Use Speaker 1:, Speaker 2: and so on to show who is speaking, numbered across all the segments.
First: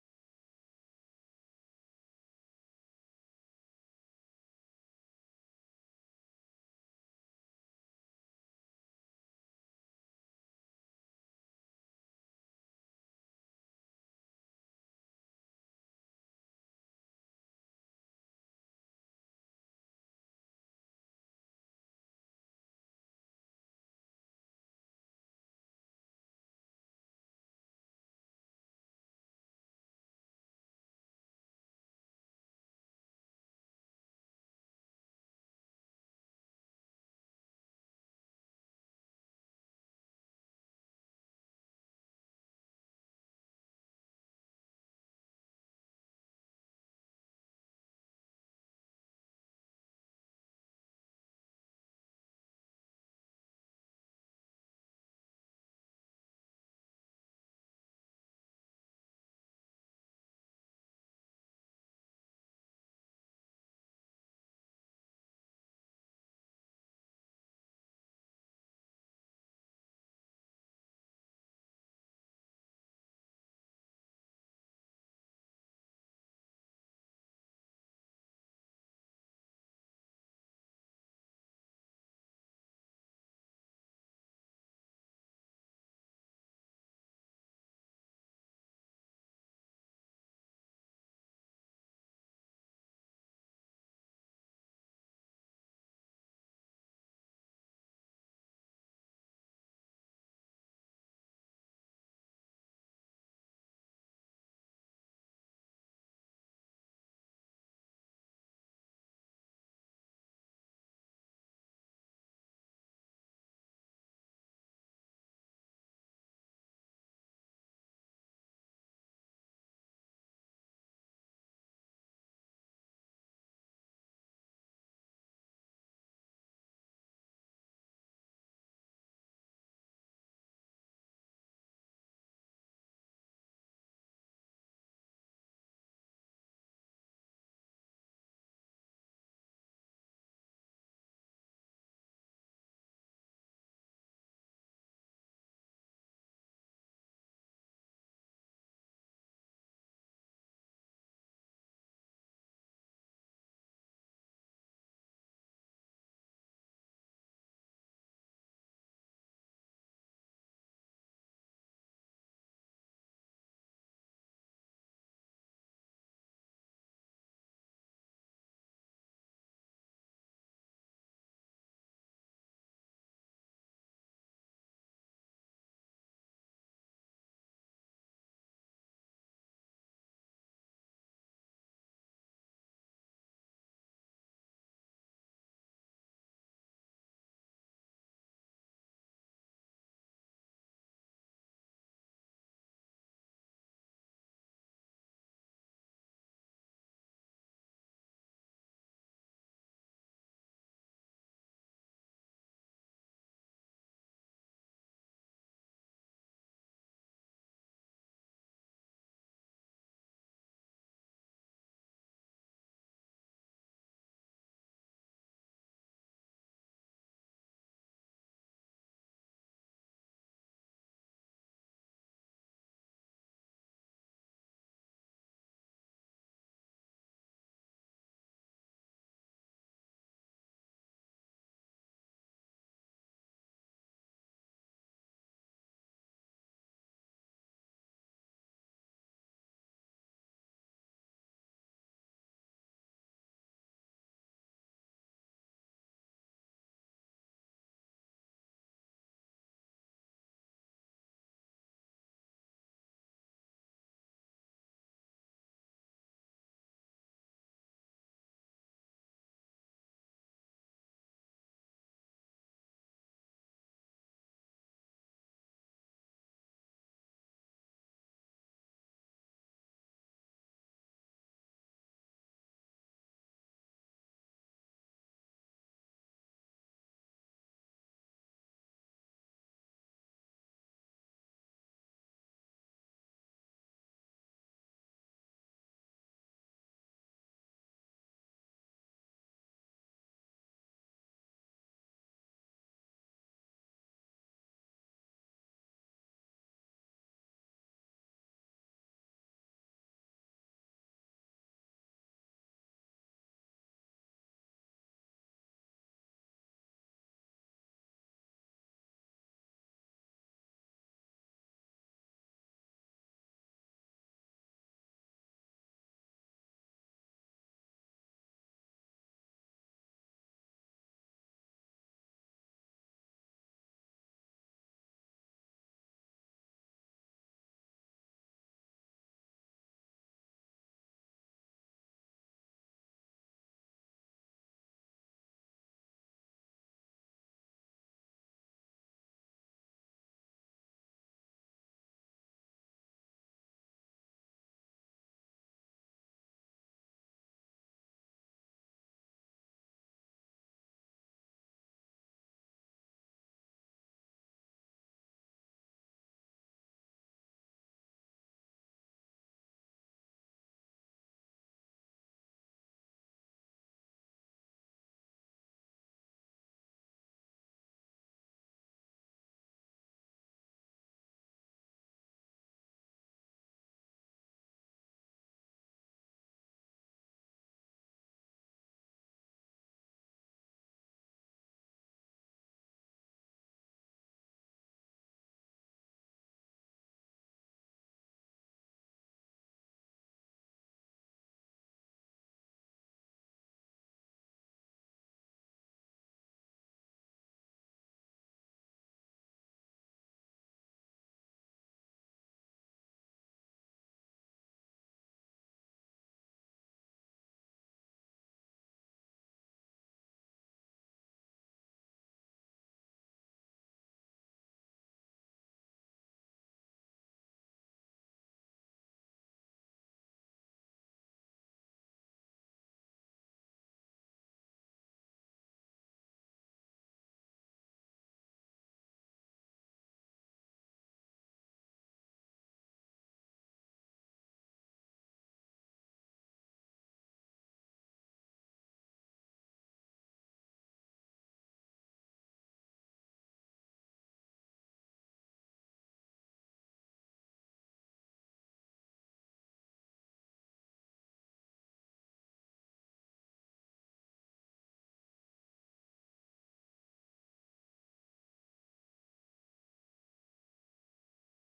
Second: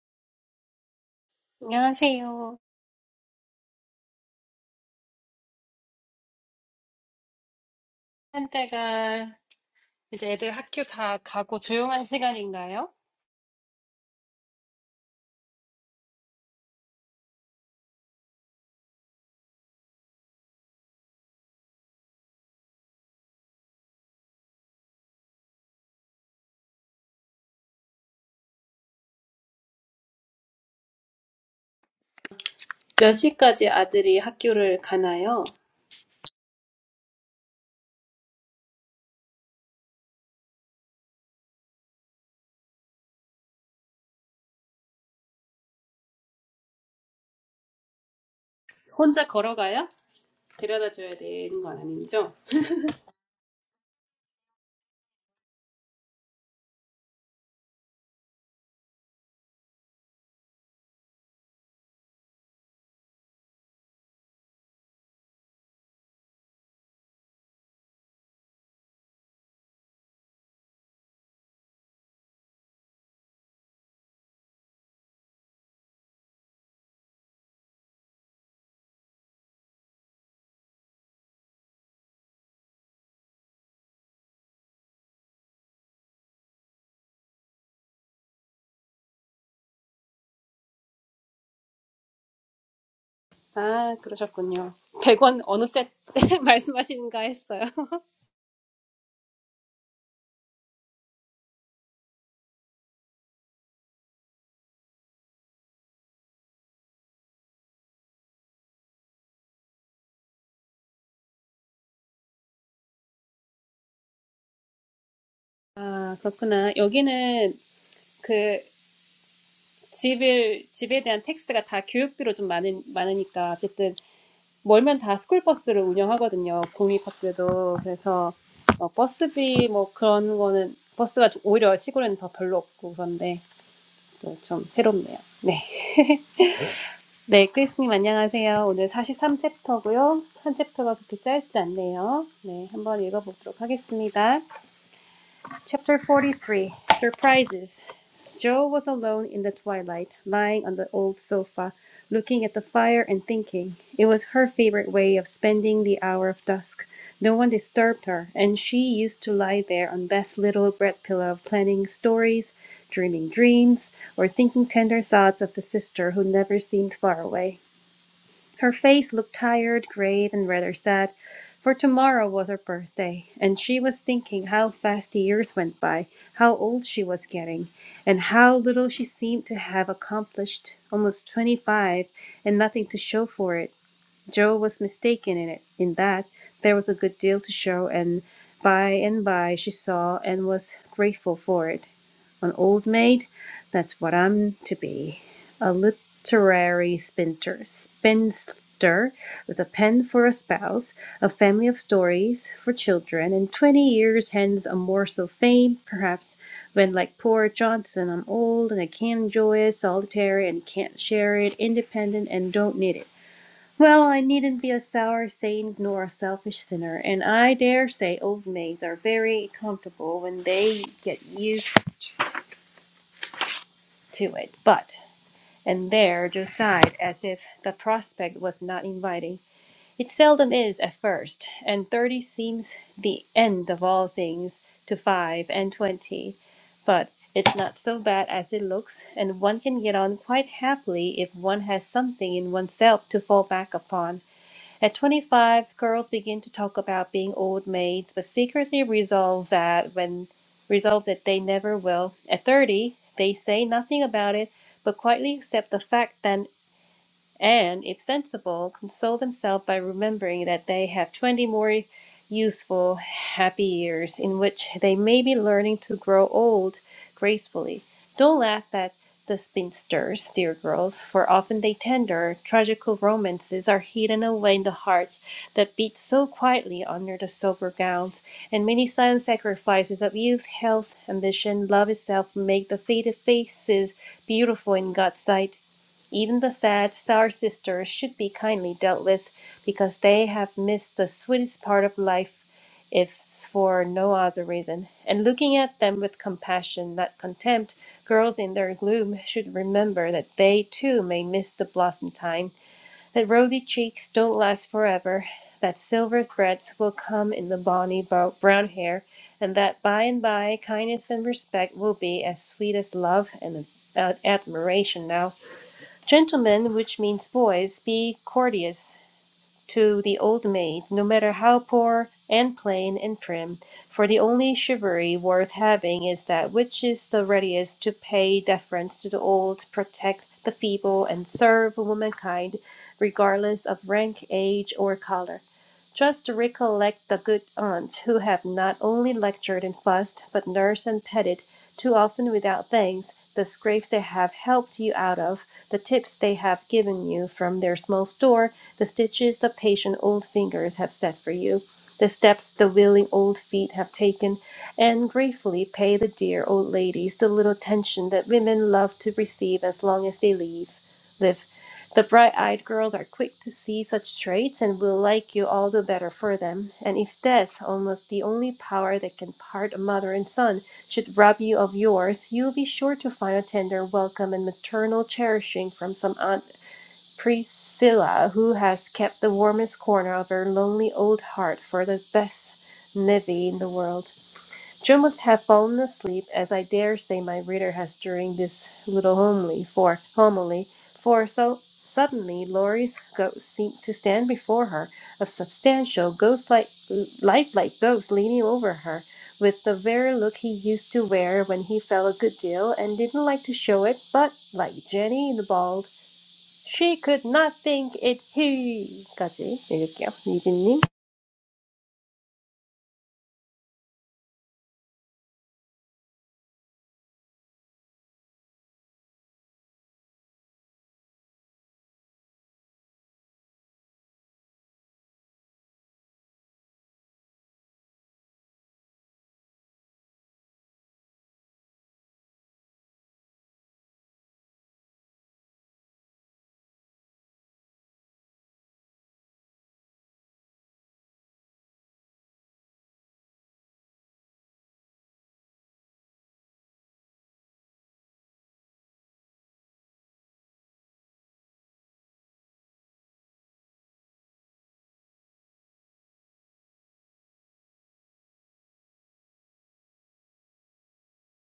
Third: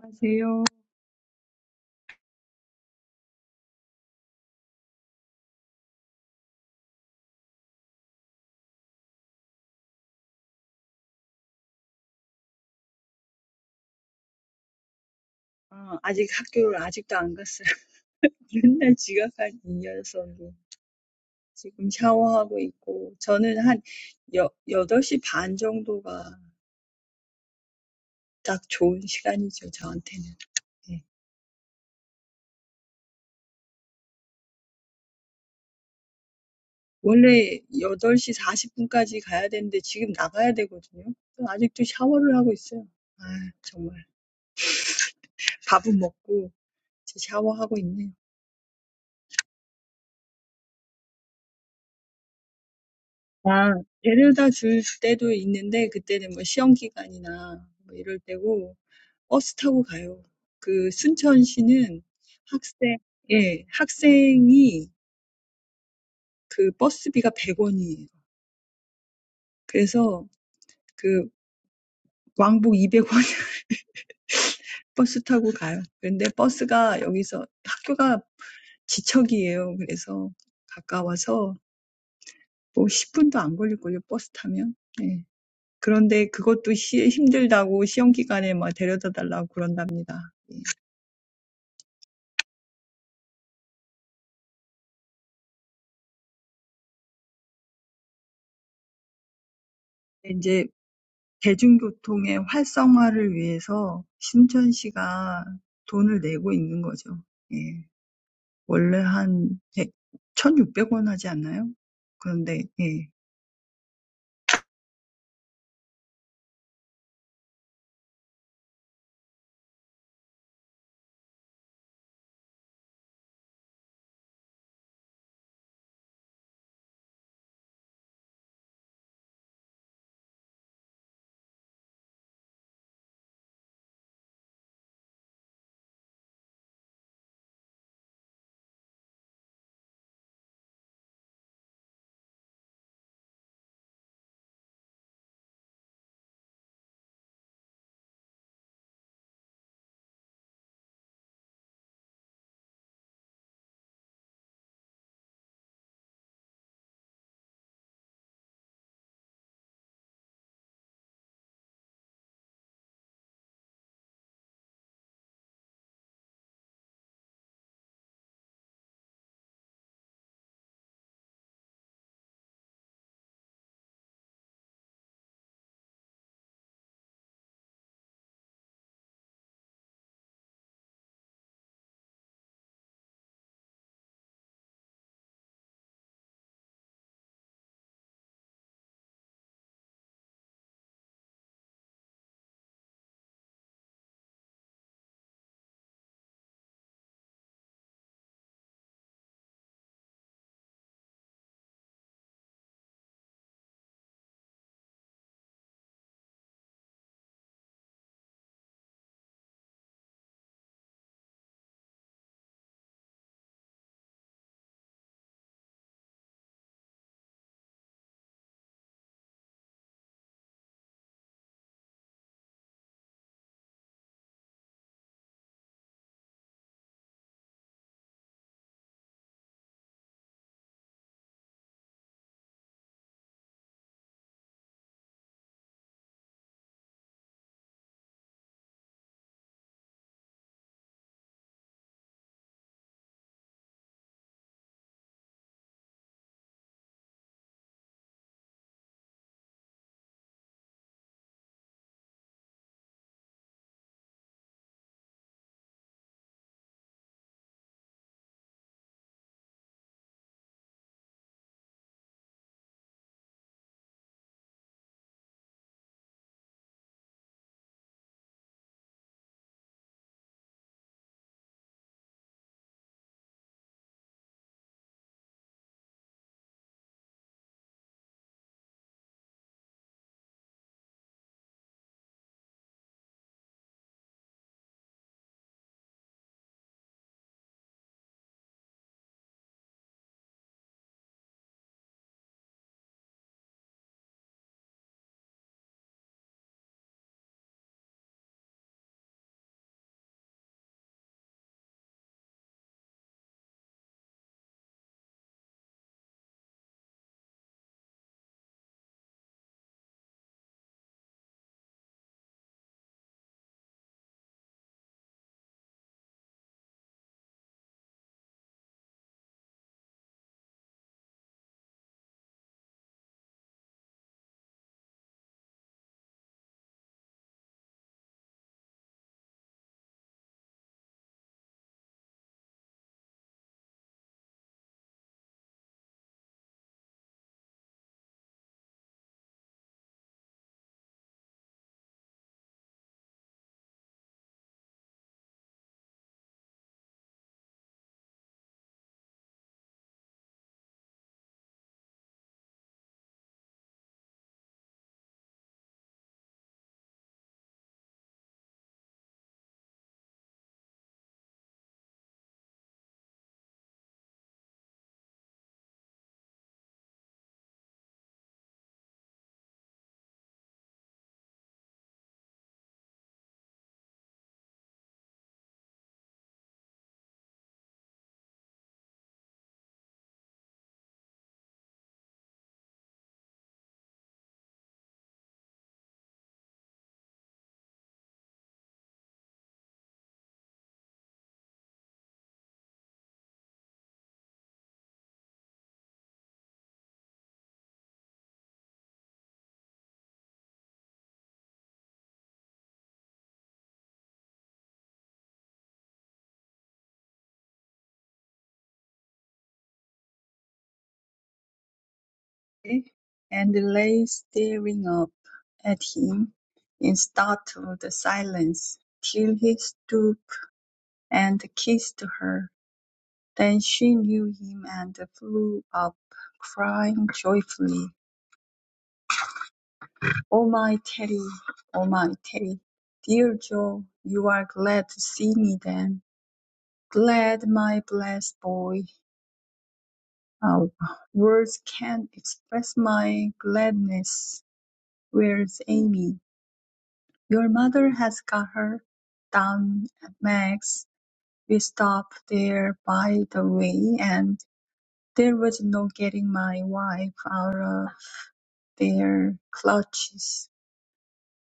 Speaker 1: 안녕하세요.
Speaker 2: 안녕하세요. 한때가 이제 애들 학교 다 가고 조용한 시간인가요?
Speaker 1: 어, 아직 학교를 아직도 안 갔어요. 맨날 지각한 이 녀석이 지금 샤워하고 있고 저는 한 여, 여덟 시 반 정도가 딱 좋은 시간이죠, 저한테는. 예.
Speaker 2: 몇 시까지 아들이 학교를 가나요?
Speaker 1: 원래 여덟 시 사십 분까지 가야 되는데 지금 나가야 되거든요. 아직도 샤워를 하고 있어요. 아, 정말. 밥은 먹고 이제 샤워하고 있네요.
Speaker 2: 혼자 걸어가요? 데려다 줘야 되는 건 아니죠?
Speaker 1: 아, 데려다 줄 때도 있는데 그때는 뭐 시험 기간이나 뭐 이럴 때고 버스 타고 가요. 그 순천시는 학생 예, 학생이 그 버스비가 100 원이에요. 그래서 그 왕복 200원 버스 타고 가요. 근데 버스가 여기서 학교가 지척이에요. 그래서 가까워서 뭐 10분도 안 걸릴걸요, 버스 타면. 예. 그런데 그것도 시, 힘들다고 시험 기간에 막 데려다 달라고 그런답니다.
Speaker 2: 아, 그러셨군요. 100원 어느 때 말씀하시는가 했어요.
Speaker 1: 이제 대중교통의 활성화를 위해서 신천시가 돈을 내고 있는 거죠. 예. 원래 한 100, 원 하지 않나요? 그런데 예.
Speaker 2: 아, 그렇구나. 여기는 그 집을, 집에 대한 텍스가 다 교육비로 좀 많은, 많으니까 어쨌든. 멀면 다 스쿨버스를 운영하거든요. 공립학교도. 그래서 어, 버스비 뭐 그런 거는 버스가 오히려 시골에는 더 별로 없고 그런데 또 좀 새롭네요. 네. 네, 크리스님 안녕하세요. 오늘 사십삼 챕터고요. 한 챕터가 그렇게 짧지 않네요. 네, 한번 읽어보도록 하겠습니다. Chapter 43 Surprises. Joe was alone in the twilight, lying on the old sofa, looking at the fire and thinking. It was her favorite way of spending the hour of dusk. No one disturbed her, and she used to lie there on Beth's little bread pillow, planning stories, dreaming dreams, or thinking tender thoughts of the sister who never seemed far away. Her face looked tired, grave, and rather sad, for tomorrow was her birthday, and she was thinking how fast the years went by, how old she was getting, and how little she seemed to have accomplished. Almost twenty five, and nothing to show for it. Joe was mistaken in it, in that there was a good deal to show, and by and by she saw and was grateful for it. An old maid? That's what I'm to be. A literary spinter, spinster with a pen for a spouse, a family of stories for children, and twenty years hence a morsel of fame, perhaps, when, like poor Johnson, I'm old and I can't enjoy it, solitary and can't share it, independent and don't need it. Well, I needn't be a sour saint nor a selfish sinner, and I dare say old maids are very comfortable when they get used to it. But, and there Joe sighed as if the prospect was not inviting. It seldom is at first, and thirty seems the end of all things to five and twenty. But it's not so bad as it looks, and one can get on quite happily if one has something in oneself to fall back upon. At 25, girls begin to talk about being old maids, but secretly resolve that when resolve that they never will. At 30, they say nothing about it, but quietly accept the fact that and, if sensible, console themselves by remembering that they have twenty more useful, happy years in which they may be learning to grow old gracefully. Don't laugh at the spinsters, dear girls, for often they tender, tragical romances are hidden away in the heart that beats so quietly under the sober gowns, and many silent sacrifices of youth, health, ambition, love itself make the faded faces beautiful in God's sight. Even the sad, sour sisters should be kindly dealt with because they have missed the sweetest part of life if for no other reason. And looking at them with compassion, not contempt, girls in their gloom should remember that they too may miss the blossom time, that rosy cheeks don't last forever, that silver threads will come in the bonny bo- brown hair, and that by and by kindness and respect will be as sweet as love and uh, admiration now. Gentlemen, which means boys, be courteous to the old maid, no matter how poor and plain and prim, for the only chivalry worth having is that which is the readiest to pay deference to the old, protect the feeble, and serve womankind regardless of rank, age, or color. Just recollect the good aunts who have not only lectured and fussed, but nursed and petted, too often without thanks, the scrapes they have helped you out of, the tips they have given you from their small store, the stitches the patient old fingers have set for you, the steps the willing old feet have taken, and gratefully pay the dear old ladies the little attention that women love to receive as long as they live. The bright eyed girls are quick to see such traits and will like you all the better for them. And if death, almost the only power that can part a mother and son, should rob you of yours, you'll be sure to find a tender welcome and maternal cherishing from some Aunt Priscilla, who has kept the warmest corner of her lonely old heart for the best nevy in the world. Jim must have fallen asleep, as I dare say my reader has during this little homily, for homily, for so suddenly Laurie's ghost seemed to stand before her, a substantial, ghost-like, lifelike ghost leaning over her, with the very look he used to wear when he fell a good deal and didn't like to show it, but like Jenny the bald, she could not think it he. 까지 읽을게요.
Speaker 1: And lay staring up at him in startled silence till he stooped and kissed her. Then she knew him and flew up, crying joyfully. Oh my Teddy, oh my Teddy, dear Joe, you are glad to see me then. Glad, my blessed boy. Uh, words can't express my gladness. Where's Amy? Your mother has got her down at Meg's. We stopped there by the way, and there was no getting my wife out of their clutches.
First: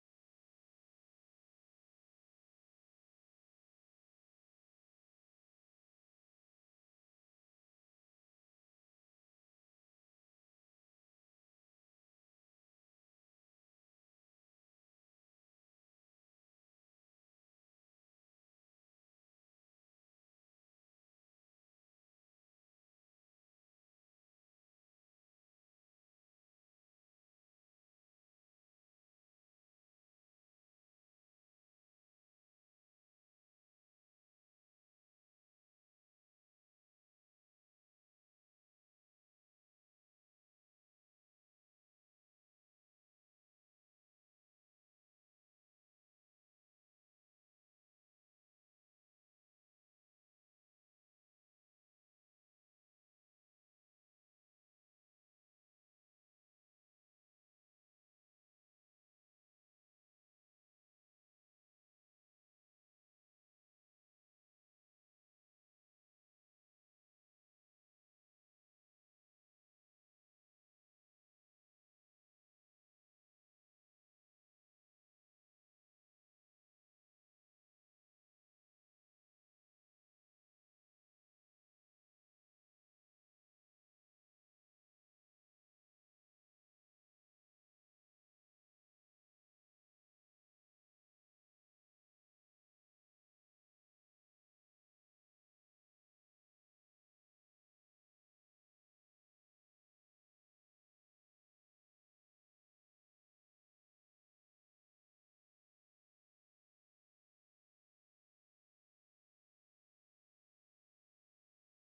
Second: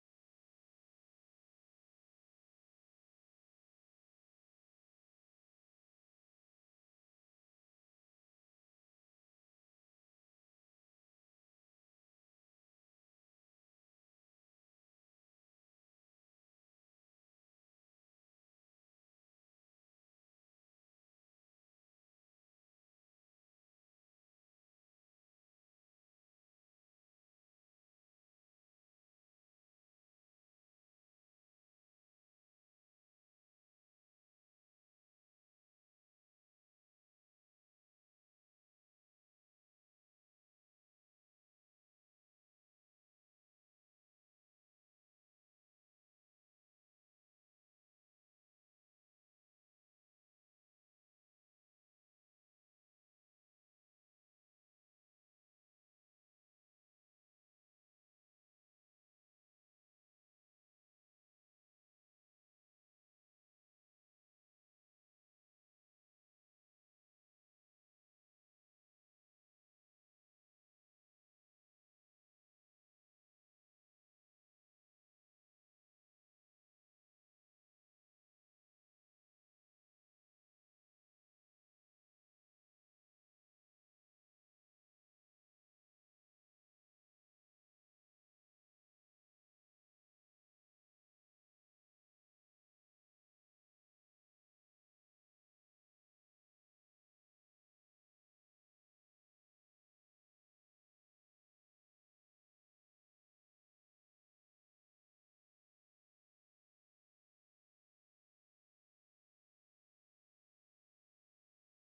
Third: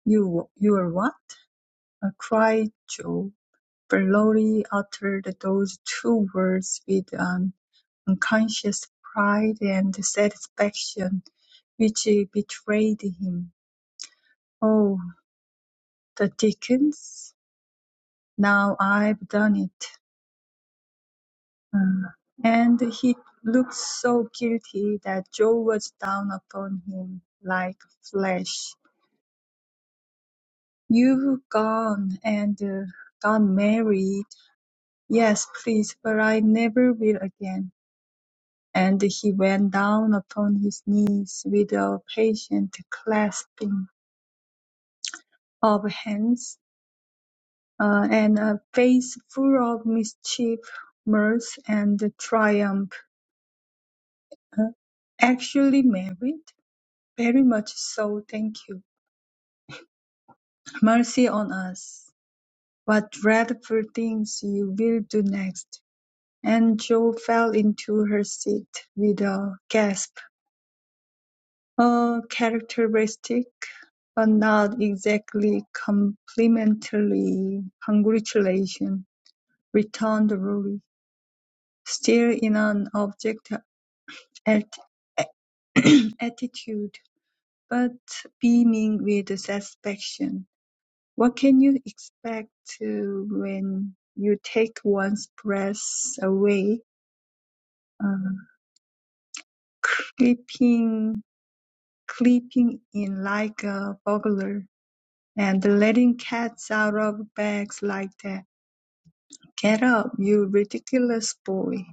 Speaker 1: You, you're what? Uh, cried Joe. Valori uttered those two words with an unconscious pride and satisfaction which betrayed him. "Oh, the dickens! Now I've done it." Uh, And he looked so guilty that Joe was down upon him like flesh. "You've gone and uh, got married. Yes, please, but I never will again. And he went down upon his knees with a patient clasping of hands, uh, and a face full of mischief, mirth, and triumph. Uh, Actually married? Very much so, thank you. Mercy on us. What dreadful things you will do next. And Jo fell into her seat with a gasp. A characteristic, but not exactly complimentary, congratulation, returned Lorry, still in an object at- attitude, but beaming with satisfaction. What can you expect uh, when you take one's breath away, uh, creeping, creeping in like a burglar? and letting cats out of bags like that. Get up, you ridiculous boy,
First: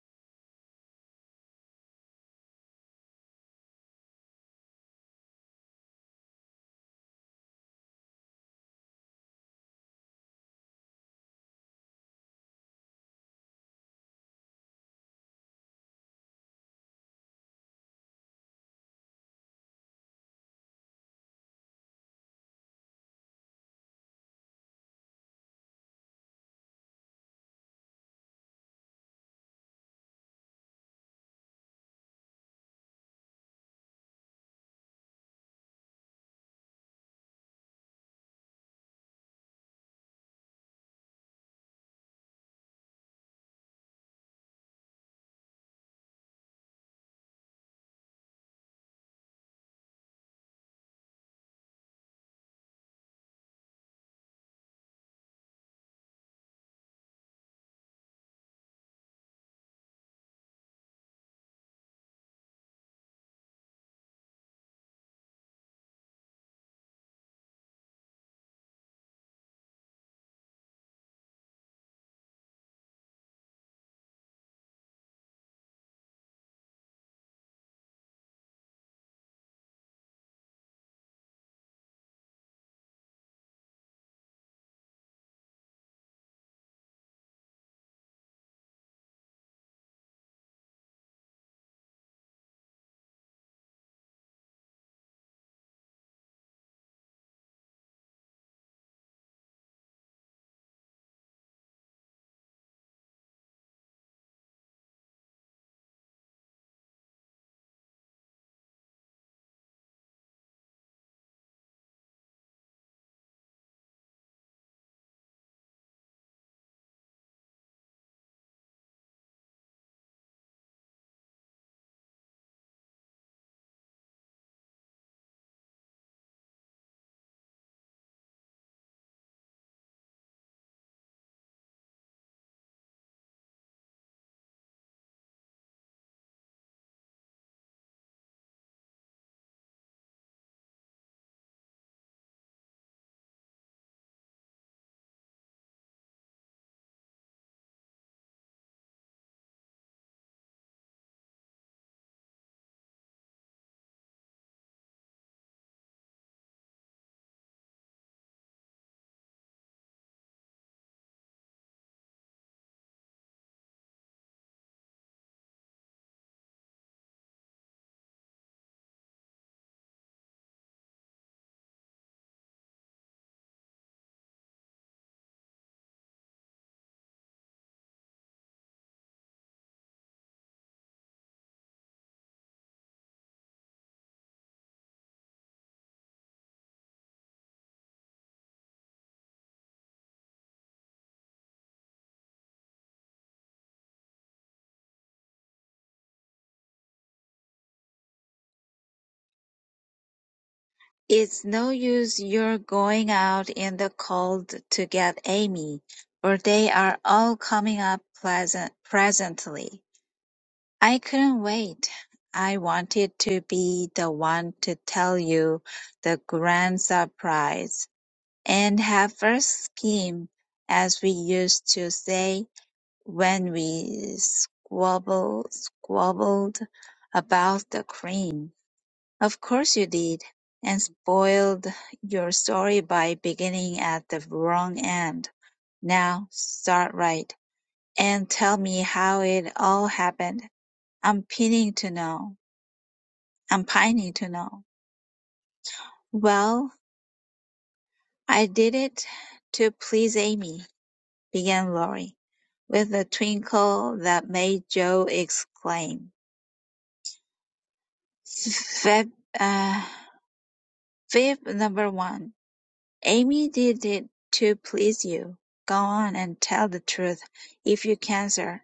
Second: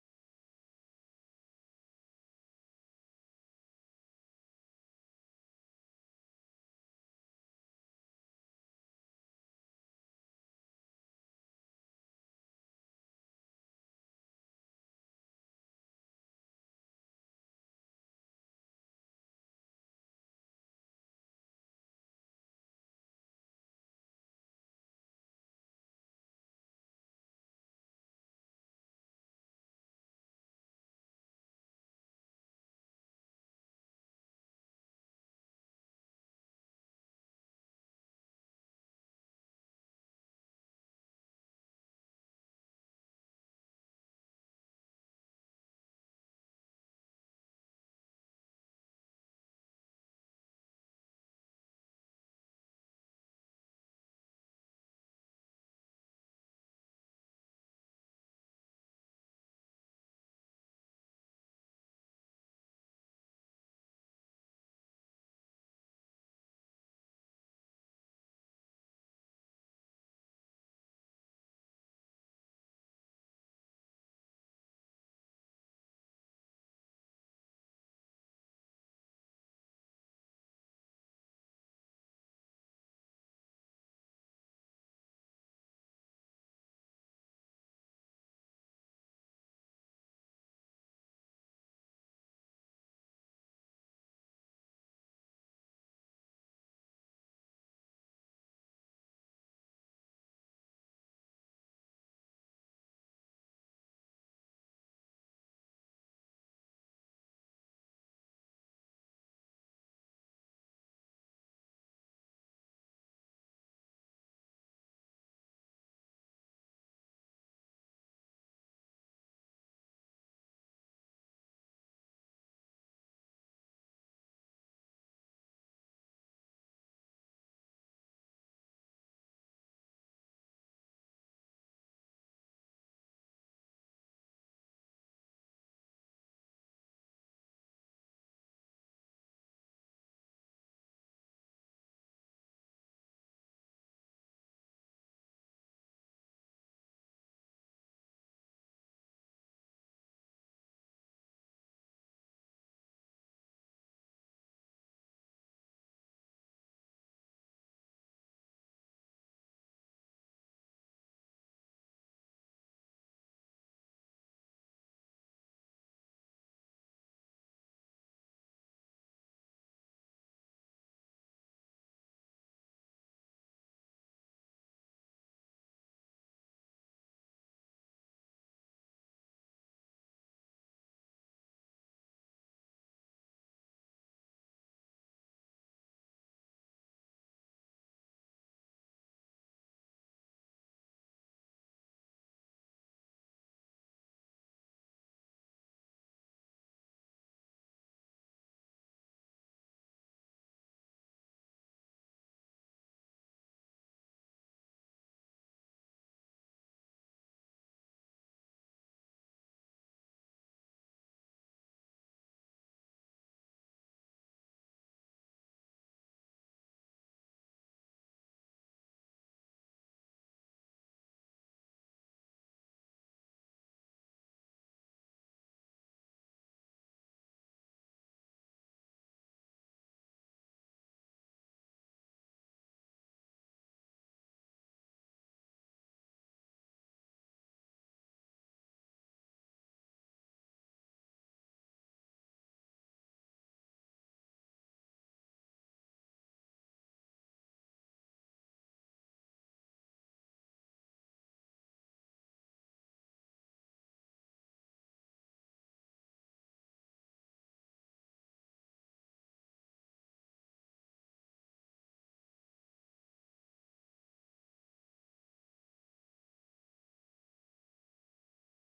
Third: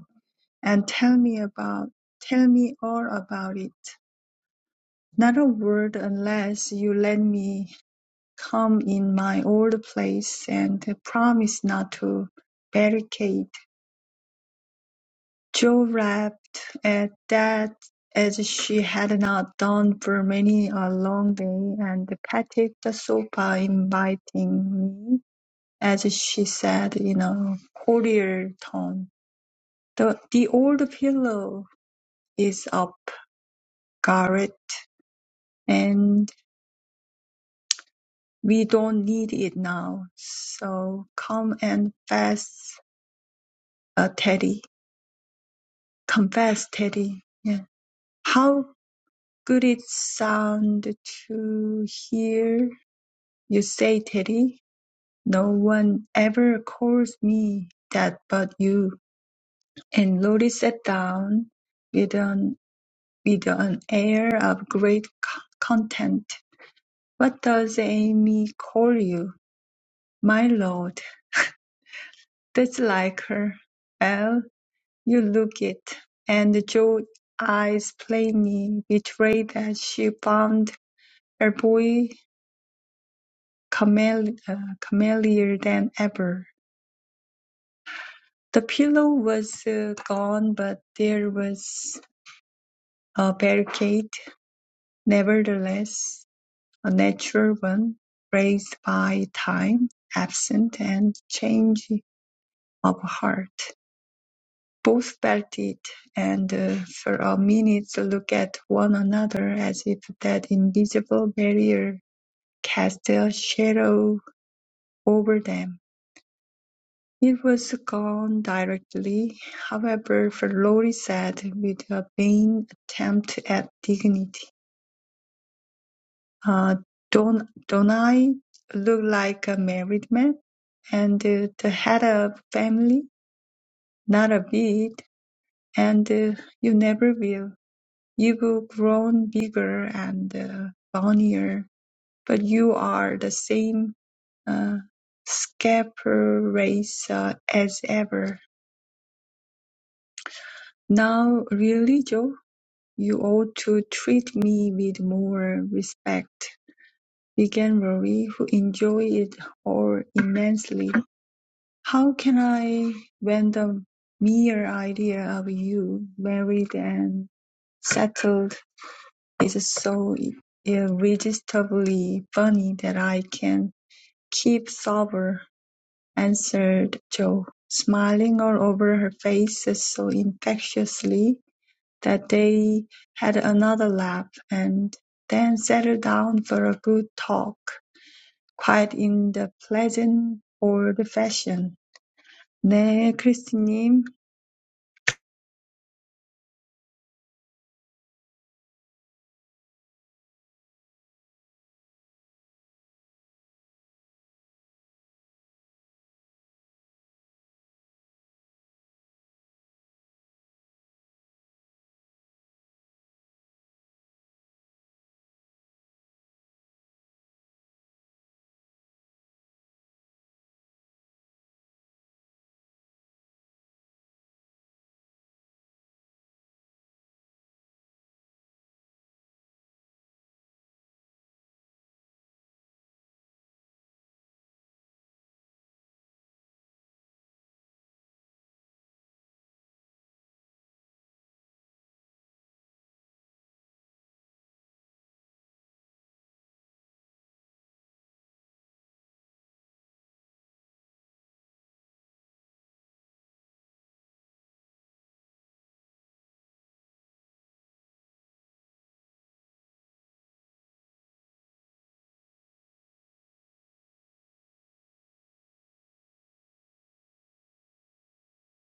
Speaker 1: and tell me about, tell me all about it. Not a word unless you let me come in my old place and promise not to barricade. Jo rapped at that as she had not done for many a long day and patted the sofa, inviting me as she said in a cordial tone. The, the old pillow is up, Garrett, and we don't need it now. So come and fess, uh, Teddy. Confess, Teddy. Yeah. How good it sound to hear you say, Teddy. No one ever calls me that but you. And Lori sat down with an With an air of great c- content: "What does Amy call you?" "My lord." "That's like her." "Well, you look it." And Joe's eyes plainly betrayed that she found her boy comelier than ever. The pillow was uh, gone, but there was a barricade, nevertheless. A natural one, raised by time, absence, and change of heart. Both felt it, and uh, for a minute looked at one another as if that invisible barrier cast a shadow over them. It was gone directly, however, for Lorry said, with a vain attempt at dignity. Uh, not I look like a married man and uh, the head of family, not a bit, and uh, you never will. You've grown bigger and uh, bonnier, but you are the same uh, scaper race uh, as ever. Now, really, Joe, you ought to treat me with more respect, began Rory, who enjoyed it all immensely. How can I, when the mere idea of you, married and settled, is so irresistibly funny that I can keep sober? answered Jo, smiling all over her face so infectiously that they had another laugh, and then settled down for a good talk, quite in the pleasant old fashion. 네, 크리스님.
Speaker 3: It's no use your going out in the cold to get Amy, for they are all coming up pleasant presently. I couldn't wait. I wanted to be the one to tell you the grand surprise and have first scheme, as we used to say when we squabble, squabbled about the cream. Of course you did, and spoiled your story by beginning at the wrong end. Now, start right, and tell me how it all happened. I'm pining to know. I'm pining to know. Well, I did it to please Amy, began Laurie, with a twinkle that made Joe exclaim. Fib, uh, fib number one. Amy did it to please you. Go on and tell the truth, if you can, sir.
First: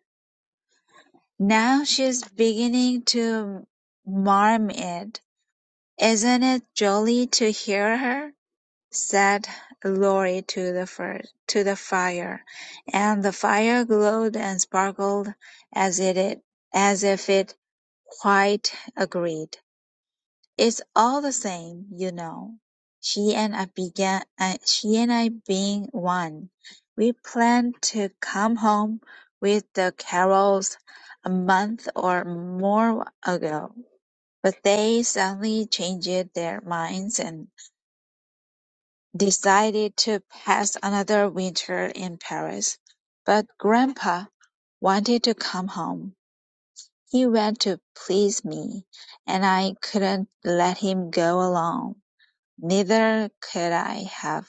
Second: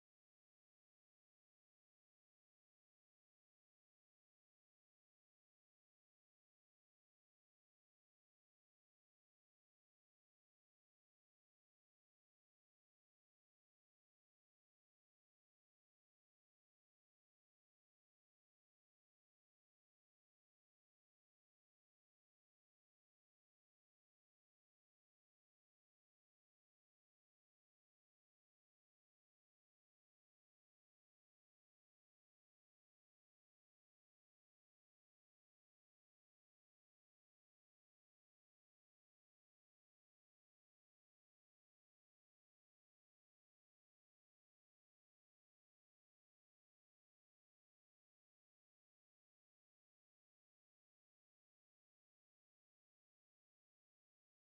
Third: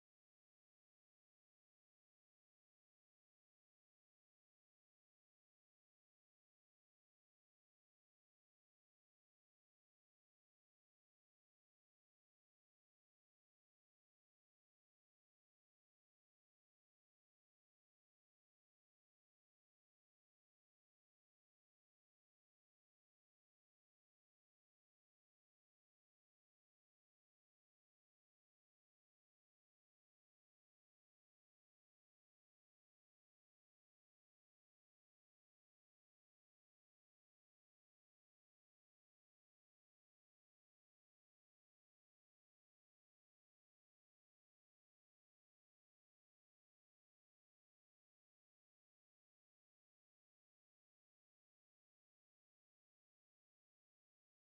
Speaker 3: Now she's beginning to marm it. Isn't it jolly to hear her? said Laurie to the fir- to the fire, and the fire glowed and sparkled as it as if it quite agreed. It's all the same, you know. She and I began, uh, she and I being one. We planned to come home with the Carrolls a month or more ago, but they suddenly changed their minds and decided to pass another winter in Paris. But Grandpa wanted to come home. He went to please me, and I couldn't let him go alone. Neither could I have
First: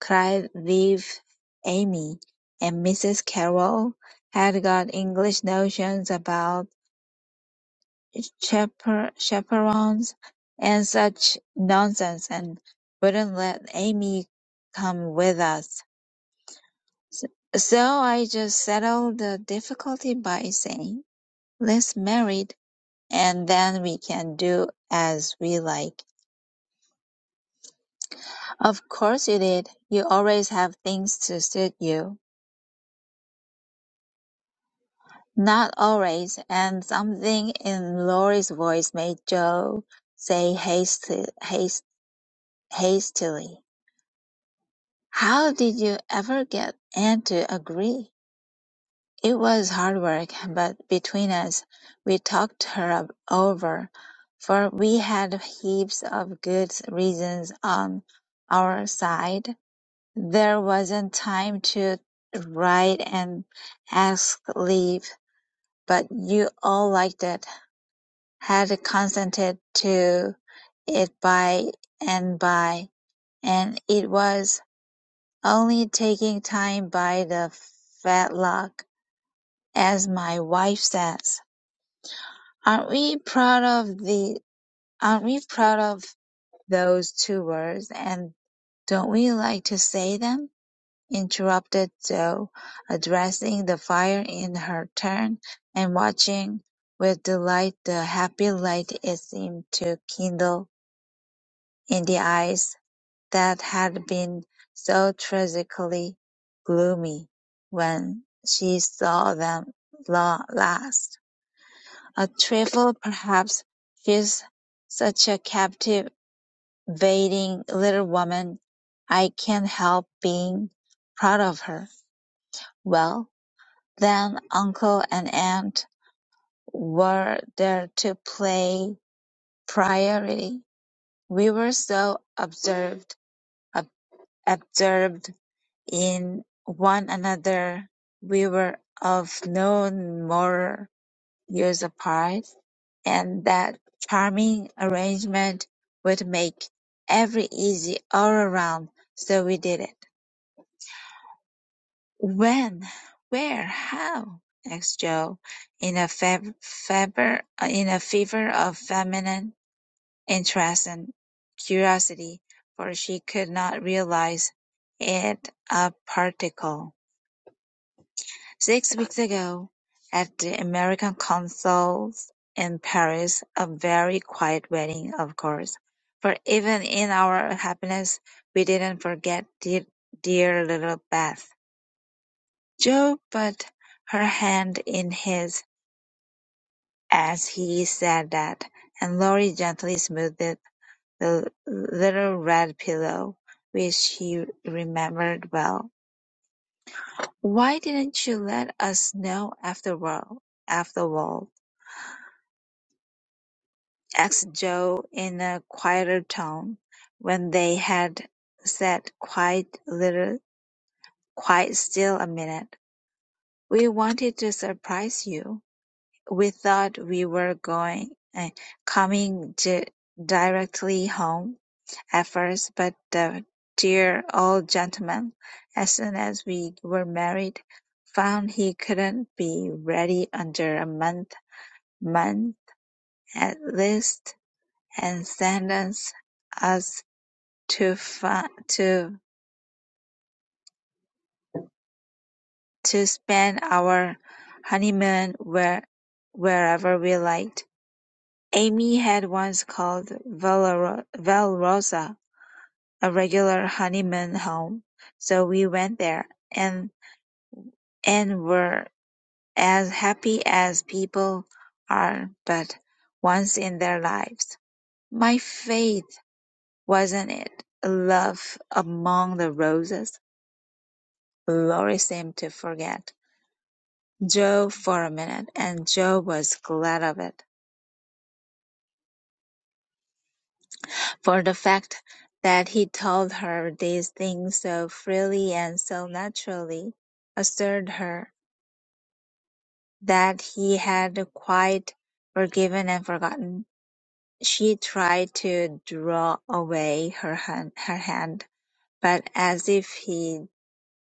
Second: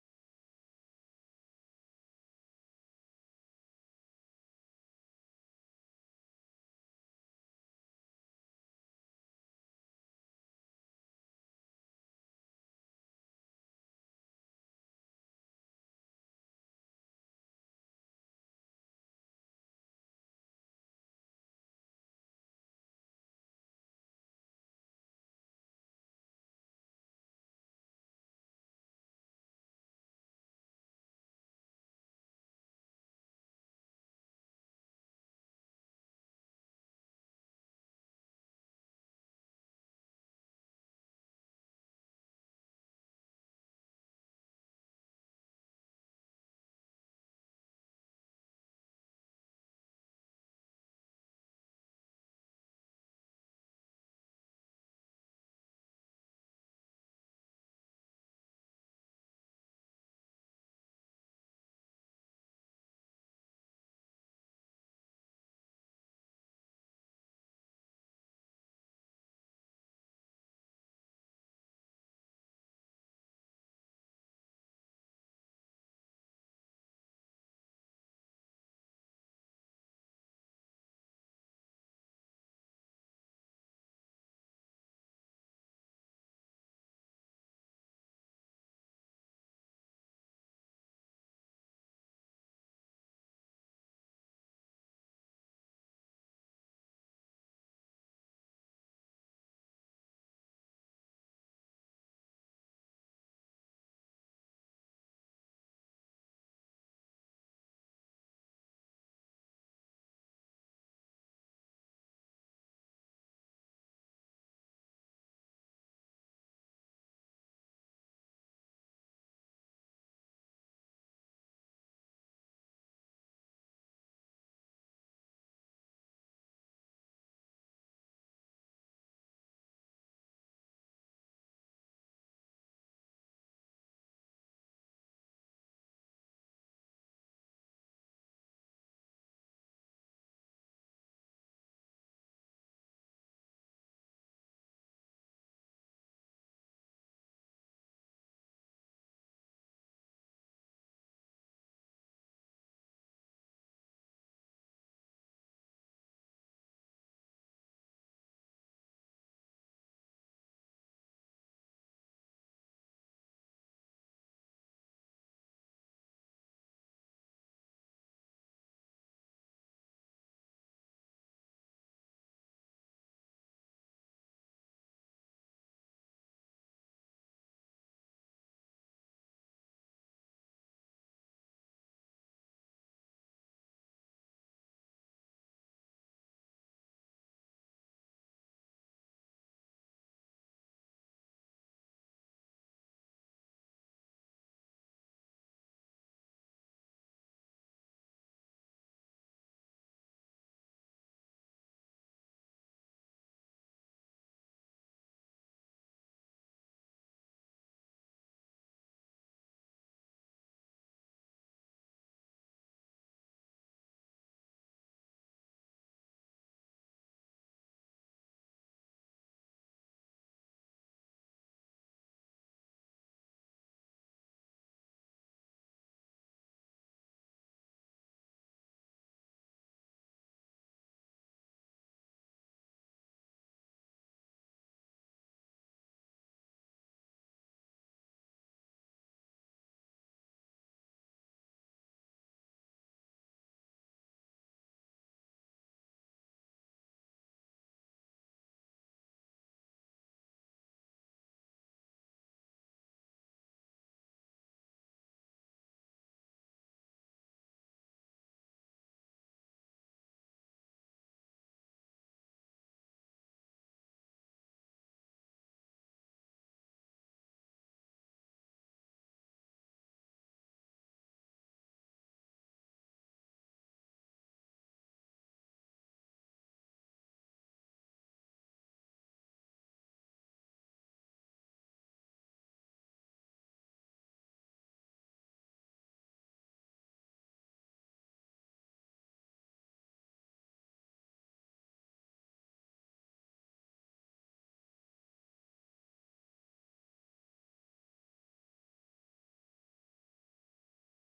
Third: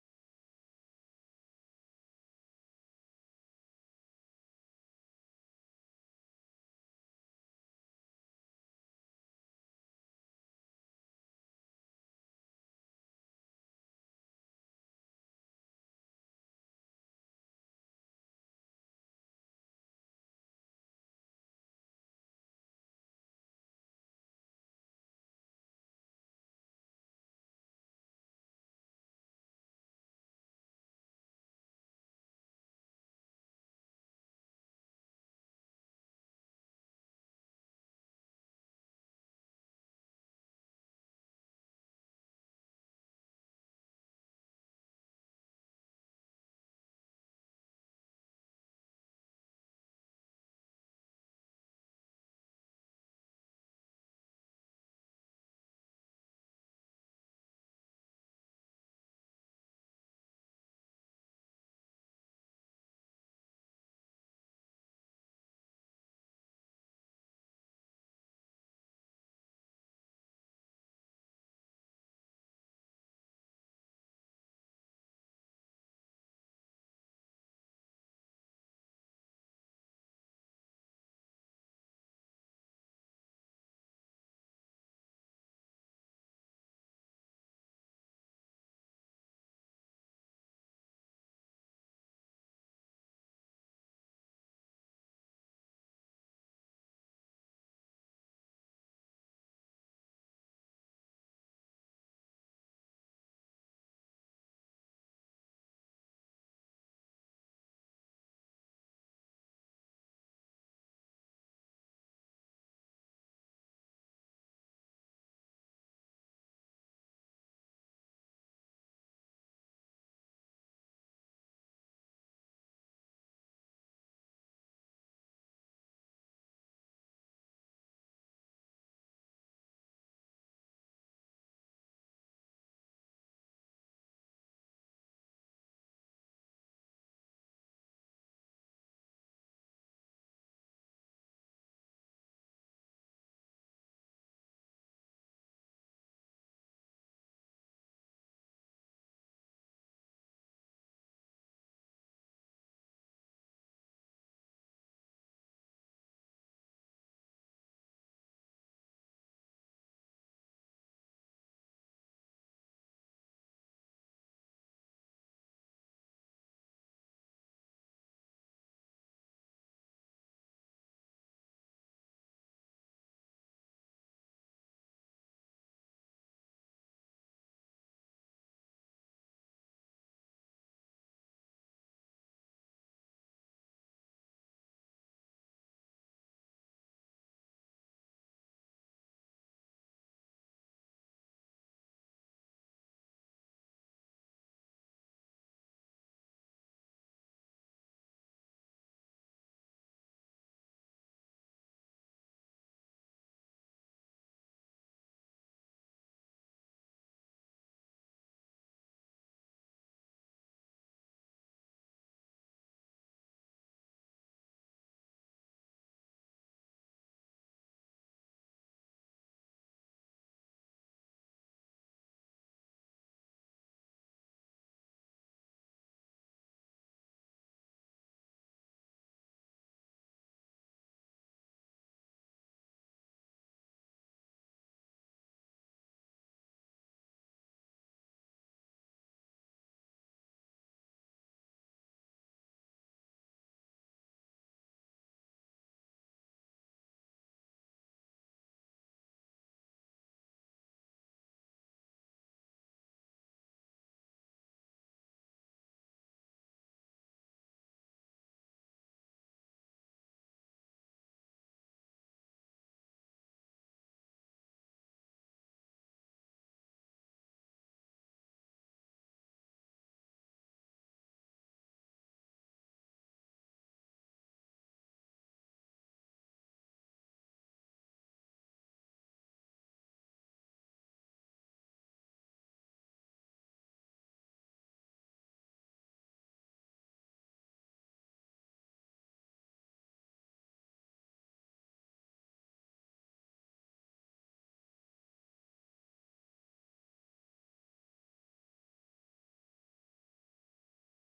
Speaker 3: cried with Amy, and Mrs. Carroll had got English notions about chaper- chaperons and such nonsense, and wouldn't let Amy come with us. So I just settled the difficulty by saying, "Let's married, and then we can do as we like." Of course you did. You always have things to suit you. Not always, and something in Laurie's voice made Joe say hasti- hast- hastily, "How did you ever get Anne to agree?" It was hard work, but between us, we talked her up- over, for we had heaps of good reasons on our side. There wasn't time to write and ask leave, but you all liked it had consented to it by and by, and it was only taking time by the fetlock, as my wife says. Aren't we proud of the aren't we proud of those two words and don't we like to say them? interrupted Joe, addressing the fire in her turn and watching with delight the happy light it seemed to kindle in the eyes that had been so tragically gloomy when she saw them last. A trifle, perhaps. She's such a captivating little woman. I can't help being proud of her. Well, then uncle and aunt were there to play priority. We were so observed, ab- absorbed in one another. We were of no more years apart, and that charming arrangement would make every easy all around, so we did it. When? Where? How? asked Joe, in a feb- fever, uh, in a fever of feminine interest and curiosity, for she could not realize it a particle. Six weeks ago, at the American Consul's in Paris, a very quiet wedding, of course, for even in our happiness we didn't forget dear, dear little Beth. Joe put her hand in his as he said that, and Laurie gently smoothed the little red pillow, which he remembered well. Why didn't you let us know after all? After all? asked Joe in a quieter tone, when they had sat quite little quite still a minute. "We wanted to surprise you. We thought we were going eh, coming di- directly home at first, but the dear old gentleman, as soon as we were married, found he couldn't be ready under a month month at least, and sent us to fa- to to spend our honeymoon where wherever we liked. Amy had once called Valero- Valrosa a regular honeymoon home, so we went there and and were as happy as people are but once in their lives. My faith, wasn't it? Love among the roses? Lori seemed to forget. Joe for a minute, and Joe was glad of it, for the fact that he told her these things so freely and so naturally assured her that he had quite forgiven and forgotten. She tried to draw away her hand, her hand, but as if he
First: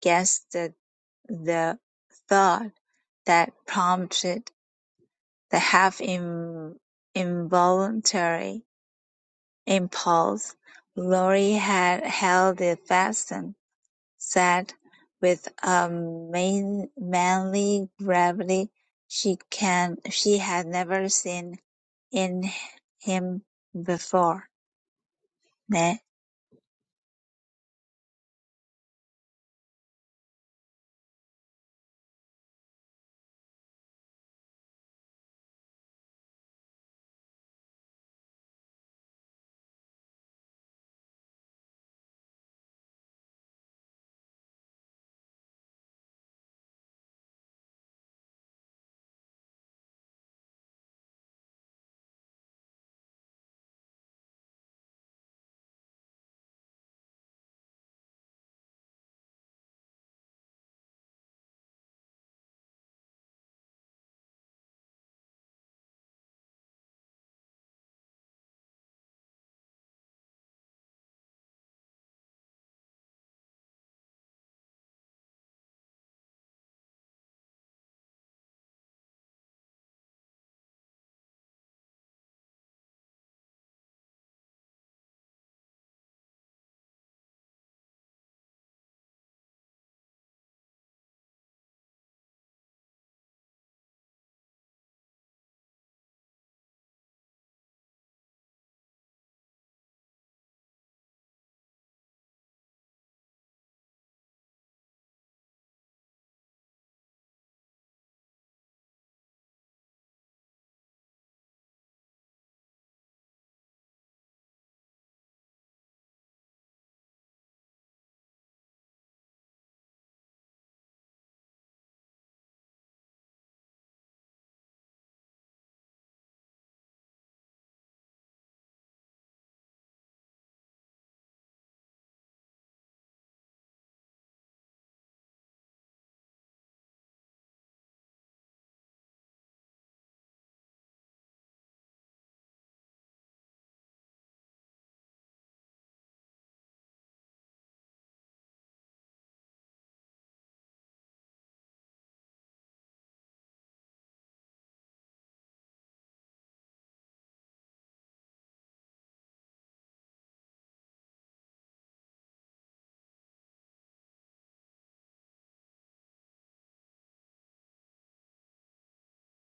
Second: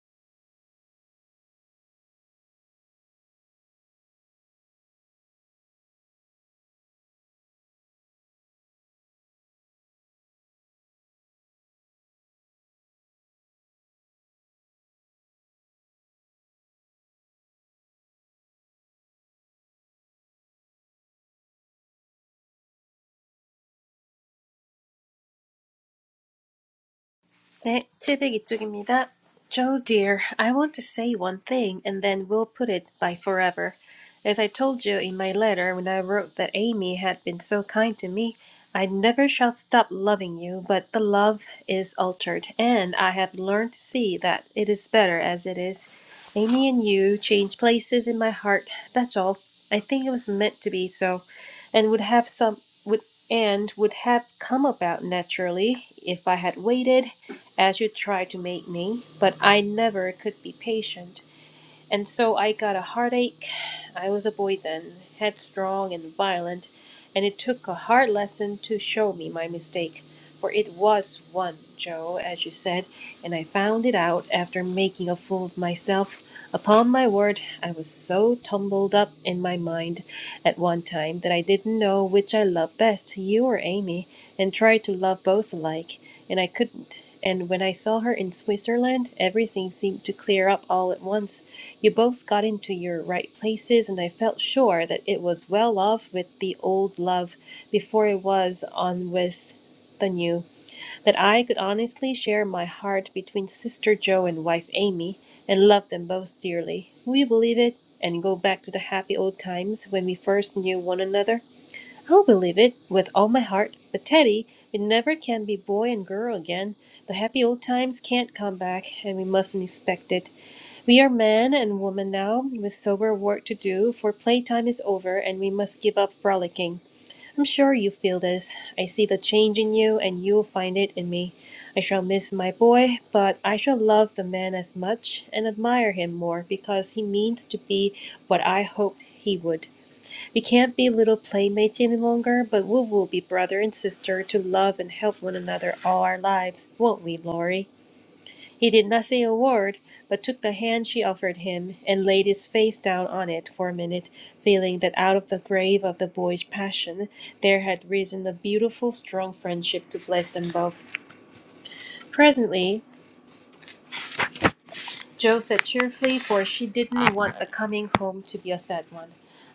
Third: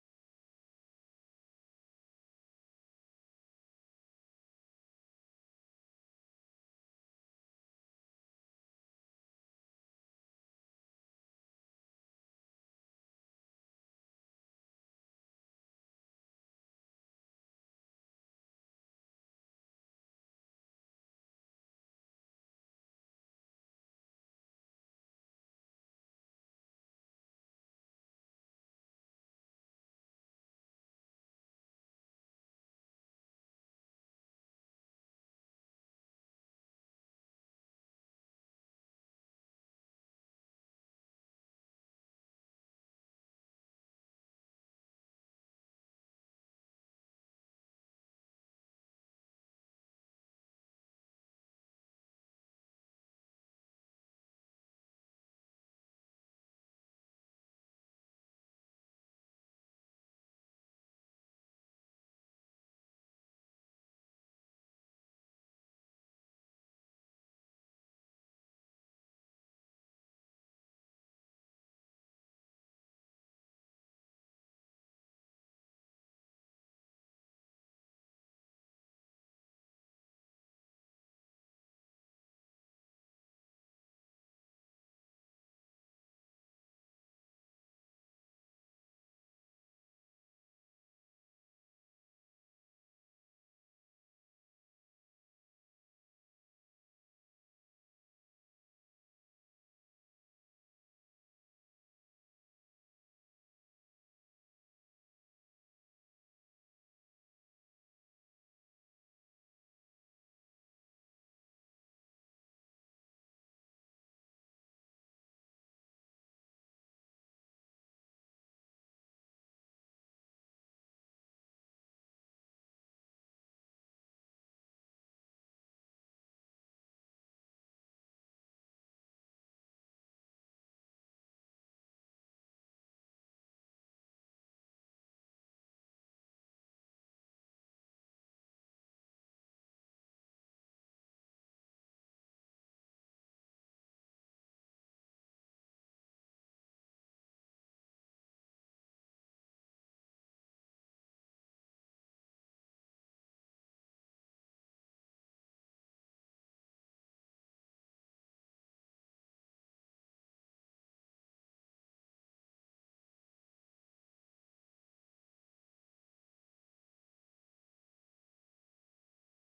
Speaker 3: guessed the, the thought that prompted the half in, involuntary In Paul's, Laurie had held it fast said, with a man manly gravity she can she had never seen in him before. Ne?
Speaker 2: 네, 702쪽입니다. Joe dear, I want to say one thing and then we'll put it by forever. As I told you in my letter when I wrote that Amy had been so kind to me, I never shall stop loving you, but the love is altered and I have learned to see that it is better as it is. Amy and you change places in my heart, that's all. I think it was meant to be so and would have some would and would have come about naturally if I had waited as you tried to make me, but I never could be patient. And so I got a heartache. I was a boy then, headstrong and violent, and it took a hard lesson to show me my mistake. For it was one, Joe, as you said, and I found it out after making a fool of myself. Upon my word, I was so tumbled up in my mind at one time that I didn't know which I loved best, you or Amy, and tried to love both alike, and I couldn't. And when I saw her in Switzerland, everything seemed to clear up all at once. You both got into your right places, and I felt sure that it was well off with the old love before it was on with the new, that I could honestly share my heart between Sister Joe and wife Amy, and love them both dearly. Will you believe it? And go back to the happy old times when we first knew one another? I'll believe it with all my heart. But Teddy, we never can be boy and girl again. The happy old times can't come back, and we mustn't expect it. We are man and woman now, with sober work to do, for playtime is over and we must give up frolicking. I'm sure you feel this. I see the change in you, and you'll find it in me. I shall miss my boy, but I shall love the man as much and admire him more because he means to be what I hoped he would. We can't be little playmates any longer, but we will be brother and sister to love and help one another all our lives, won't we, Laurie? He did not say a word, but took the hand she offered him, and laid his face down on it for a minute, feeling that out of the grave of the boyish passion there had risen a beautiful, strong friendship to bless them both. Presently Joe said cheerfully, for she didn't want a coming home to be a sad one.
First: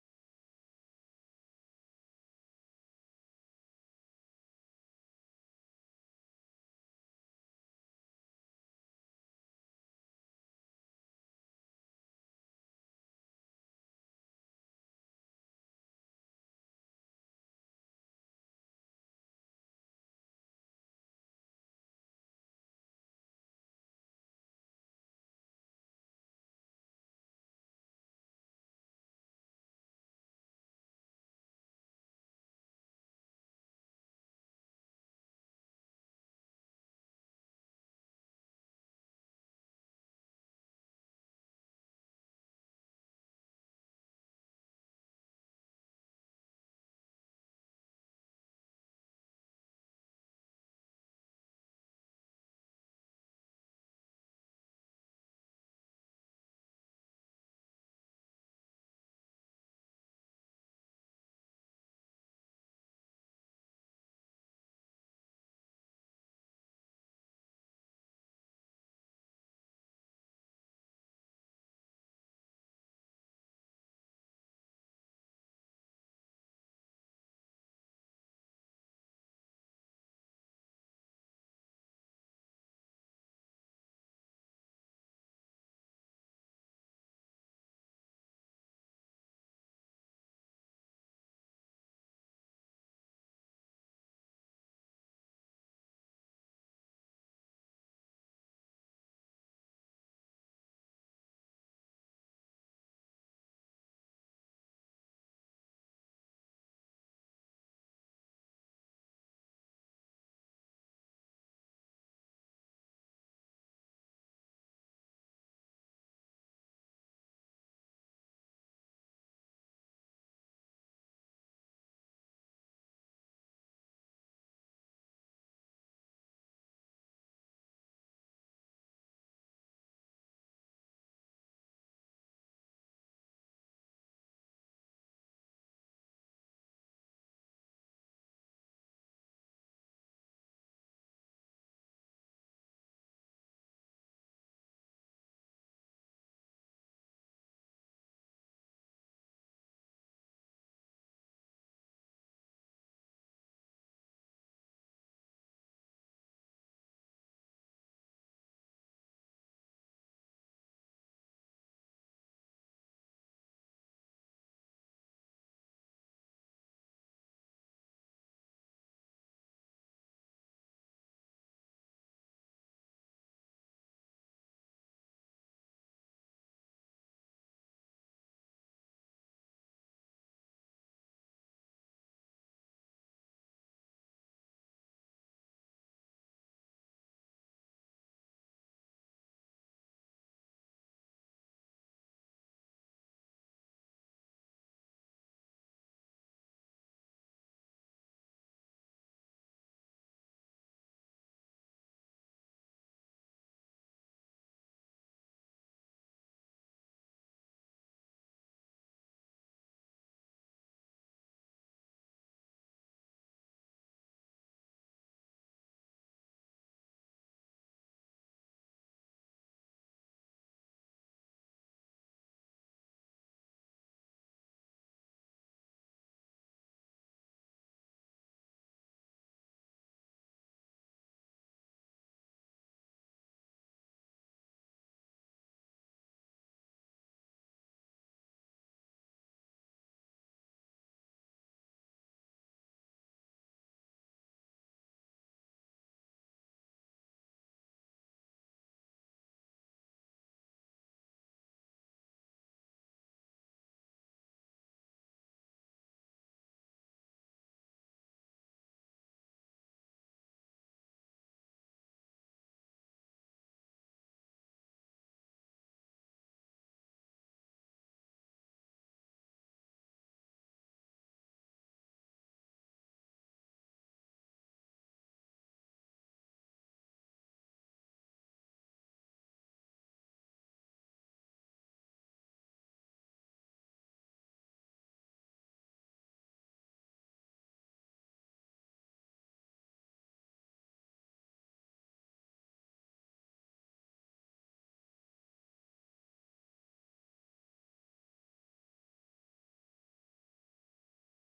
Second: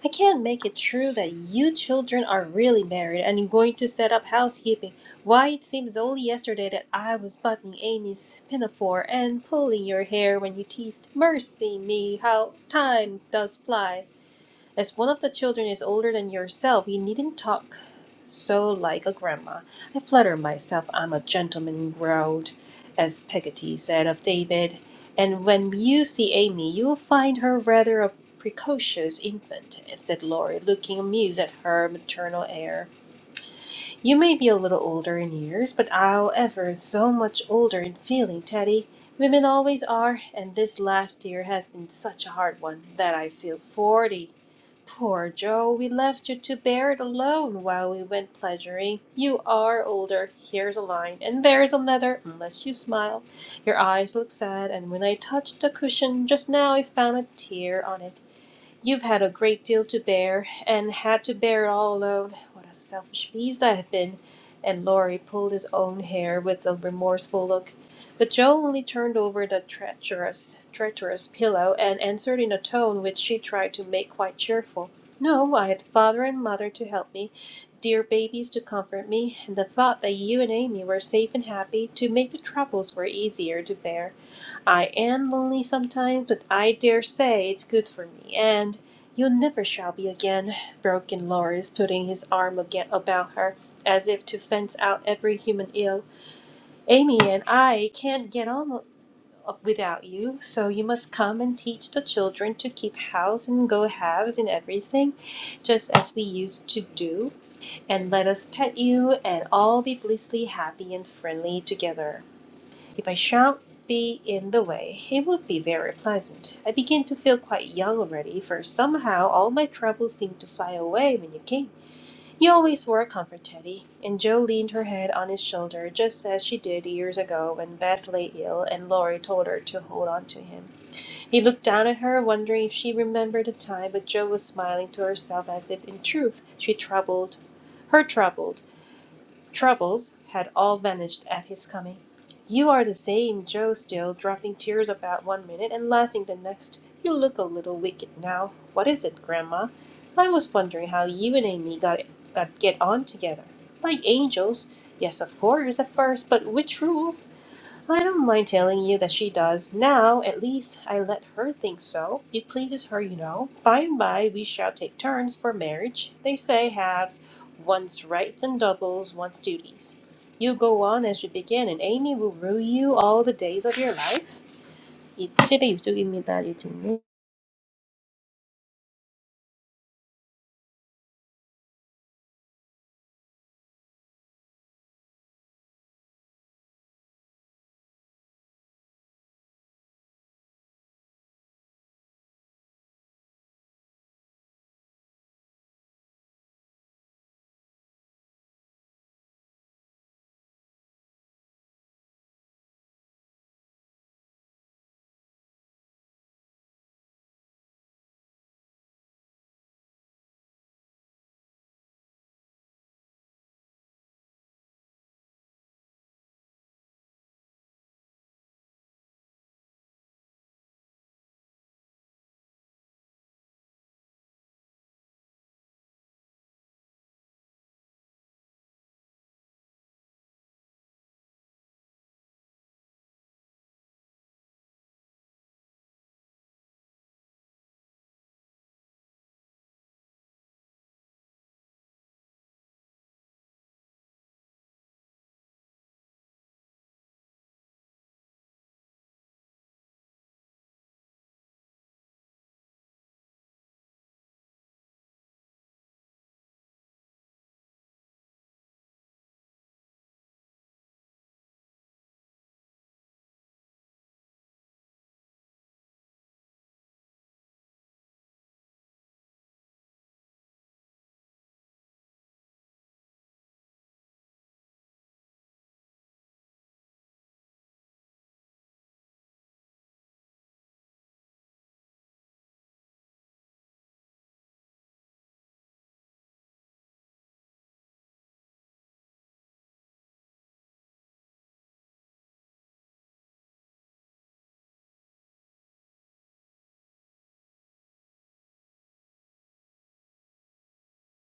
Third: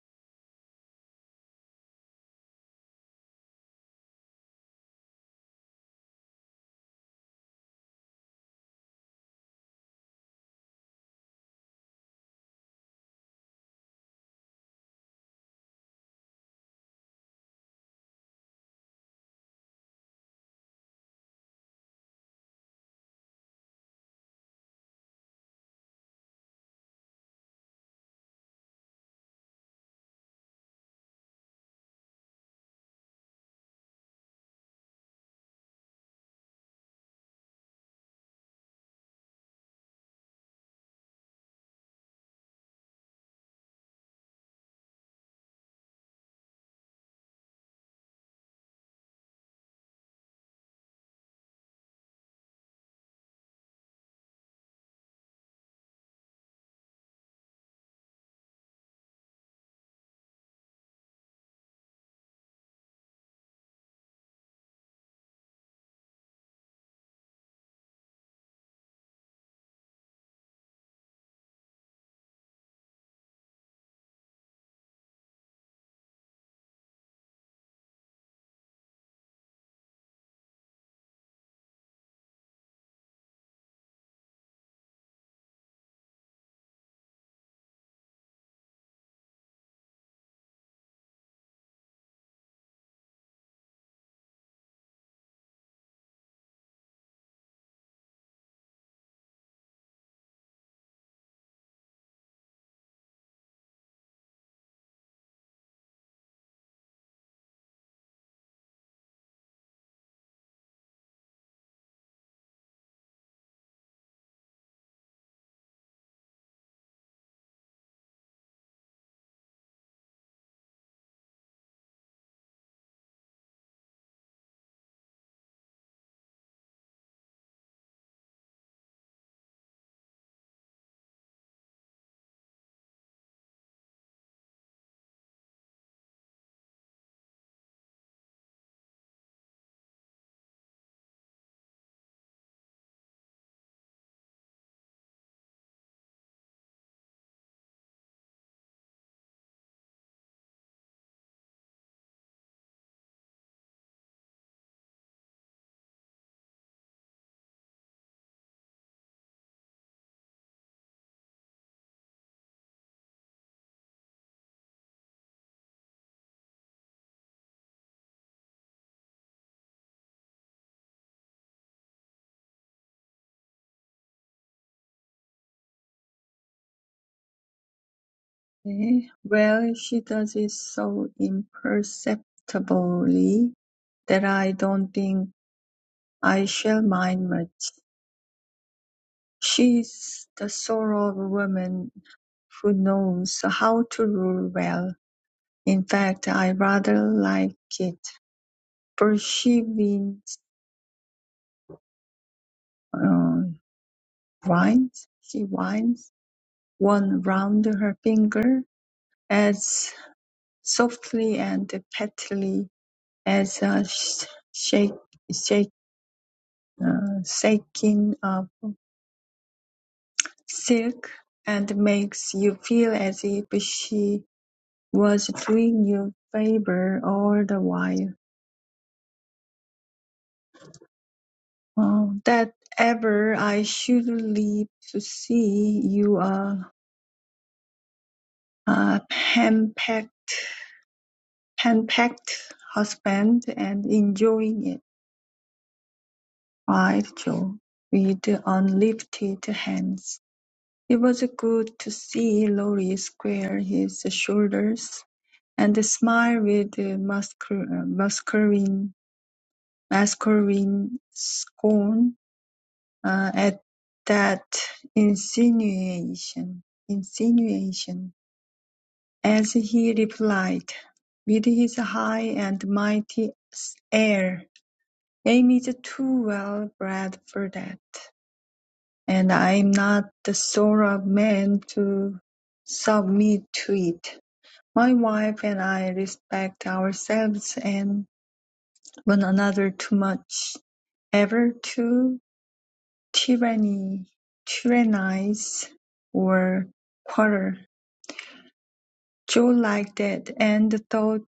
Speaker 2: I can't make it true that you children are really married and going to set up housekeeping. Why, it seems only yesterday that I was buttoning Amy's pinafore and pulling your hair when you teased. Mercy me, how time does fly! As one of the children is older than yourself, you needn't talk so like a grandma. I flatter myself I'm a gentleman growled, as Peggotty said of David, and when you see Amy, you'll find her rather a precocious infant, said Laurie, looking amused at her maternal air. You may be a little older in years, but I'll ever so much older in feeling, Teddy. Women always are, and this last year has been such a hard one that I feel forty. Poor Joe, we left you to bear it alone while we went pleasuring. You are older. Here's a line, and there's another, unless you smile. Your eyes look sad, and when I touched the cushion just now, I found a tear on it. You've had a great deal to bear, and had to bear it all alone. What a selfish beast I have been!" And Laurie pulled his own hair with a remorseful look. But Joe only turned over the treacherous, treacherous pillow, and answered in a tone which she tried to make quite cheerful. "No, I had father and mother to help me, dear babies to comfort me, and the thought that you and Amy were safe and happy, to make the troubles were easier to bear. I am lonely sometimes, but I dare say it's good for me, and you never shall be again, broke in Lawrence, putting his arm again about her, as if to fence out every human ill. Amy and I can't get on without you, so you must come and teach the children to keep house and go halves in everything, just as we used to do, and let us pet you and all be blissfully happy and friendly together. If I shan't be in the way, it would be very pleasant. I begin to feel quite young already, for somehow all my troubles seemed to fly away when you came. You always were a comfort, Teddy. And Joe leaned her head on his shoulder, just as she did years ago when Beth lay ill and Laurie told her to hold on to him. He looked down at her, wondering if she remembered the time, but Joe was smiling to herself as if, in truth, she troubled her troubled troubles had all vanished at his coming. You are the same Joe still, dropping tears about one minute and laughing the next. You look a little wicked now. What is it, Grandma? I was wondering how you and Amy got, got get on together. Like angels, yes, of course, at first, but which rules? Well, I don't mind telling you that she does. Now, at least, I let her think so. It pleases her, you know. By and by, we shall take turns for marriage. They say halves one's rights and doubles one's duties. You go on as you begin, and Amy will rule you all the days of your life. 이 집의 유족입니다, 유진님.
Speaker 1: Eh, Well, she does it so imperceptibly that I don't think I shall mind much. She's the sort of woman who knows how to rule well. In fact, I rather like it, for she wins, uh, winds, she winds one round her finger as softly and prettily as a sh- shake, uh, shaking of silk and makes you feel as if she was doing you favor all the while. Oh, that ever I should live to see you a a hand-packed, hand-packed husband and enjoying it, cried Joe, with unlifted hands. It was good to see Laurie square his shoulders And a smile with uh, mascul- uh, masculine, masculine scorn uh, at that insinuation, insinuation, as he replied, with his high and mighty air, "Aim is too well bred for that, and I am not the sort of man to submit to it. My wife and I respect ourselves and one another too much, ever to tyranny, tyrannize or quarrel. Joe liked that and thought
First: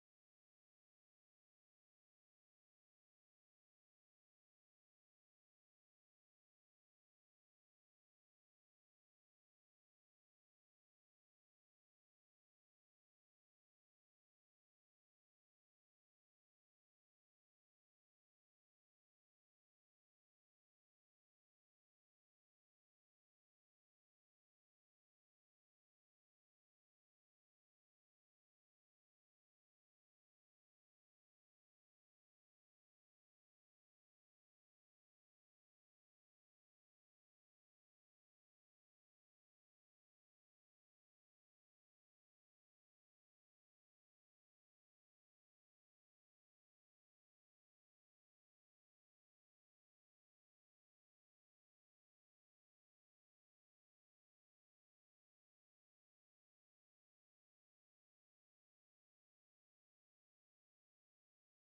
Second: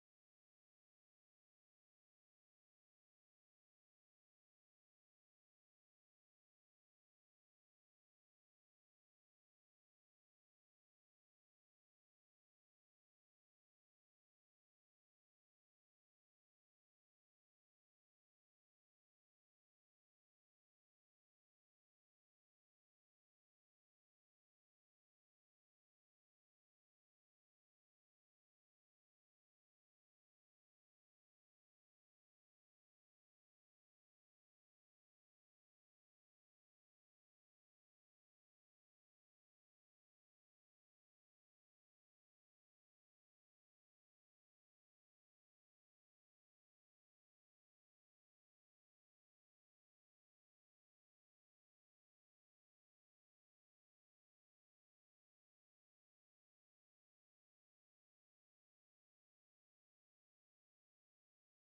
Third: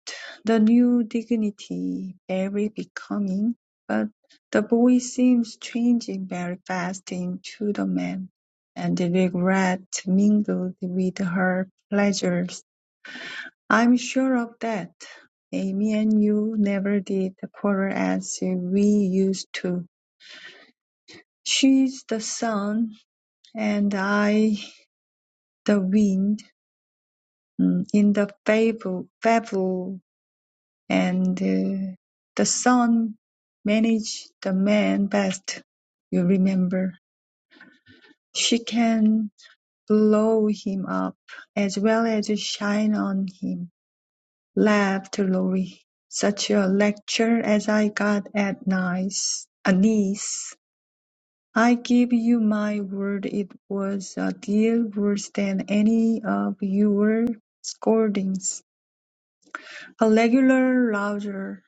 Speaker 1: the new dignity very becoming, but the boy seems changing very fast into the man, and the regret mingled with her pleasures. I'm sure of that. Amy and you never did quarrel as we used to. She's the sun and I the wind mm, in the fable, fable and uh, the sun manage the man best, you remember. She can blow him up as well as shine on him, laughed Lori. Such a lecture as I got at Nice, a niece I give you my word it was a deal worse than any of your scoldings. A regular rouser,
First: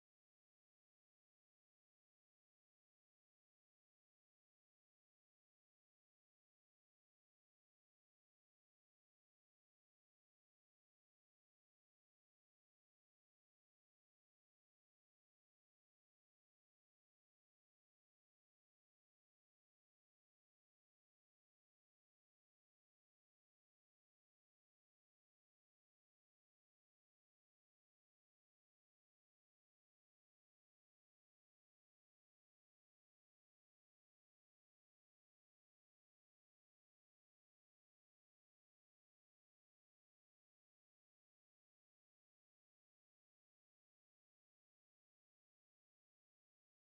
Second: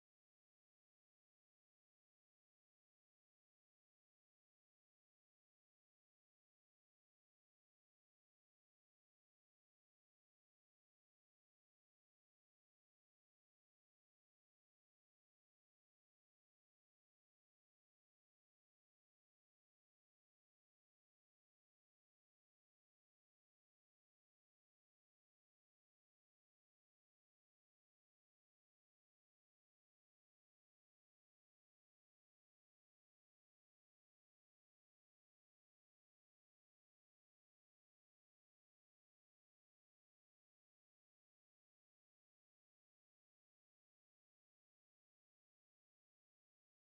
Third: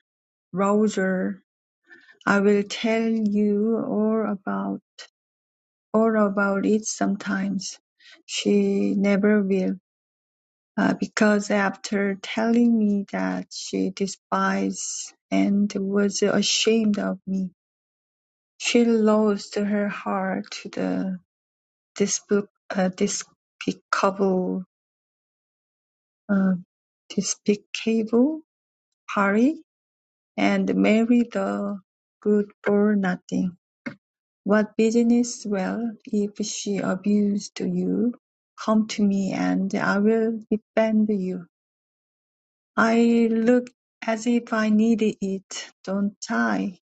Speaker 1: rouser. I will tell you all about all about it sometimes. She never will, uh, because after telling me that she despised and was ashamed of me, she lost her heart to the Despicable uh, despicable, uh, despicable Harry and Mary the good for nothing. What business Well, if she abused you, come to me and I will defend you. I look as if I needed it, don't I?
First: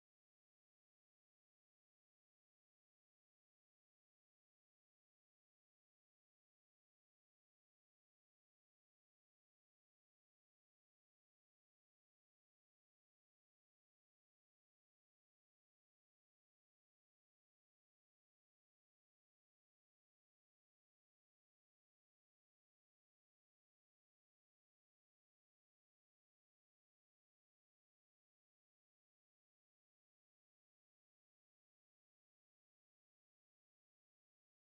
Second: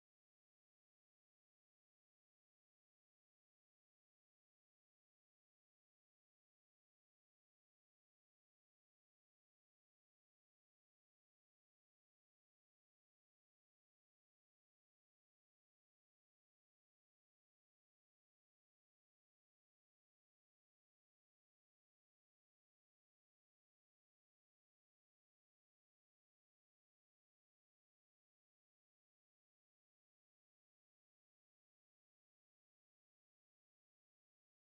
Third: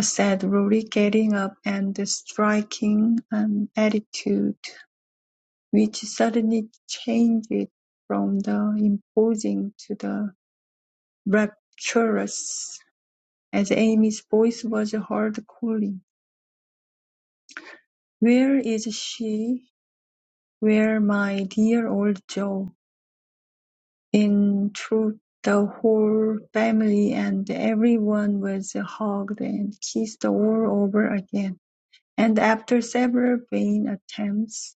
Speaker 1: said Rory, getting up and striking an attitude. which suddenly changed from the imposing to the rapturous, as Amy's voice was heard calling, "Where is she? Where my dear old Joe?" In truth, the whole family and everyone was hugged and kissed all over again, and after several vain attempts,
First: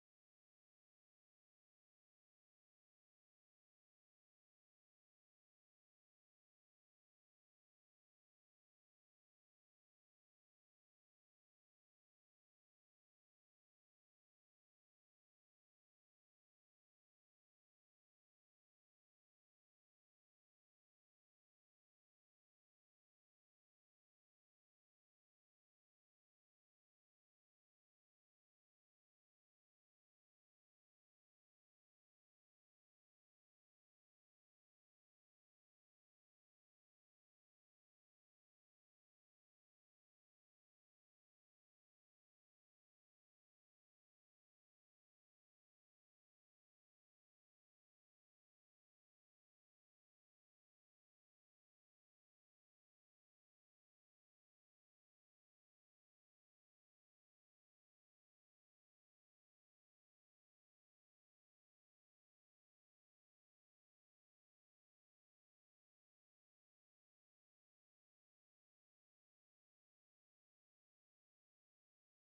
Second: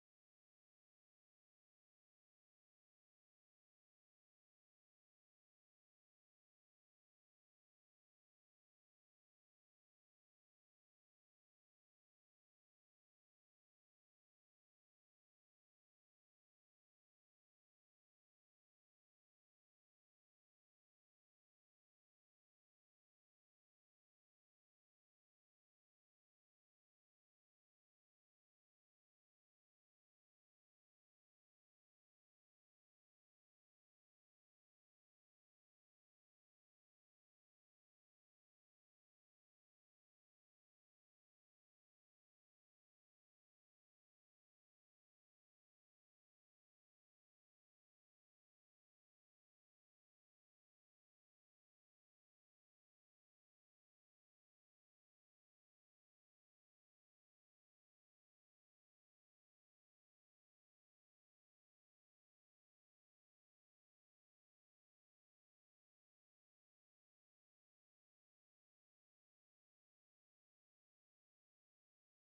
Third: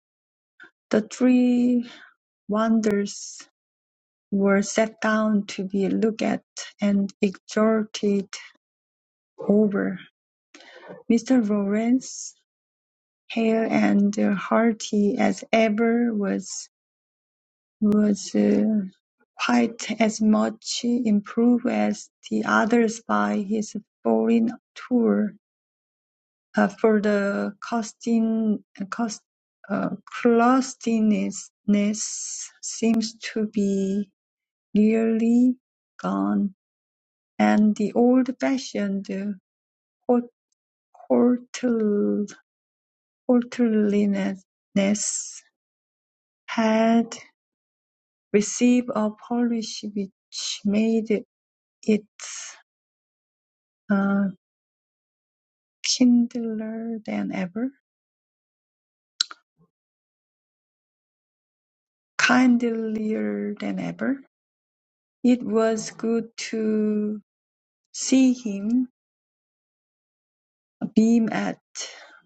Speaker 1: the three wanderers were set down to be looked at and exhorted over. Mr. Lawrence, hale and hearty as ever, was was uh, quite as much improved as the others by his foreign tour. Uh, for the costin, cost, uh, closeness seems to be nearly gone. And the old-fashioned courtliness had received a polish which made it uh, kindlier than ever. Kindlier than ever. It was good to see him beam at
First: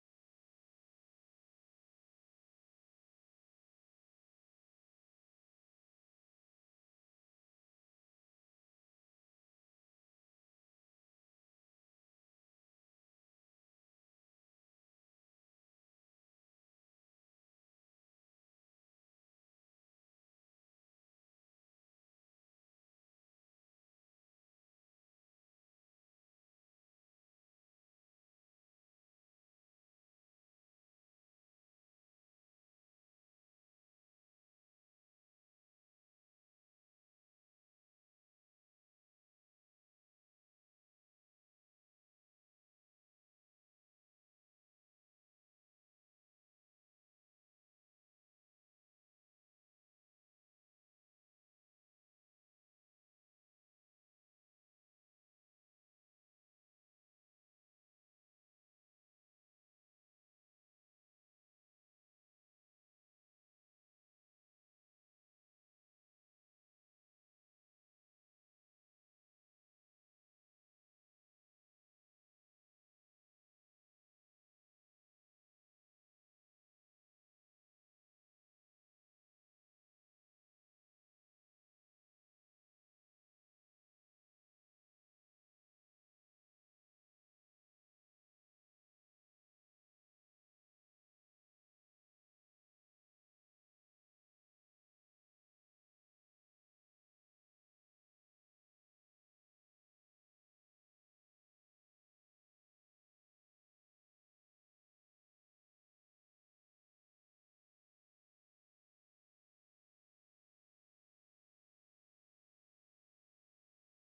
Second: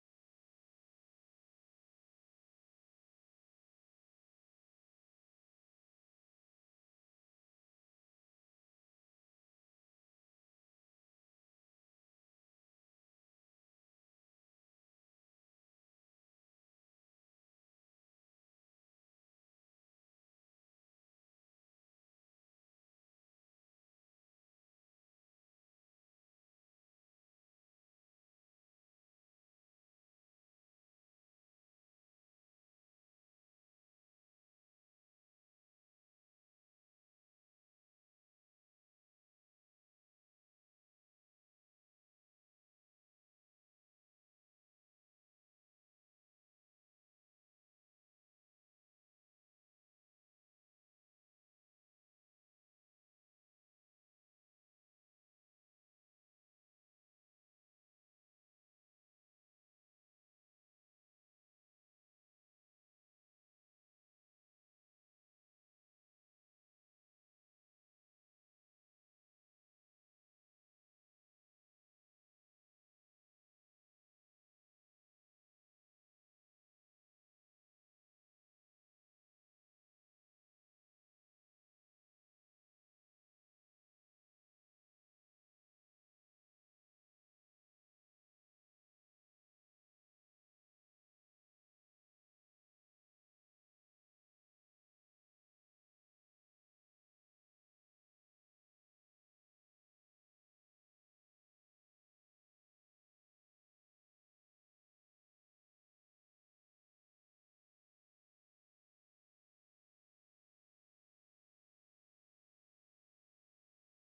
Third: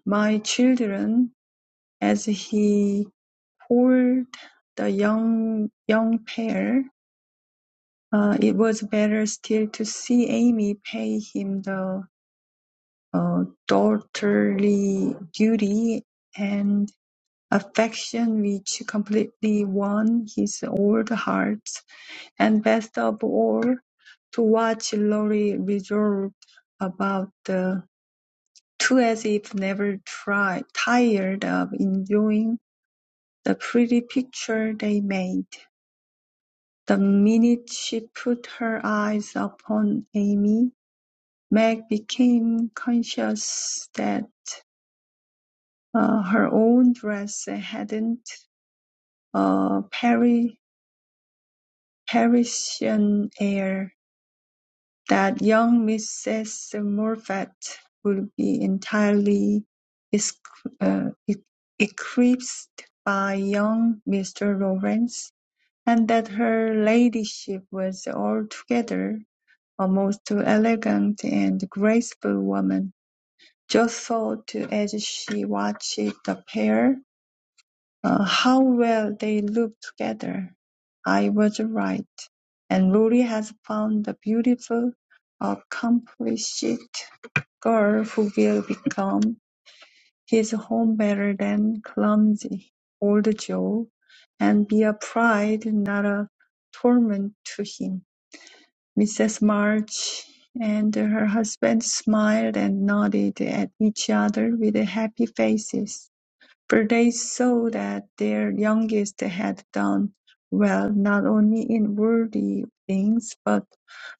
Speaker 1: my children as he poured the young young pair Uh, It was better still to see Amy pay him the uh, daughterly duty and affection which completely won his old heart, and best of all, to watch Lori resolved about the two as if never try, tired of enjoying the pretty picture they made. The minute she put her eyes upon Amy, Meg became conscious that uh, her own dress hadn't a Pari- Parisian air, that young Mrs. Moffat would be entirely es- uh, e- eclipsed by young Mr. Lawrence, and that her ladyship was altogether a most elegant and graceful woman. Joe thought as she watched the pair, uh, "How well they looked together. I was right, and Lori has found a beautiful, accomplished girl who will become his home better than clumsy old Joe, and be a pride, not a torment to him." Mrs. March and her husband smiled and nodded at each other with happy faces, for they saw that their youngest had done well not only in worldly things, but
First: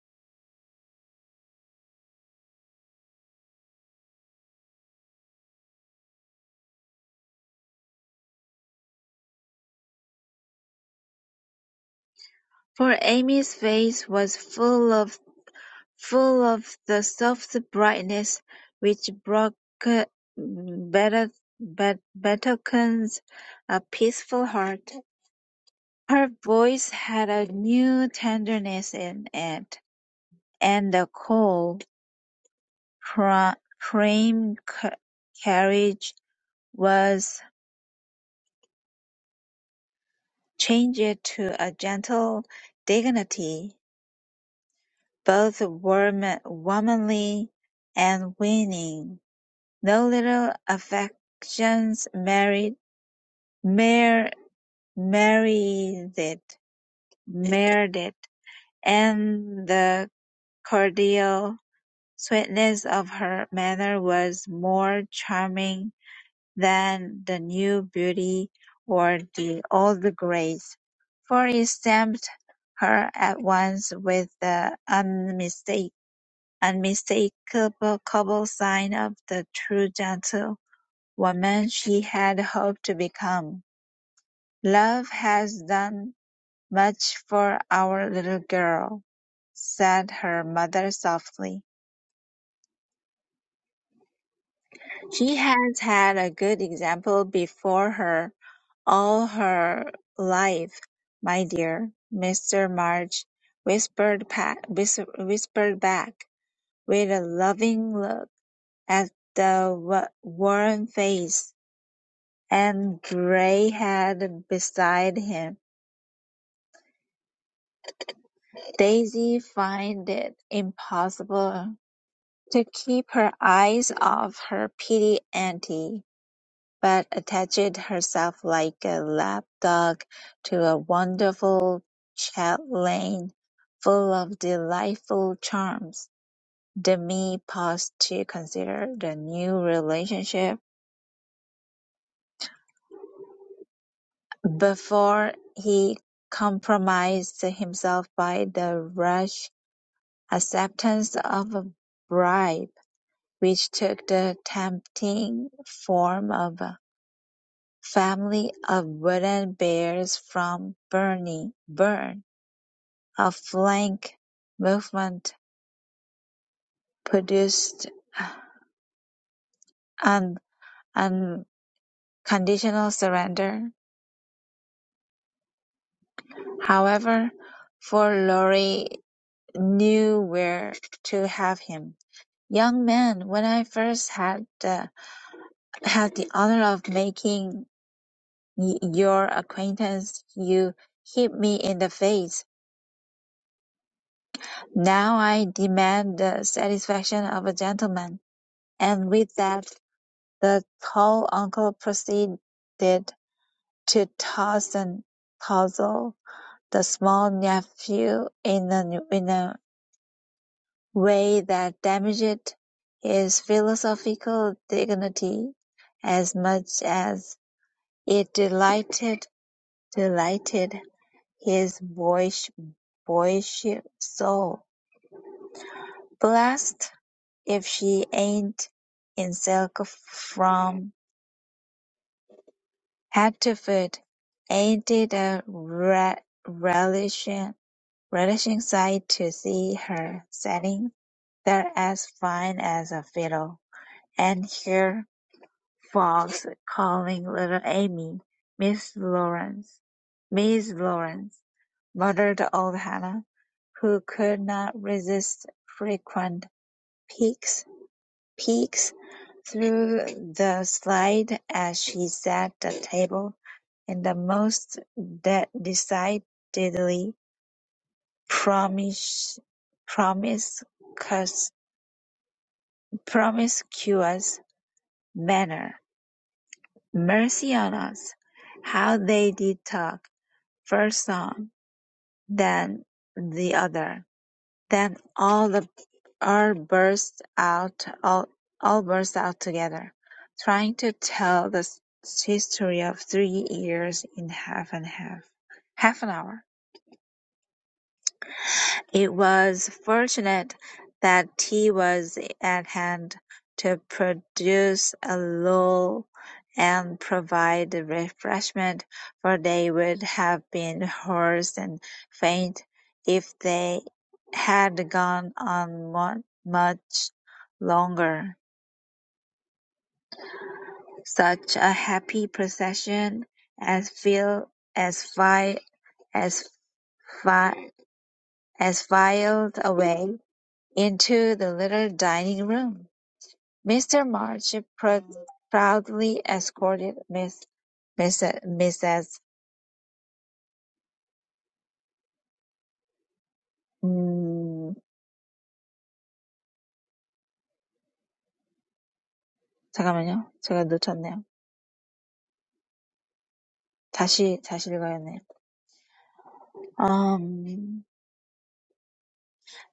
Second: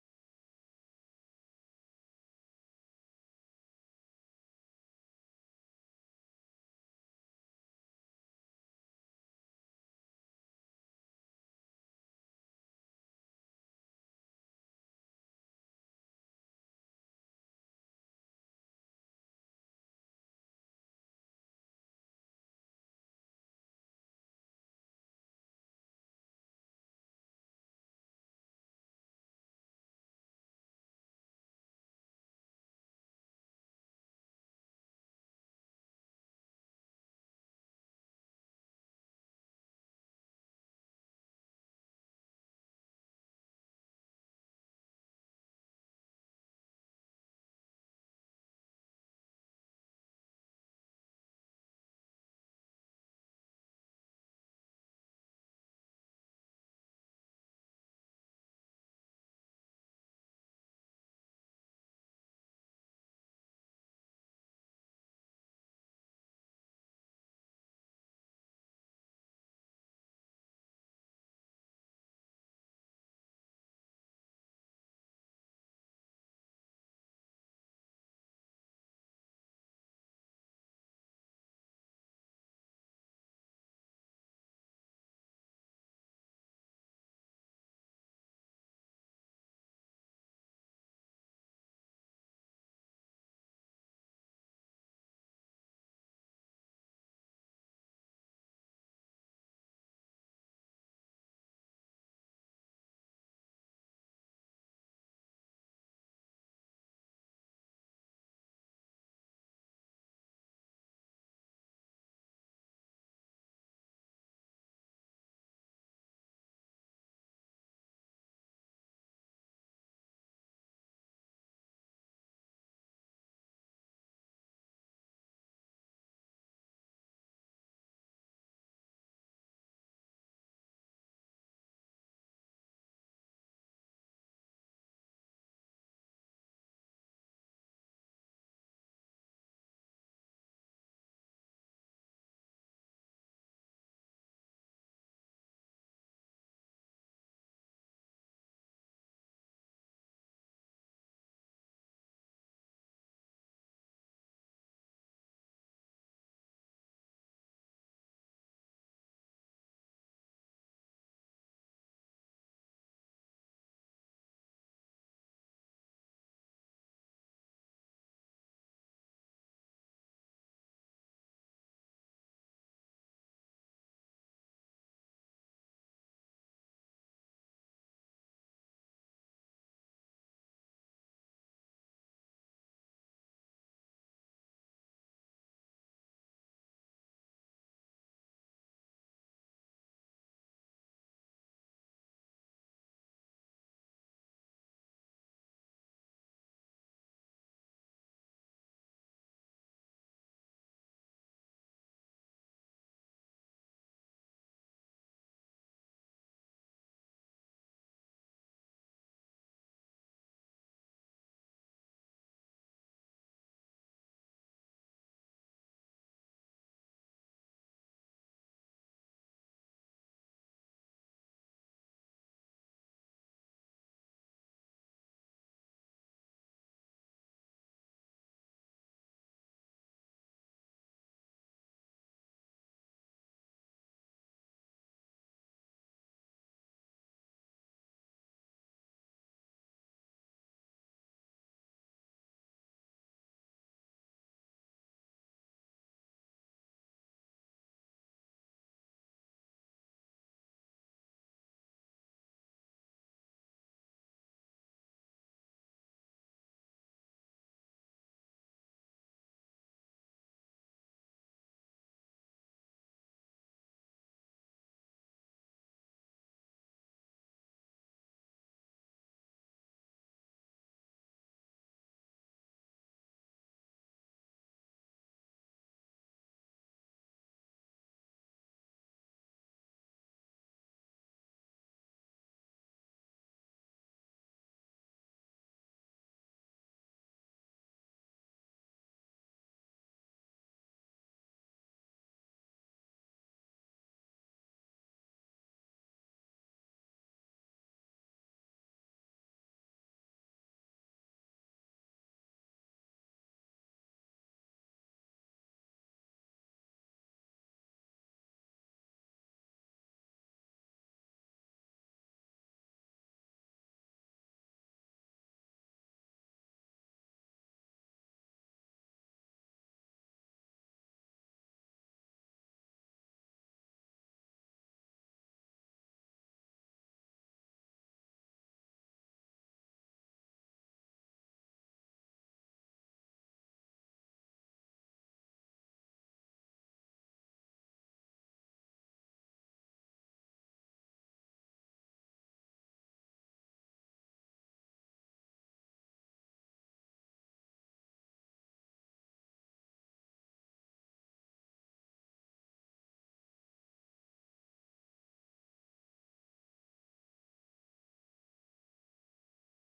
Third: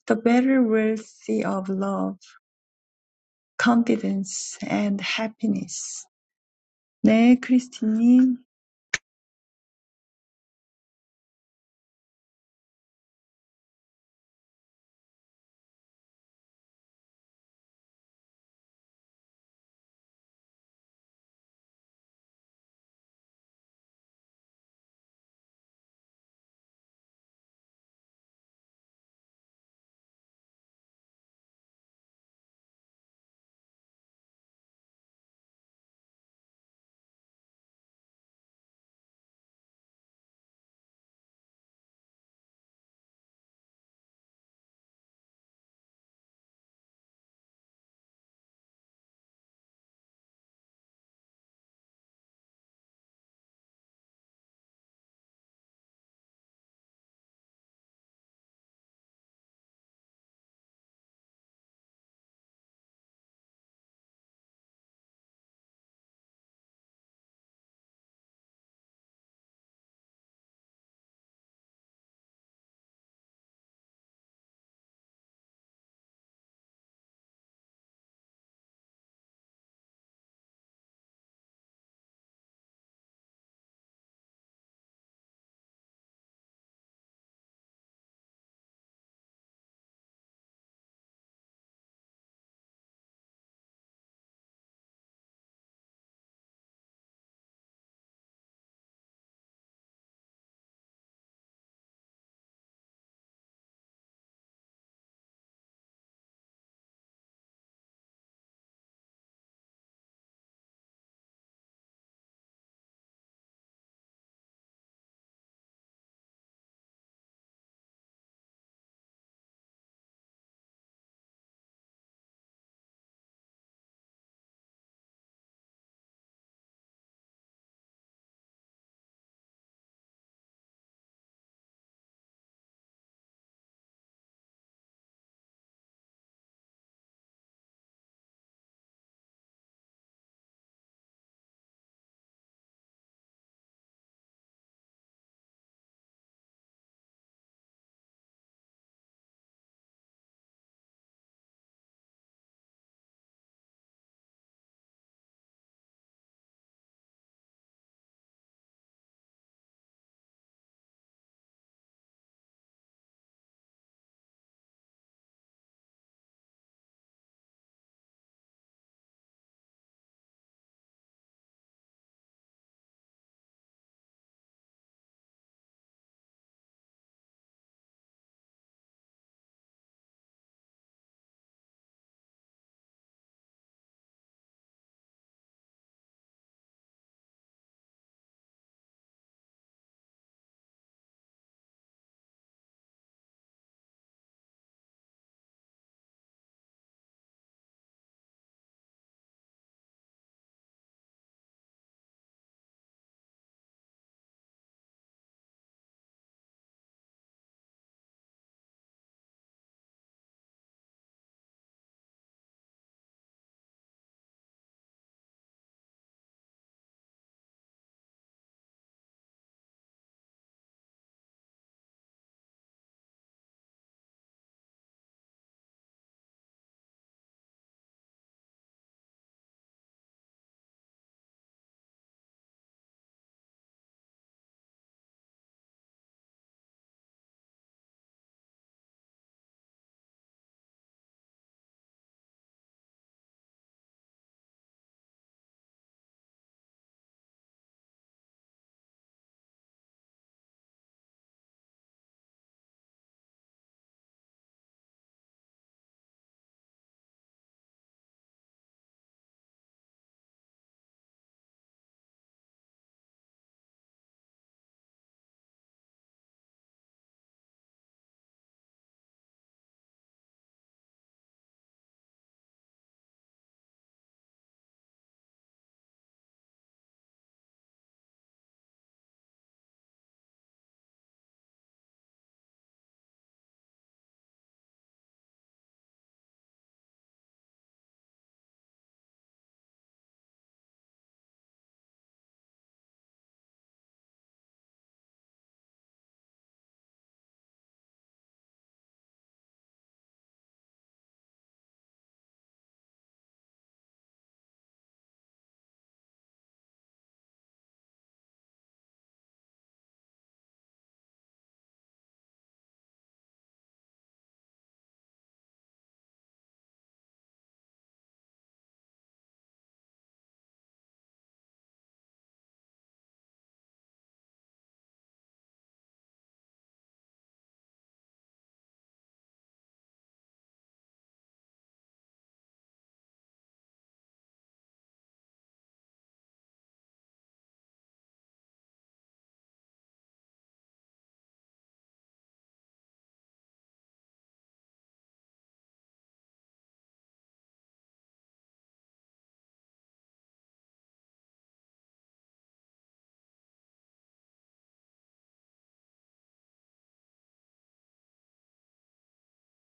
Speaker 1: the better wealthy of love, confidence, and happiness. 네, 크리스티님.
Speaker 3: For Amy's face was full of full of the soft brightness which broke bet bet- betokens a peaceful heart. Her voice had a new tenderness in it, and the cold, fra- frame ca- carriage was changed to a gentle dignity, both warm- womanly and winning. No little affections married, mar- married, it, married, it, and the cordial Sweetness of her manner was more charming than the new beauty or the old grace, for it stamped her at once with the unmistake- unmistakable sign of the true gentlewoman she had hoped to become. "Love has done much for our little girl," said her mother softly. She has had a good example before her all her life, my dear," Mr. March whispered, pa- whis- whispered back, with a loving look at the wa- worn face and gray head beside him. Daisy found it impossible to keep her eyes off her pretty auntie. but attached herself like a lap-dog to a wonderful chatelaine full of delightful charms. Demi paused to consider the new relationship before he compromised himself by the rash acceptance of a bribe, which took the tempting form of a family of wooden bears from Berne. Bern. A flank movement produced an unconditional surrender, however, for Lorry knew where to have him. "Young man, when I first had the had the honor of making y- your acquaintance, you hit me in the face. Now I demand the satisfaction of a gentleman." And with that, the tall uncle proceeded to Tarzan-puzzle the small nephew in a in a way that damaged his philosophical dignity as much as it delighted delighted his boyish boyish soul. Blessed if she ain't in silk from head ain't it a re- relish Relishing sight to see her sitting there as fine as a fiddle, and hear folks calling little Amy, "Miss Lawrence, Miss Lawrence," muttered old Hannah, who could not resist frequent peeks, peeks through the slide as she set the table in the most de- decidedly promis- Promiscuous promiscuous manner. mercy on us. how they did talk! First one, then the other, then all the all burst out all, all burst out together, trying to tell the s- history of three years in half and half half an hour. It was fortunate that tea was at hand to produce a lull and provide refreshment, for they would have been hoarse and faint if they had gone on mu- much longer. Such a happy procession as fil- as fi- as fi- as filed away Into the little dining room, Mr. March prou- proudly escorted Miss, Miss, Mrs. 음, 잠깐만요. 제가 놓쳤네요. 다시, 다시 읽어야겠네요. Um,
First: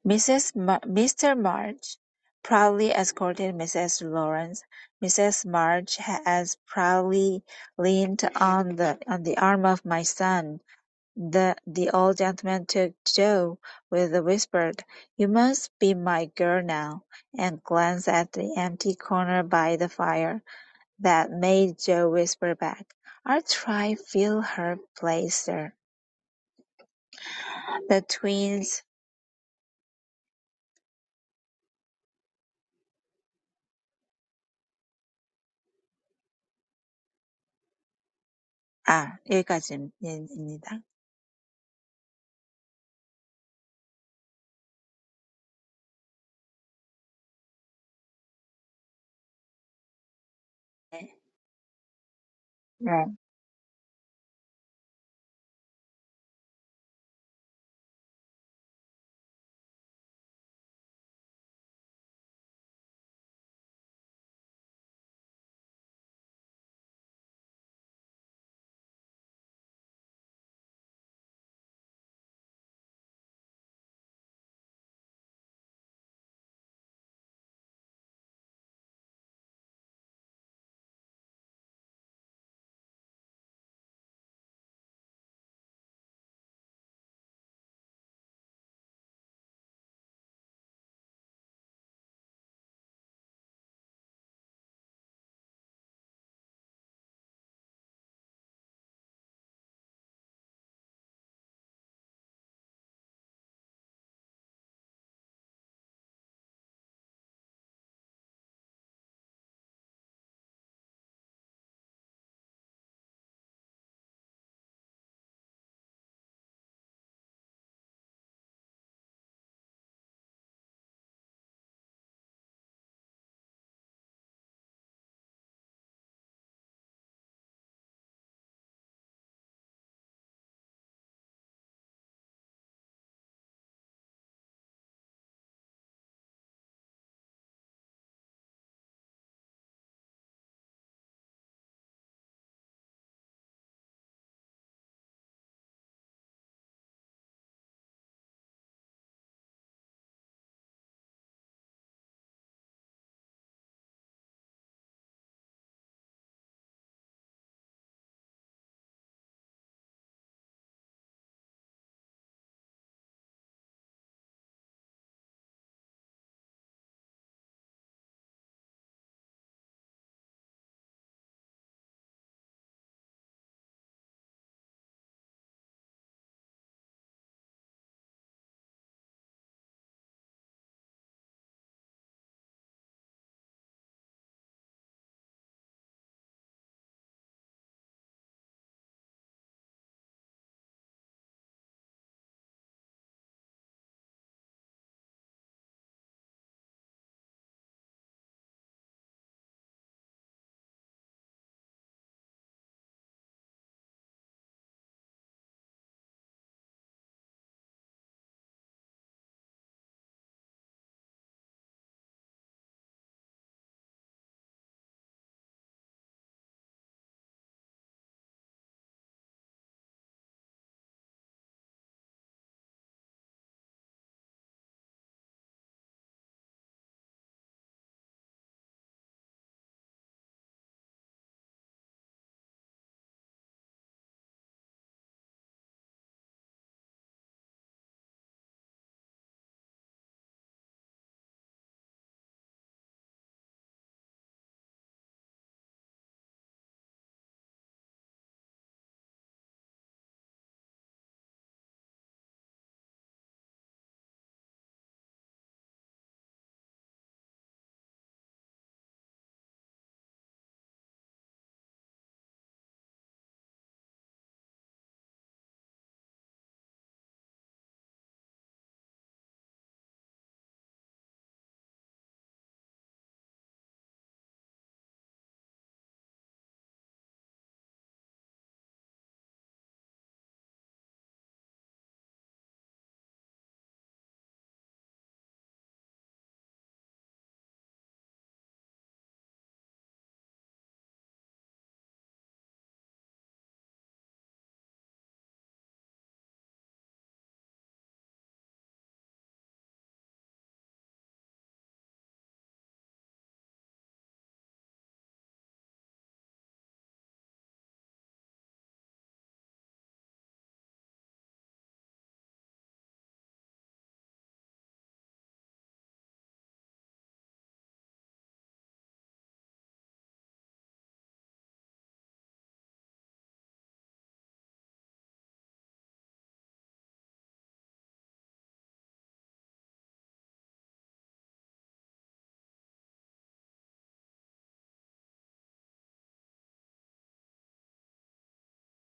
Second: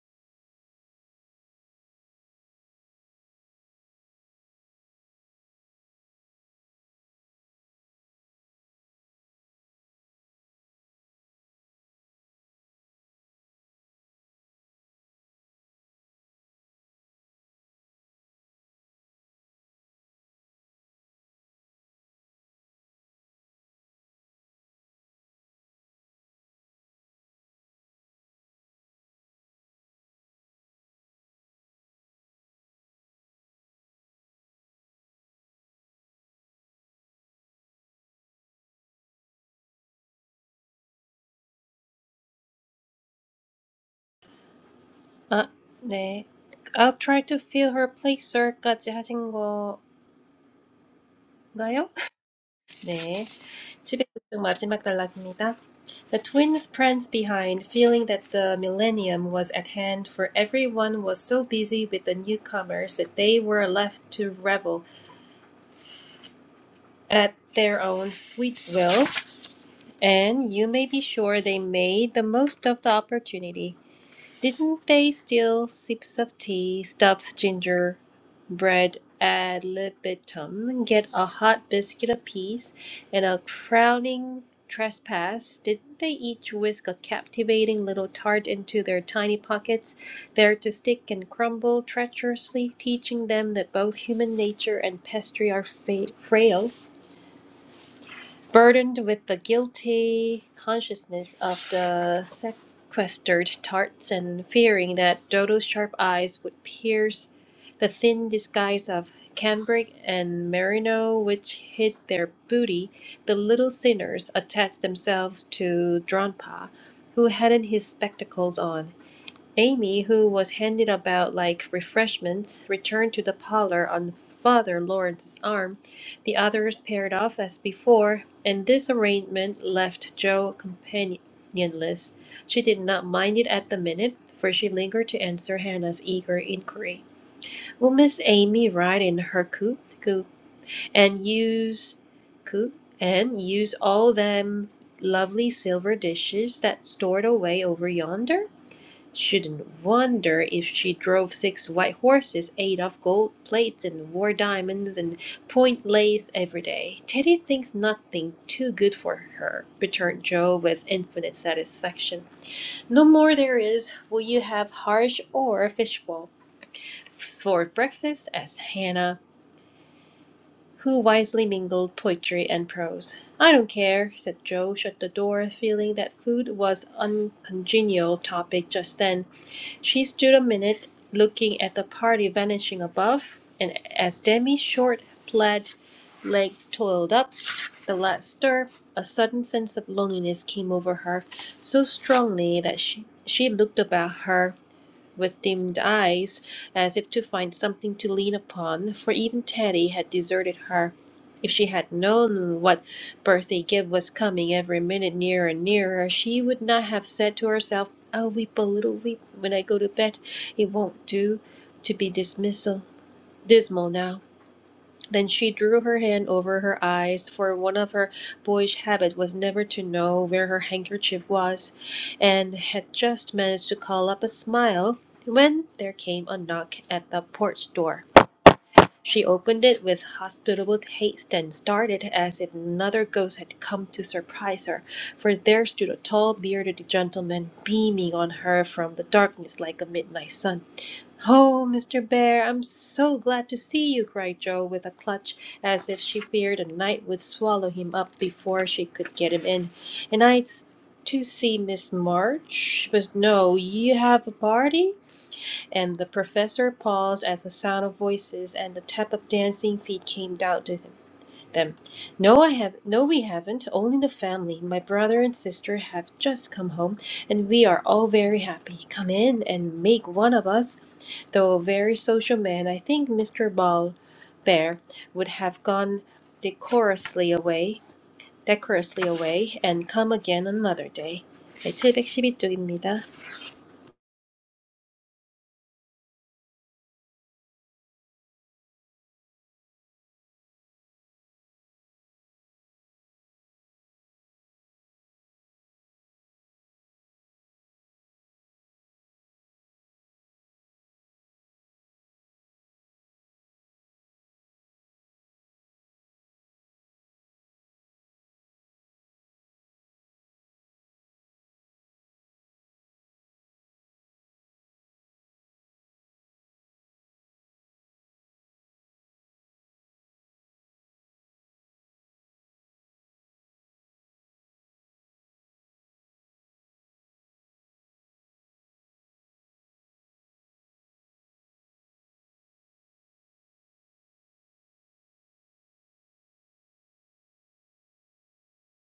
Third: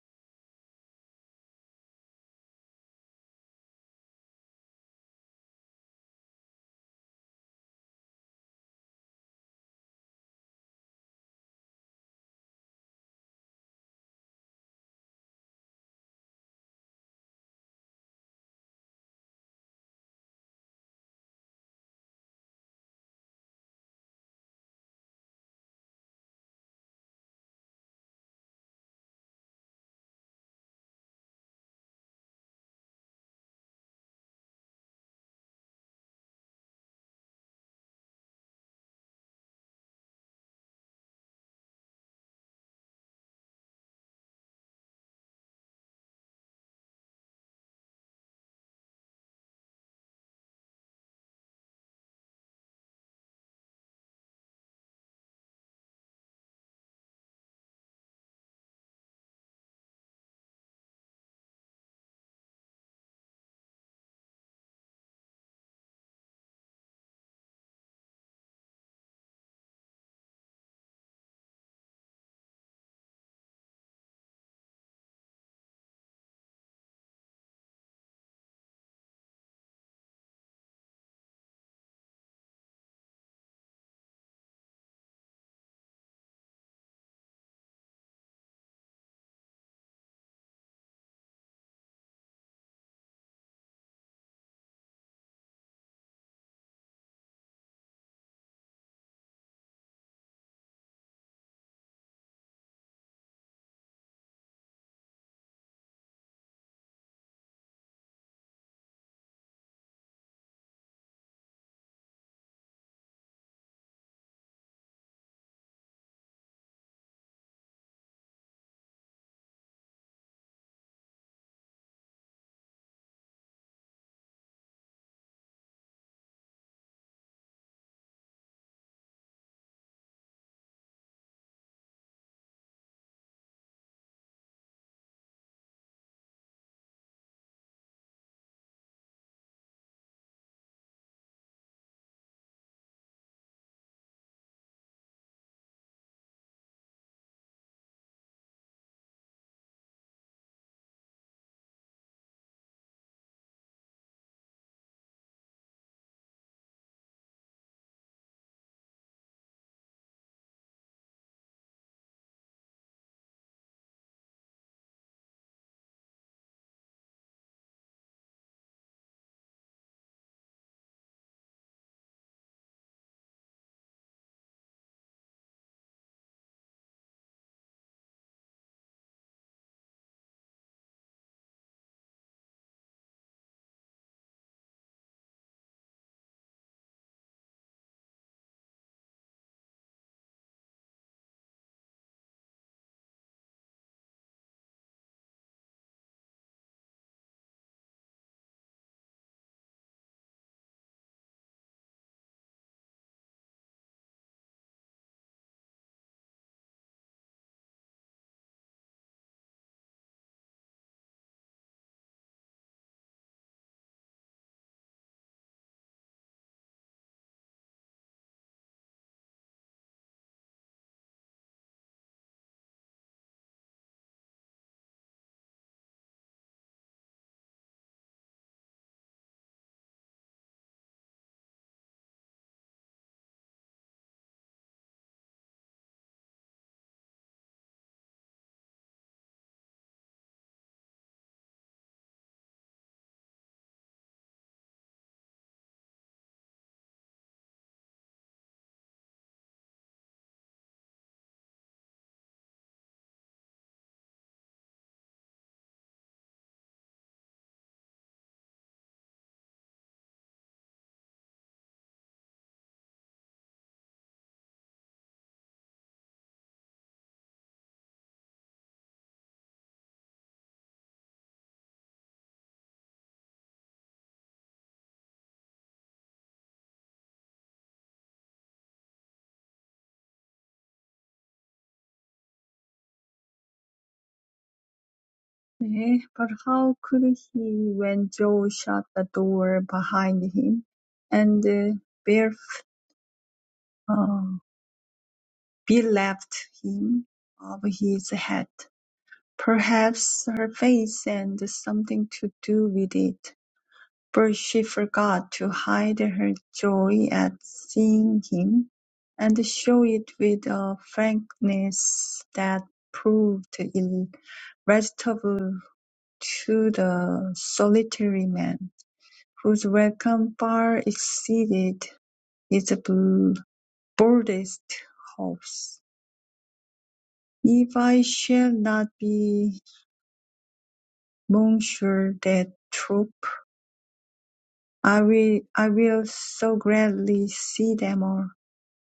Speaker 3: Mrs. Ma- Mr. March proudly escorted Mrs. Lawrence. Mrs. March has proudly leaned on the on the arm of my son. The the old gentleman took Joe with a whispered "You must be my girl now," and glanced at the empty corner by the fire, that made Joe whisper back, "I'll try fill her place there." The twins 아 여기까지입니다.
Speaker 2: 아, 네. I'll try to fill her place, sir까지 하신 건가요?
Speaker 3: 네. 네.
Speaker 2: 네. 700쪽 마지막 단락입니다. The twins pranced behind, feeling that the millennium was at hand, for everyone was so busy with the newcomers that they were left to revel at their own sweet will, and you may be sure they made the most of the opportunity. Didn't they steal sips of tea, stuff gingerbread ad libitum, get a hot biscuit apiece, and a crowning trespass? Didn't they each whisk a captivating little tart into their tiny pockets, there to stick and crumble treacherously, teaching them that both human nature and pastry are fa- frail? burdened with the guilty consciousness of the sequestered tarts and fearing that Dodo's sharp eyes would pierce the thin disguise of cambric and merino which hid their booty, the little sinners attached themselves to Dronpa, who hadn't his spectacles on. Amy, who was handed about like refreshments, returned to the parlor on Father Lawrence's arm. The others paired off as before, and this arrangement left Jo companionless. She did not mind it at the minute, for she lingered to answer Hannah's eager inquiry. Will Miss Amy ride in her coupe, coupe and use coupe and use all them lovely silver dishes that's stored away over yonder? Shouldn't wonder if she drove six white horses, ate off gold plates, and wore diamonds and point lace every day. Teddy thinks nothing too good for her, returned Joe with infinite satisfaction. No more there is. Will you have harsh or fishbowl for breakfast? asked Hannah, who wisely mingled poetry and prose. I don't care, said Joe, shut the door, feeling that food was uncongenial topic just then she stood a minute, looking at the party vanishing above, and as Demi's short, plaid legs toiled up the last stir, a sudden sense of loneliness came over her so strongly that she, she looked about her with dimmed eyes, as if to find something to lean upon, for even Teddy had deserted her. If she had known what birthday gift was coming every minute nearer and nearer, she would not have said to herself, I'll weep a little weep when I go to bed. It won't do to be dismissal, dismal now. Then she drew her hand over her eyes, for one of her boyish habits was never to know where her handkerchief was, and had just managed to call up a smile when there came a knock at the porch door. She opened it with hospitable haste and started as if another ghost had come to surprise her, for there stood a tall bearded gentleman beaming on her from the darkness like a midnight sun. Oh, Mr. Bear, I'm so glad to see you, cried Joe with a clutch, as if she feared a night would swallow him up before she could get him in. And I to see Miss March, but no, you have a party? And the professor paused as the sound of voices and the tap of dancing feet came down to him them. No, I have no we haven't, only the family. My brother and sister have just come home and we are all very happy. Come in and make one of us. Though a very social man, I think Mr. Ball Bear would have gone decorously away, decorously away and come again another day. 네, 712쪽입니다.
Speaker 1: 네, but how could he when Joe shut the door behind him and uh, barefoot? uh, bereft him of his hat, perhaps her face had something to do with it, for she forgot to hide her joy at seeing him, and showed it with a frankness that proved irresistible to the solitary man, whose welcome far exceeded his boldest hopes. If I shall not be Monsieur de Trop, I will I will so gladly see them all.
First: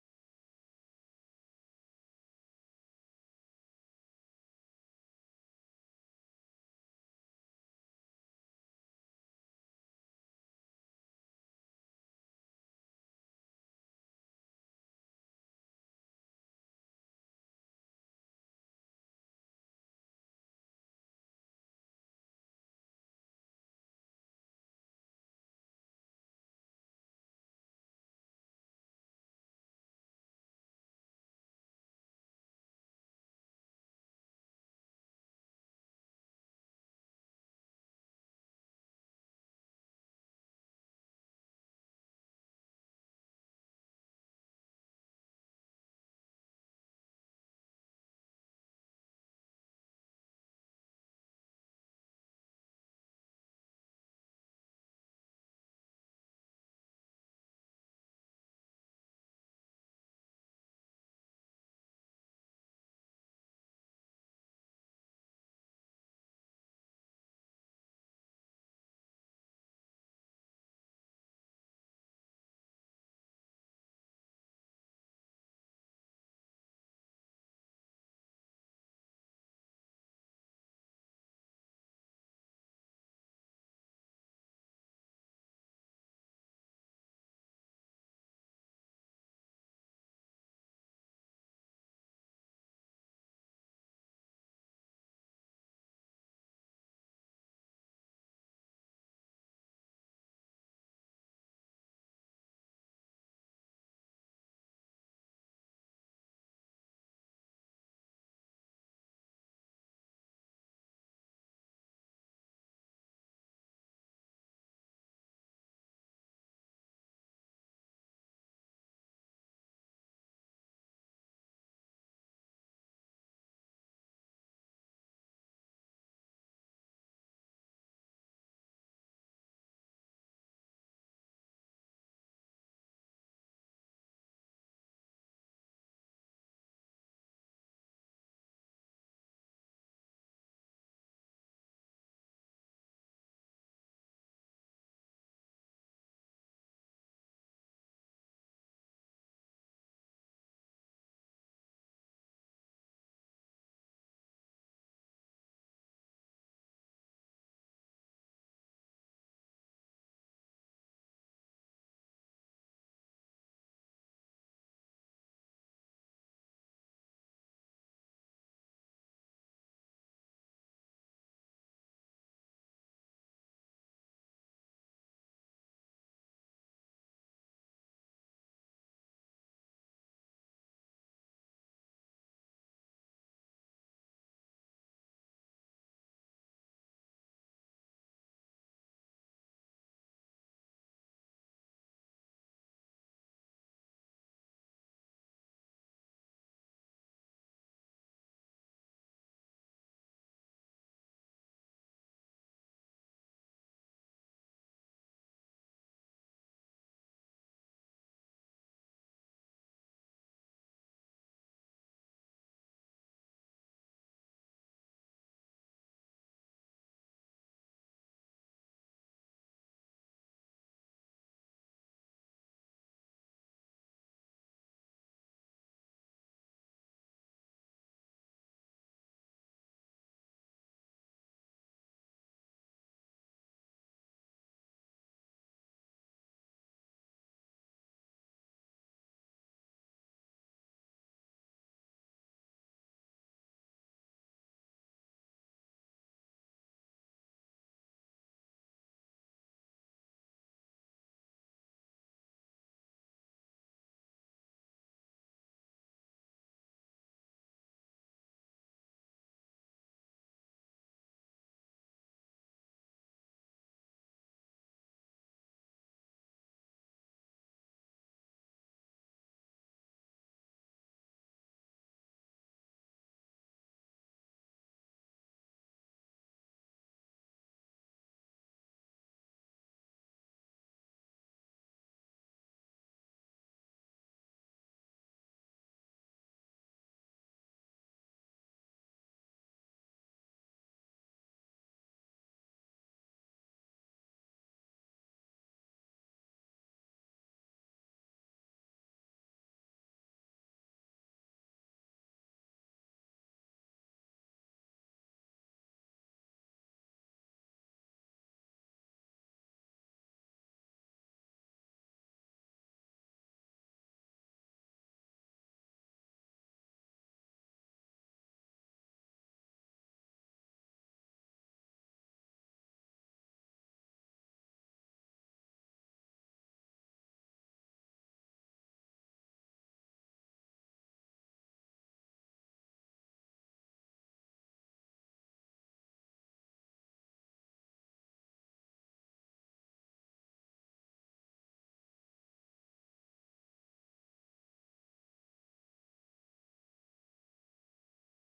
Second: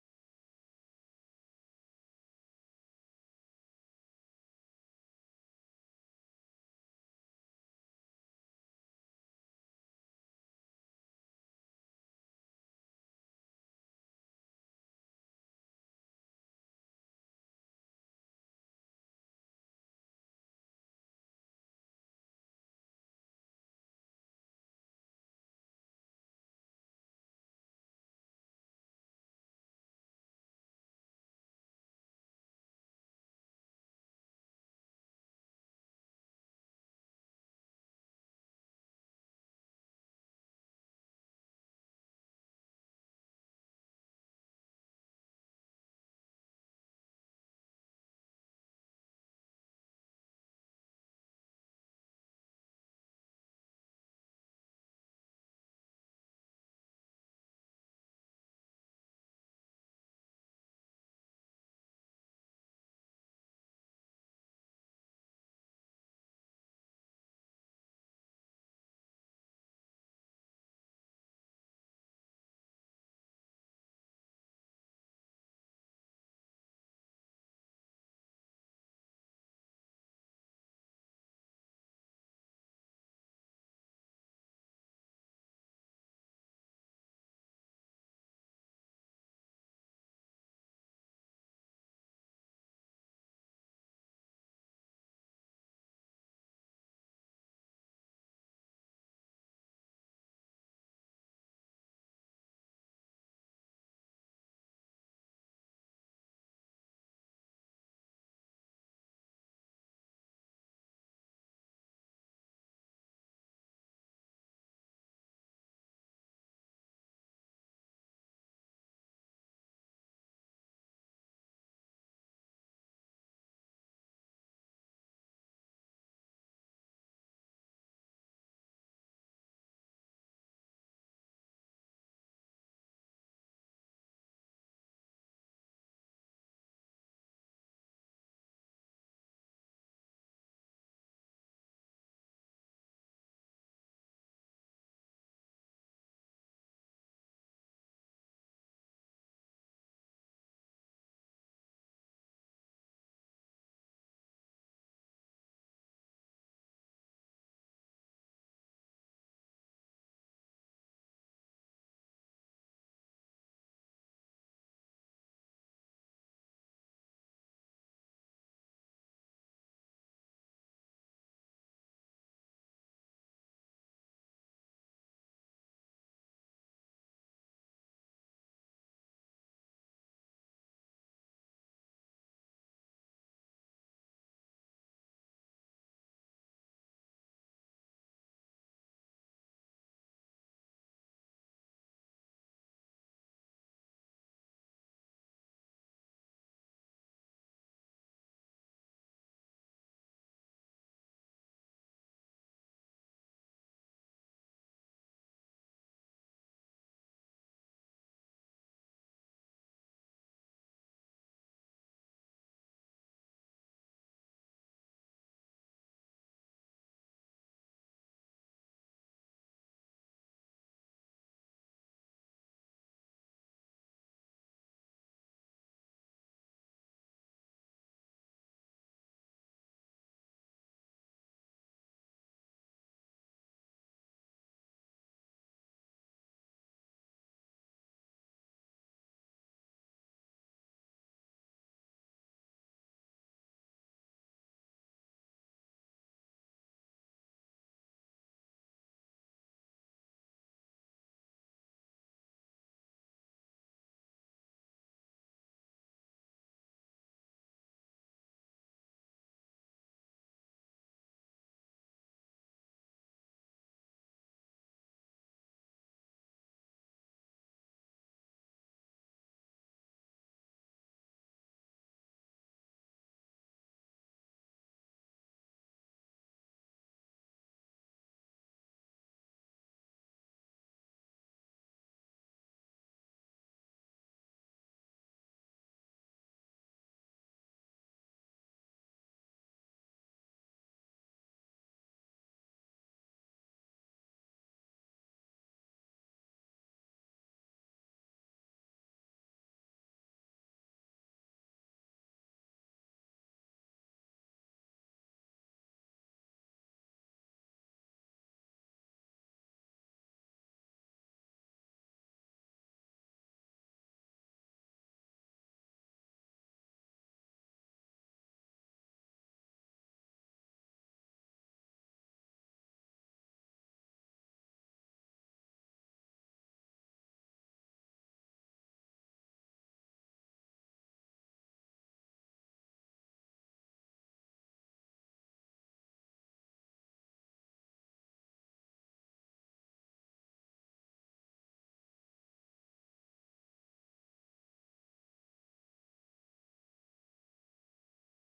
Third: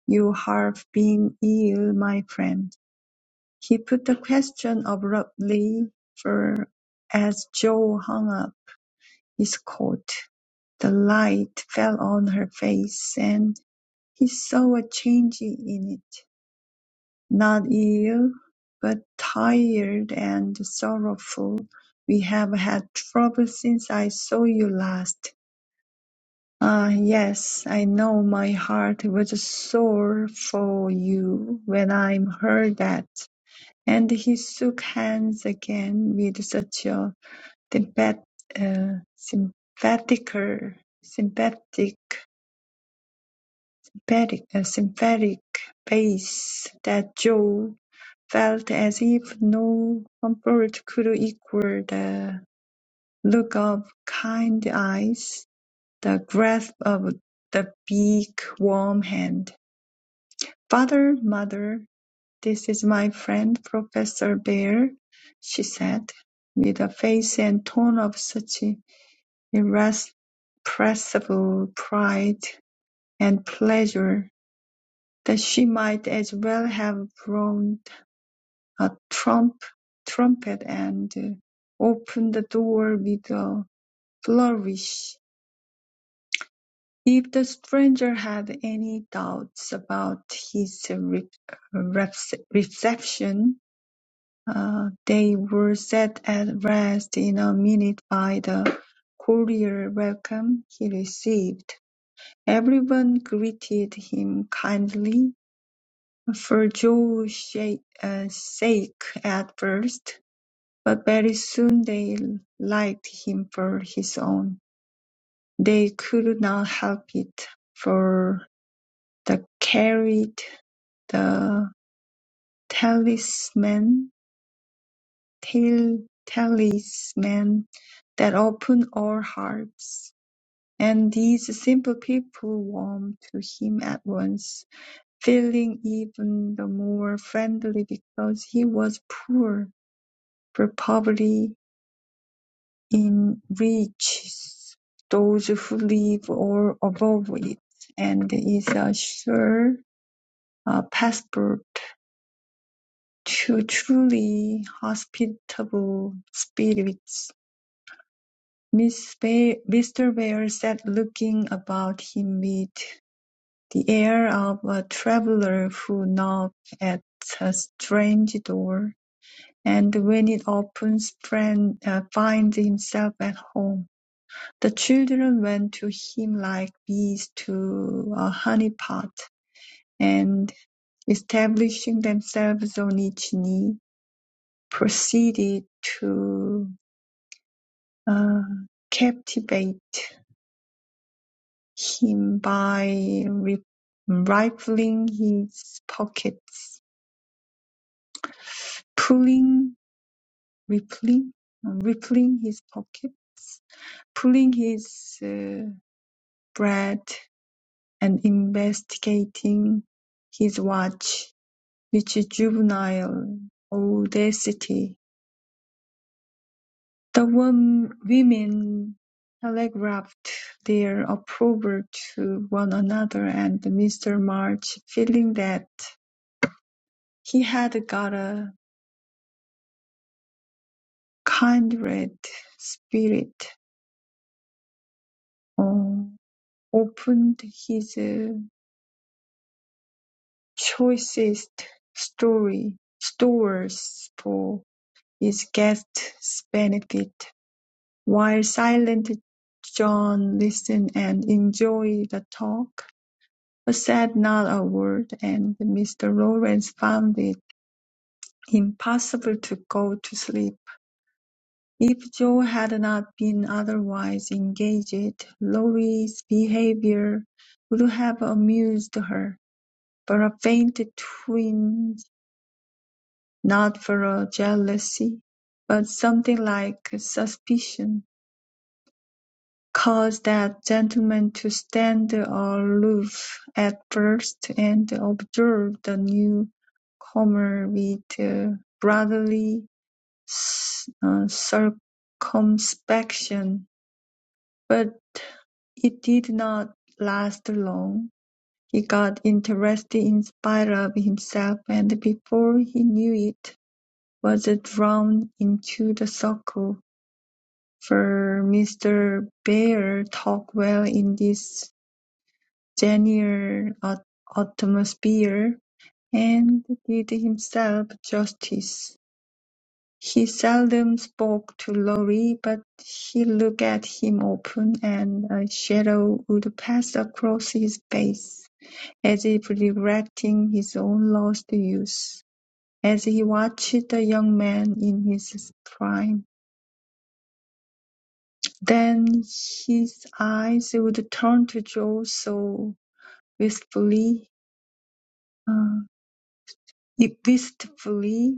Speaker 1: You have been ill, my friend." He put the question abruptly, for as Jo hung up his coat, the light fell on her face, and he saw a change in it. Not ill, but tired and sorrowful. We have had trouble since I saw you last. Ah, yes, I know my heart was sore for you when I heard that. And he shook hands again with such a sympath- uh, sympathetical, sympathetic, sympathetic, uh, sympathetic face that Joe felt as if no comfort could equal the look of kind eyes, the grasp of the big, warm hand. "Father, mother, this is my friend, Professor Bear," she said, with a face and tone of such irrepressible pride and pleasure that she might as well have frowned a trump, trumpet and opened the door with a flourish. If the stranger had any doubts about his re- rep- reception, uh, they were set at rest in a minute by the cordial welcome he received. Everyone greeted him kindly, for Joe's uh, sake at first, But very soon they liked him for his own. They could not help it, for they carried the talisman, tal- talisman that opened all hearts. And these simple people warmed to him at once, feeling even the more friendly because he was poor, for poverty enriches those who live or above it, and is a sure uh, passport to truly hospitable spirits. Mr. Bear sat looking about him with the air of a traveller who knocked at a strange door, and when it opens, friend, uh, finds himself at home. The children went to him like bees to a honey-pot, and, establishing themselves on each knee, proceeded to uh, captivate him by ri- rifling his pockets, pulling, rippling, rippling his pockets, pulling his uh, bread, and investigating his watch. which is juvenile audacity! The women telegraphed their approval to one another, and Mr. March, feeling that he had got a kindred spirit, uh, opened his uh, choicest story stores for his guests' benefit. While Silent John listened and enjoyed the talk, but said not a word, and Mr. Lawrence found it impossible to go to sleep. If Joe had not been otherwise engaged, Laurie's behavior would have amused her, but a faint twinge, not for a jealousy, but something like suspicion Caused that gentleman to stand aloof at first and observe the newcomer with uh, brotherly uh, circumspection. But it did not last long. He got interested in spite of himself, and before he knew it, was drawn into the circle. For Mr. Bear talked well in this General atmosphere, and did himself justice. He seldom spoke to Lorry, but he looked at him often, and a shadow would pass across his face, as if reflecting his own lost youth as he watched the young man in his prime. Then his eyes would turn to Joe so wistfully, uh, wistfully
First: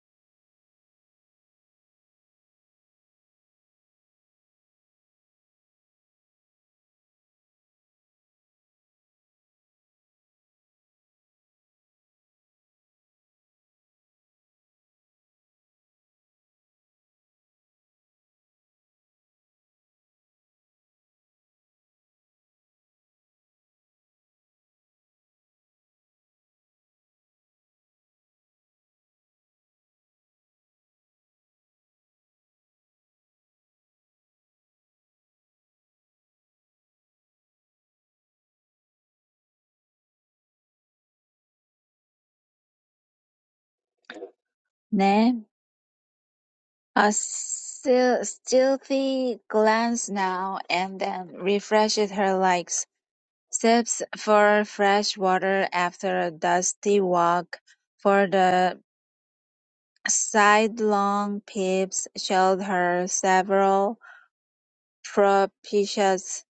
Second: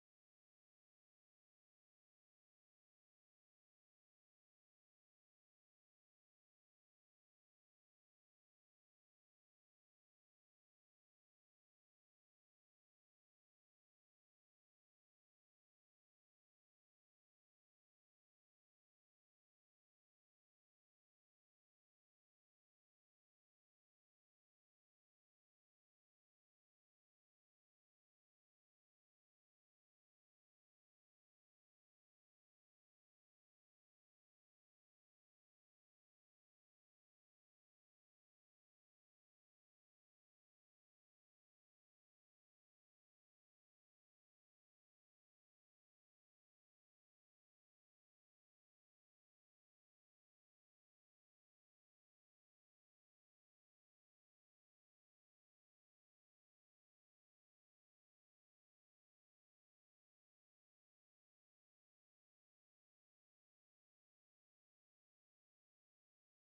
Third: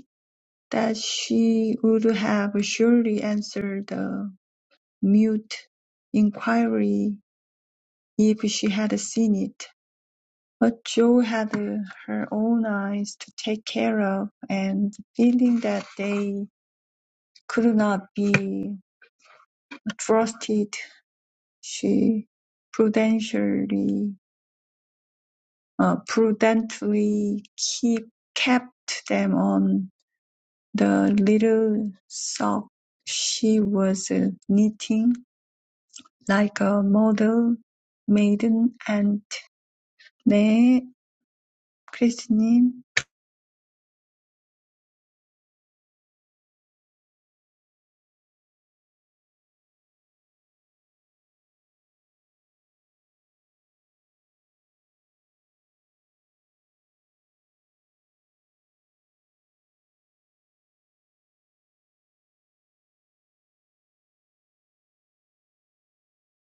Speaker 1: that she would have surely answered the mute inquiry if she had seen it. But Jo had her own eyes to take care of, and feeling that they could not be trusted, she prudentially, uh, prudently keep, kept them on the little sock she was uh, knitting Like a model maiden and "네, Christine,
Speaker 3: 네. A stealthy glance now and then refreshed her like Sips for fresh water after a dusty walk, for the sidelong peeps showed her several propitious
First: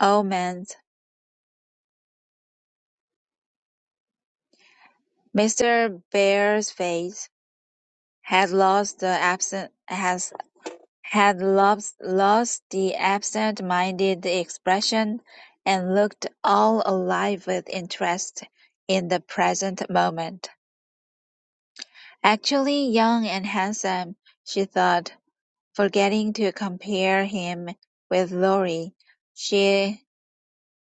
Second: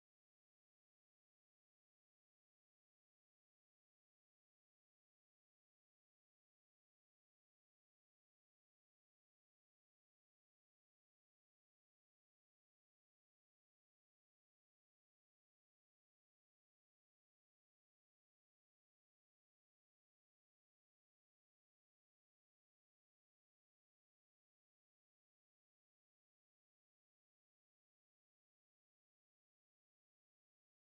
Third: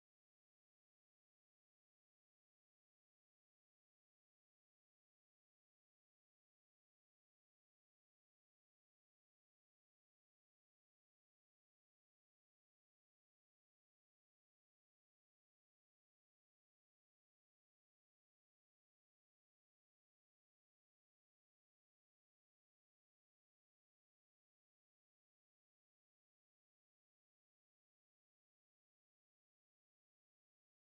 Speaker 3: omens. Mr. Bear's face had lost the absent has had lost, lost the absent-minded expression, and looked all alive with interest in the present moment. Actually young and handsome, she thought forgetting to compare him with Lorry, she,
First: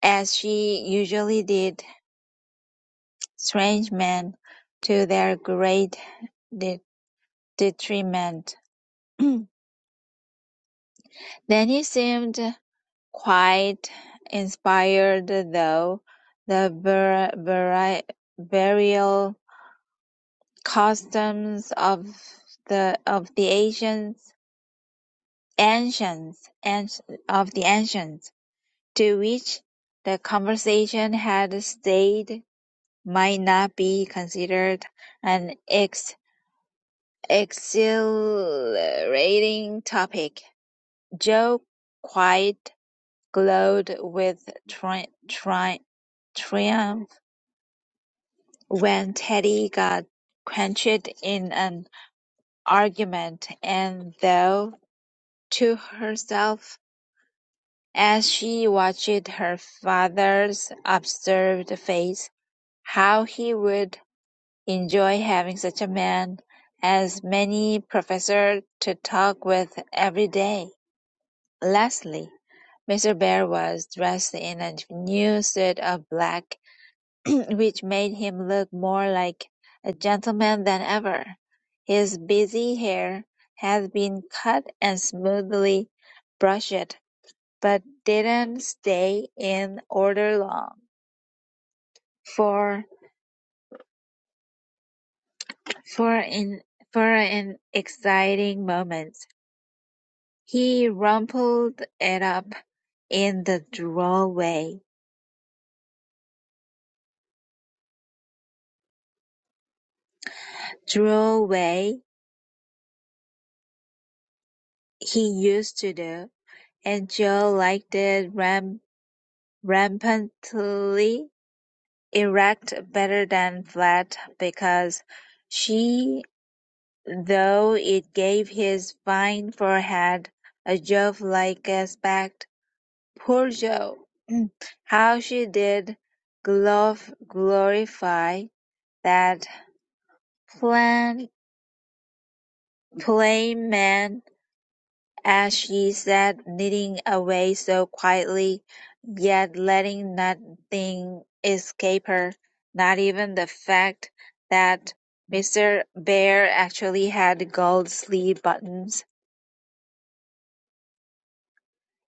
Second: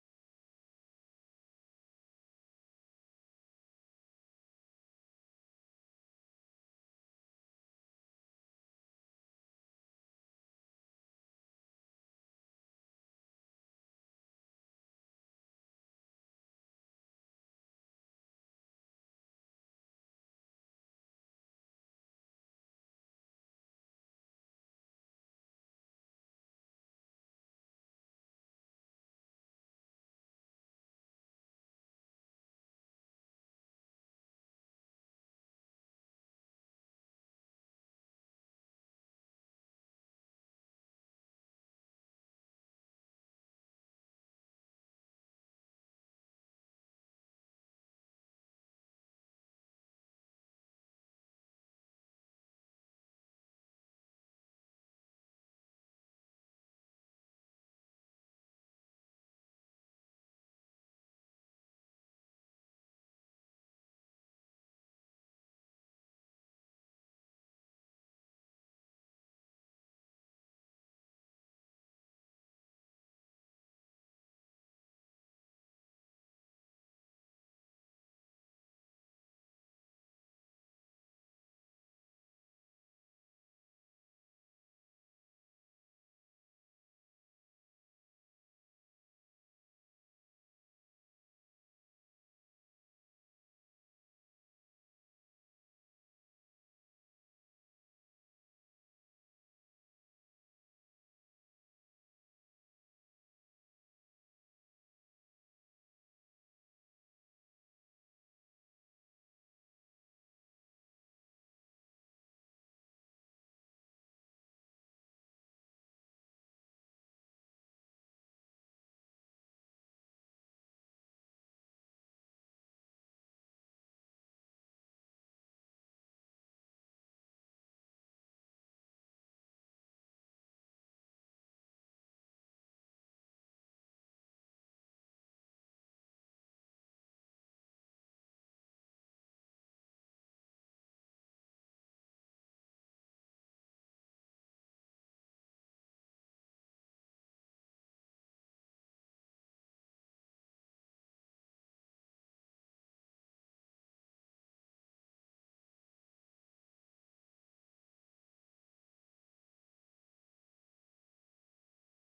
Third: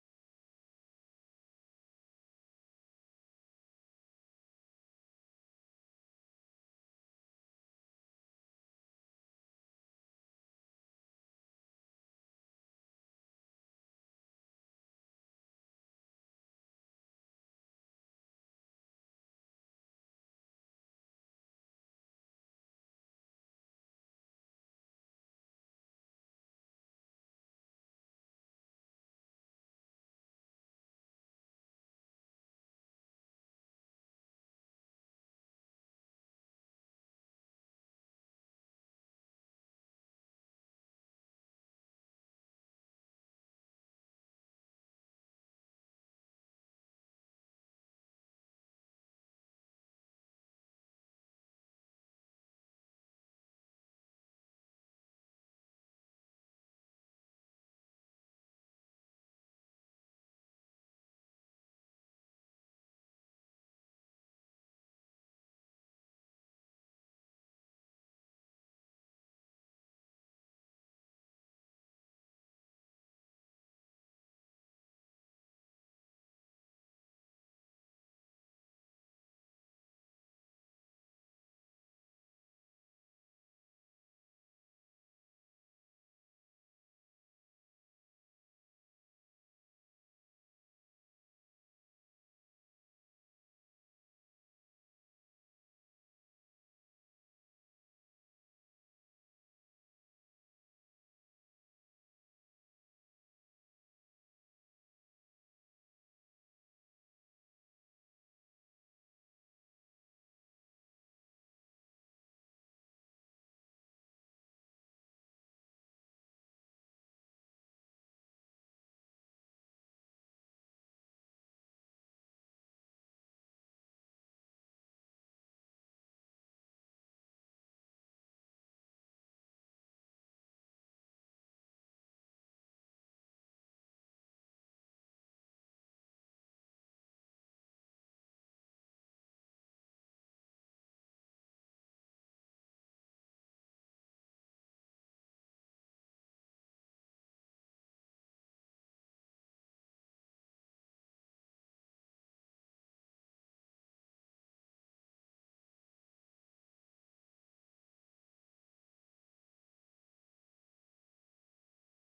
Speaker 3: as she usually did, strange men, to their great de- detriment. Then he seemed quite inspired, though the bur- buri- burial customs of the of the ancients, ancients, anci- of the ancients to which the conversation had stayed might not be considered an ex- exhilarating topic. Jo quite glowed with tri- tri- triumph when Teddy got quenched in an argument, and though to herself as she watched her father's observed face, how he would Enjoy having such a man as many professor to talk with every day. Lastly, Mr. Bear was dressed in a new suit of black, which made him look more like a gentleman than ever. His busy hair had been cut and smoothly brushed, but didn't stay in order long, for for in for an exciting moment. He rumpled it up in the drawway Drawway he used to do, and Joe liked it ram- rampantly erect better than flat because she though it gave his fine forehead a Jove-like aspect. Poor Joe! How she did glof- glorify that plan! Plain man, as she sat knitting away so quietly, yet letting nothing escape her, not even the fact that Mr. Bear actually had gold sleeve buttons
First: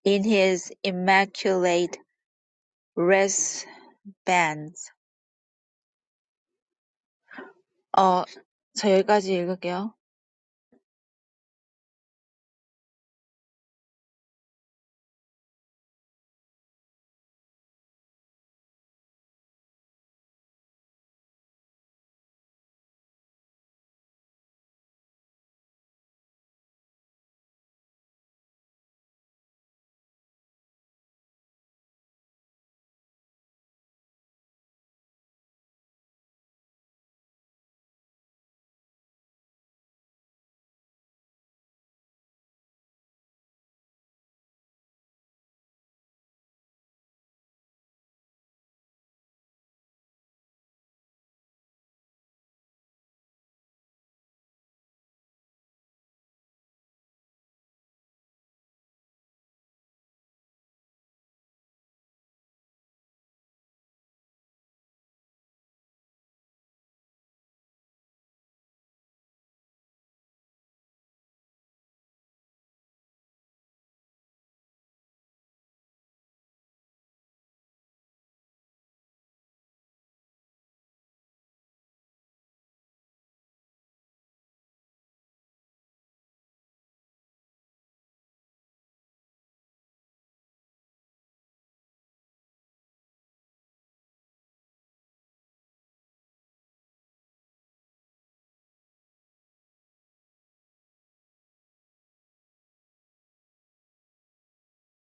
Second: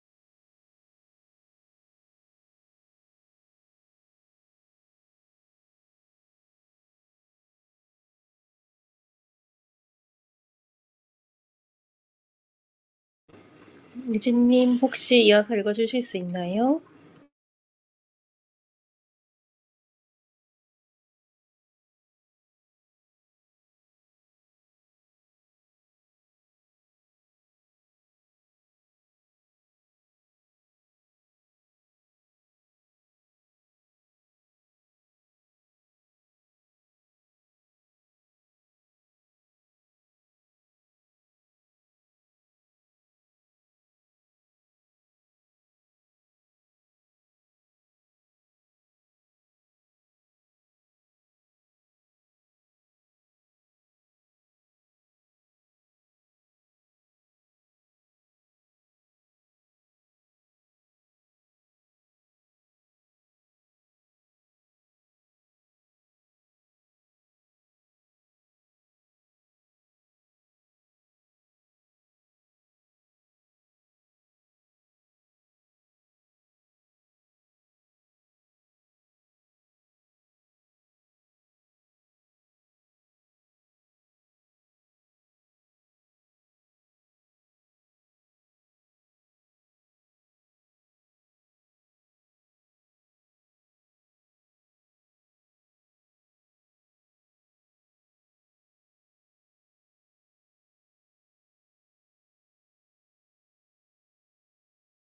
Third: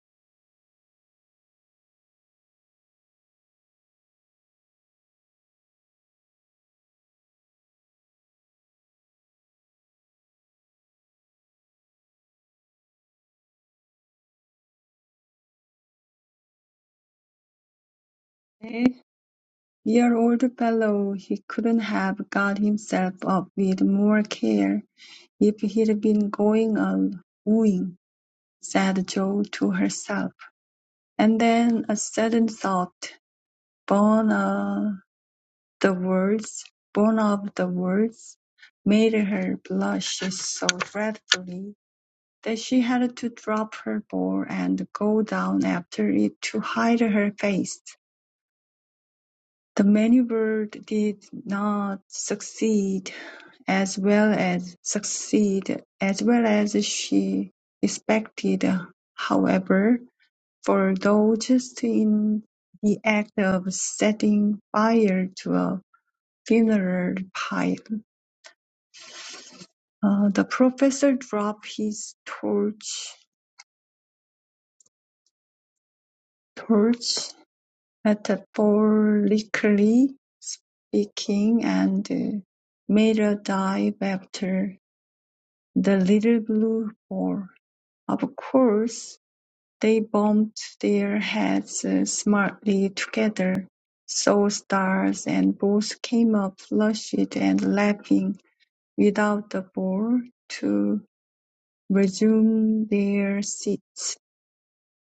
Speaker 3: in his immaculate wristbands. 어, 저 여기까지 읽을게요.
Speaker 2: 유진님 혹시 이어서 읽어주실 수 있나요?
Speaker 1: 네." Dear old fellow, he couldn't have got himself up with more care if he'd been going a wooing, said Jo to herself. And then a sudden thought, born of the words, born of the words, made her blush so dreadfully That she had to drop her ball and go down after it to hide her face. The maneuver did not succeed as well as succeed as well as she expected, however, for though just in the act of setting fire to a funeral pile, uh, the professor dropped his torch torch Metaphorically speaking, and uh, made a dive after the little blue ball. Of course, they bumped their heads uh, smartly together, saw stars, and both came up flushed and laughing without the ball to resume their seats,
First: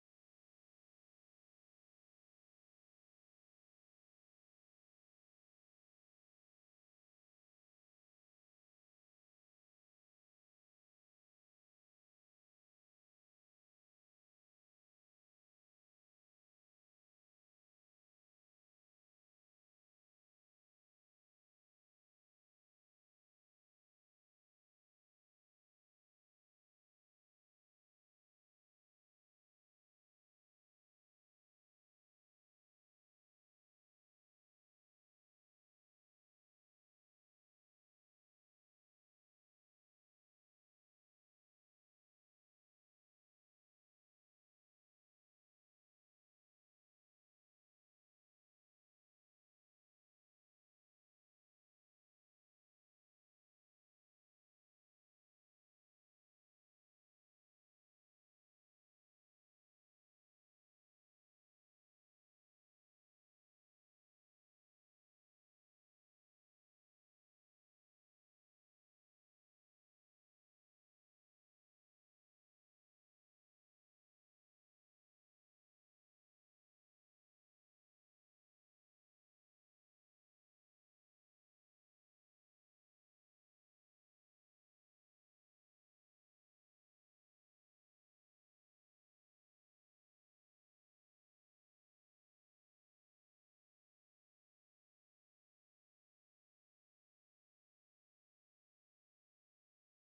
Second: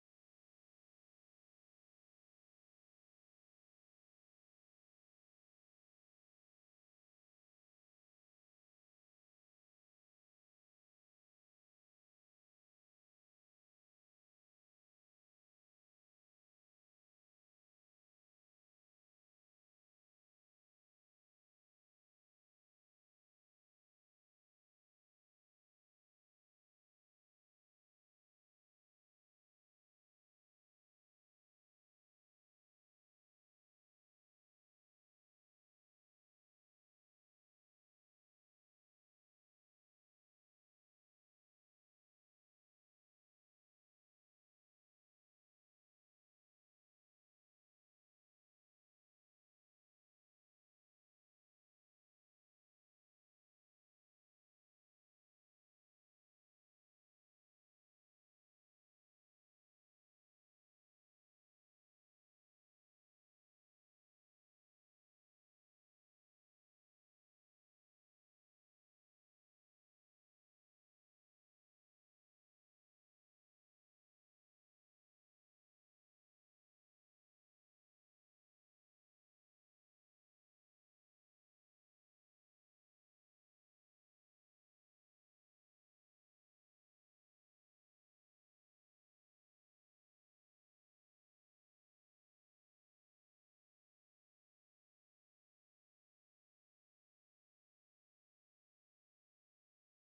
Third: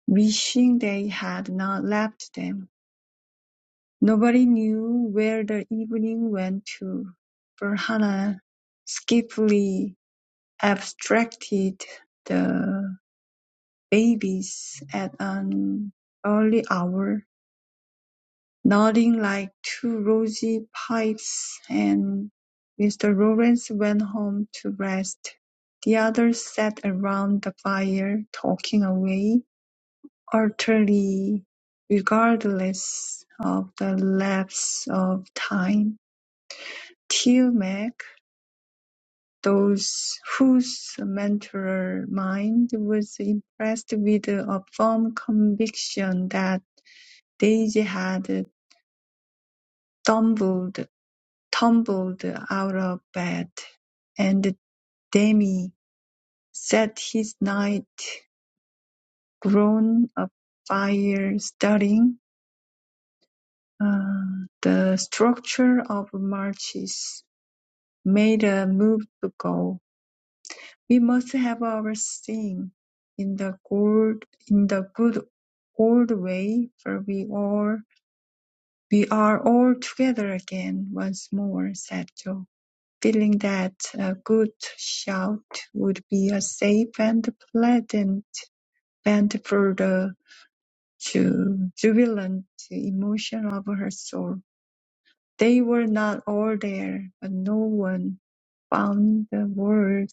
Speaker 1: wishing they had not left them. Nobody knew where the evening went to, for Hannah skillfully abstracted the babies at an early hour, nodding like two rosy pipes, and Mr. Lawrence went home to rest. The others sat around the fire, talking away, utterly regardless of the lapse of time. Telemaque, those whose mental mind was impressed with a firm conviction that Daisy had tumbled tumbled out of bed, and Demi set his night grown afire studying uh, the structure of marches, made a move to go. We must have our sting in the good in the good old way, for we all we are all together again once more, said Joe, feeling that a good shout would be a safe and pleasant vent for the ju- jubilant emotion of her soul. They were not all there, but no one found the word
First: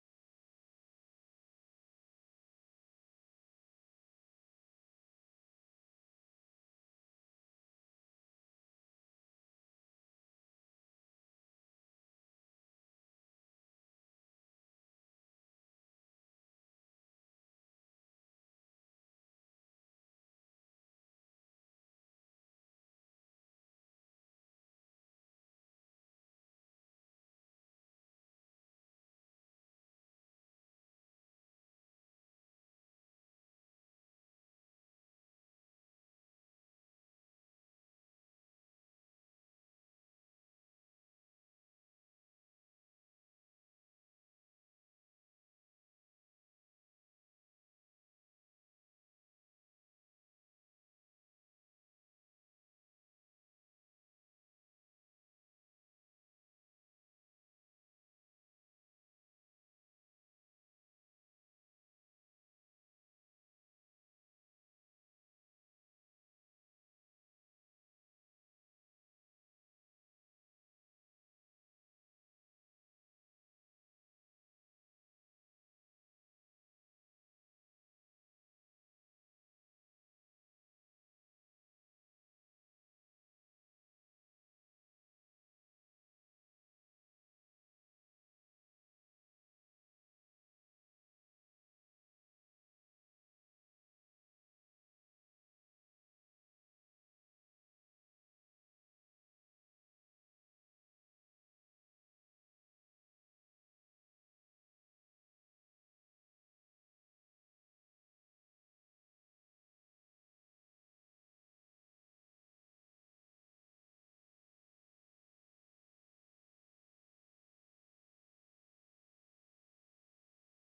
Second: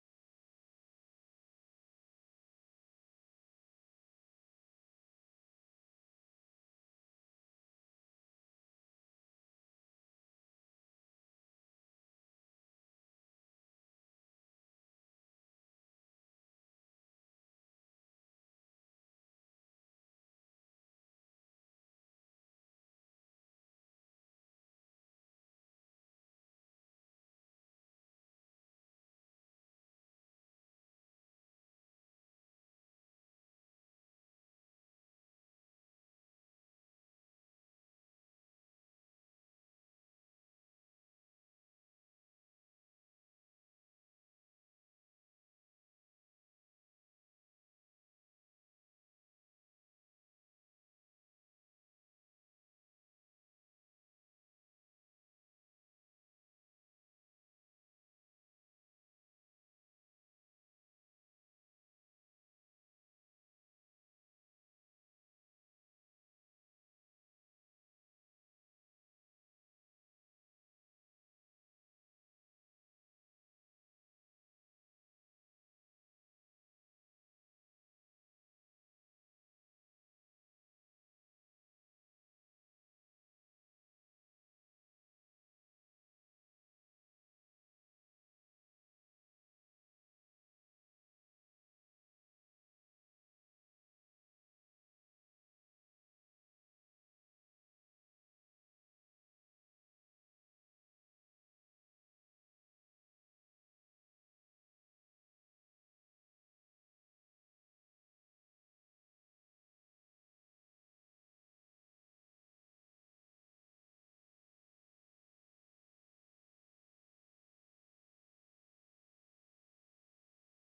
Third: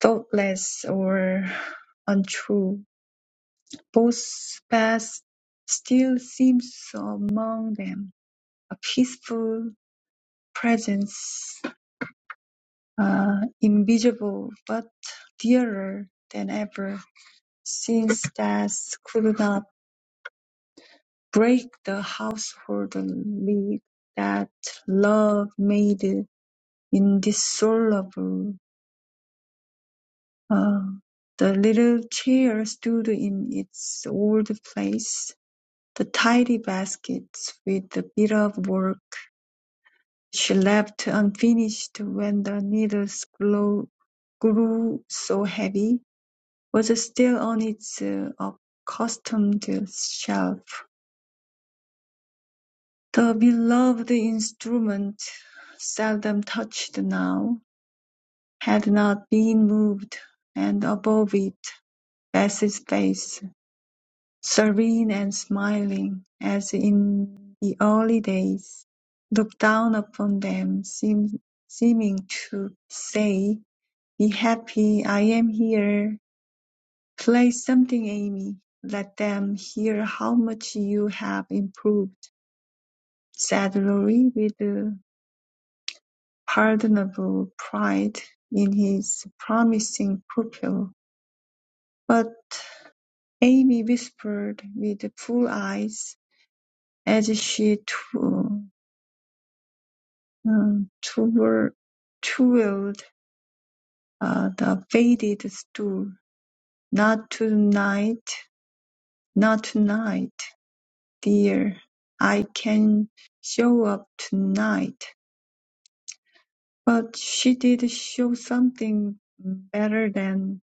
Speaker 1: thoughtless or untrue Both paths still seems among them, a peaceful presence, uh, invisible but dearer than ever, since death could not break the household league that love made indissoluble. Uh, the little chair stood in its old place, the tidy baskets with the bit of work She left unfinished when the needle's glow grew so heavy, was still on its uh, accustomed shelf. The beloved instrument, seldom touched now, had not been moved, and above it Bess's face, serene and smiling as in the early days, looked down upon them, seem- seeming to say Be happy I am here. Play something, Amy. Let them hear how much you have improved, said Laurie with pardonable pride in his promising pupil. But Amy whispered with full eyes as she tw- um, twir- twirled uh, the faded stool. Not tonight, not tonight. dear, I can show up tonight. But she did show something better than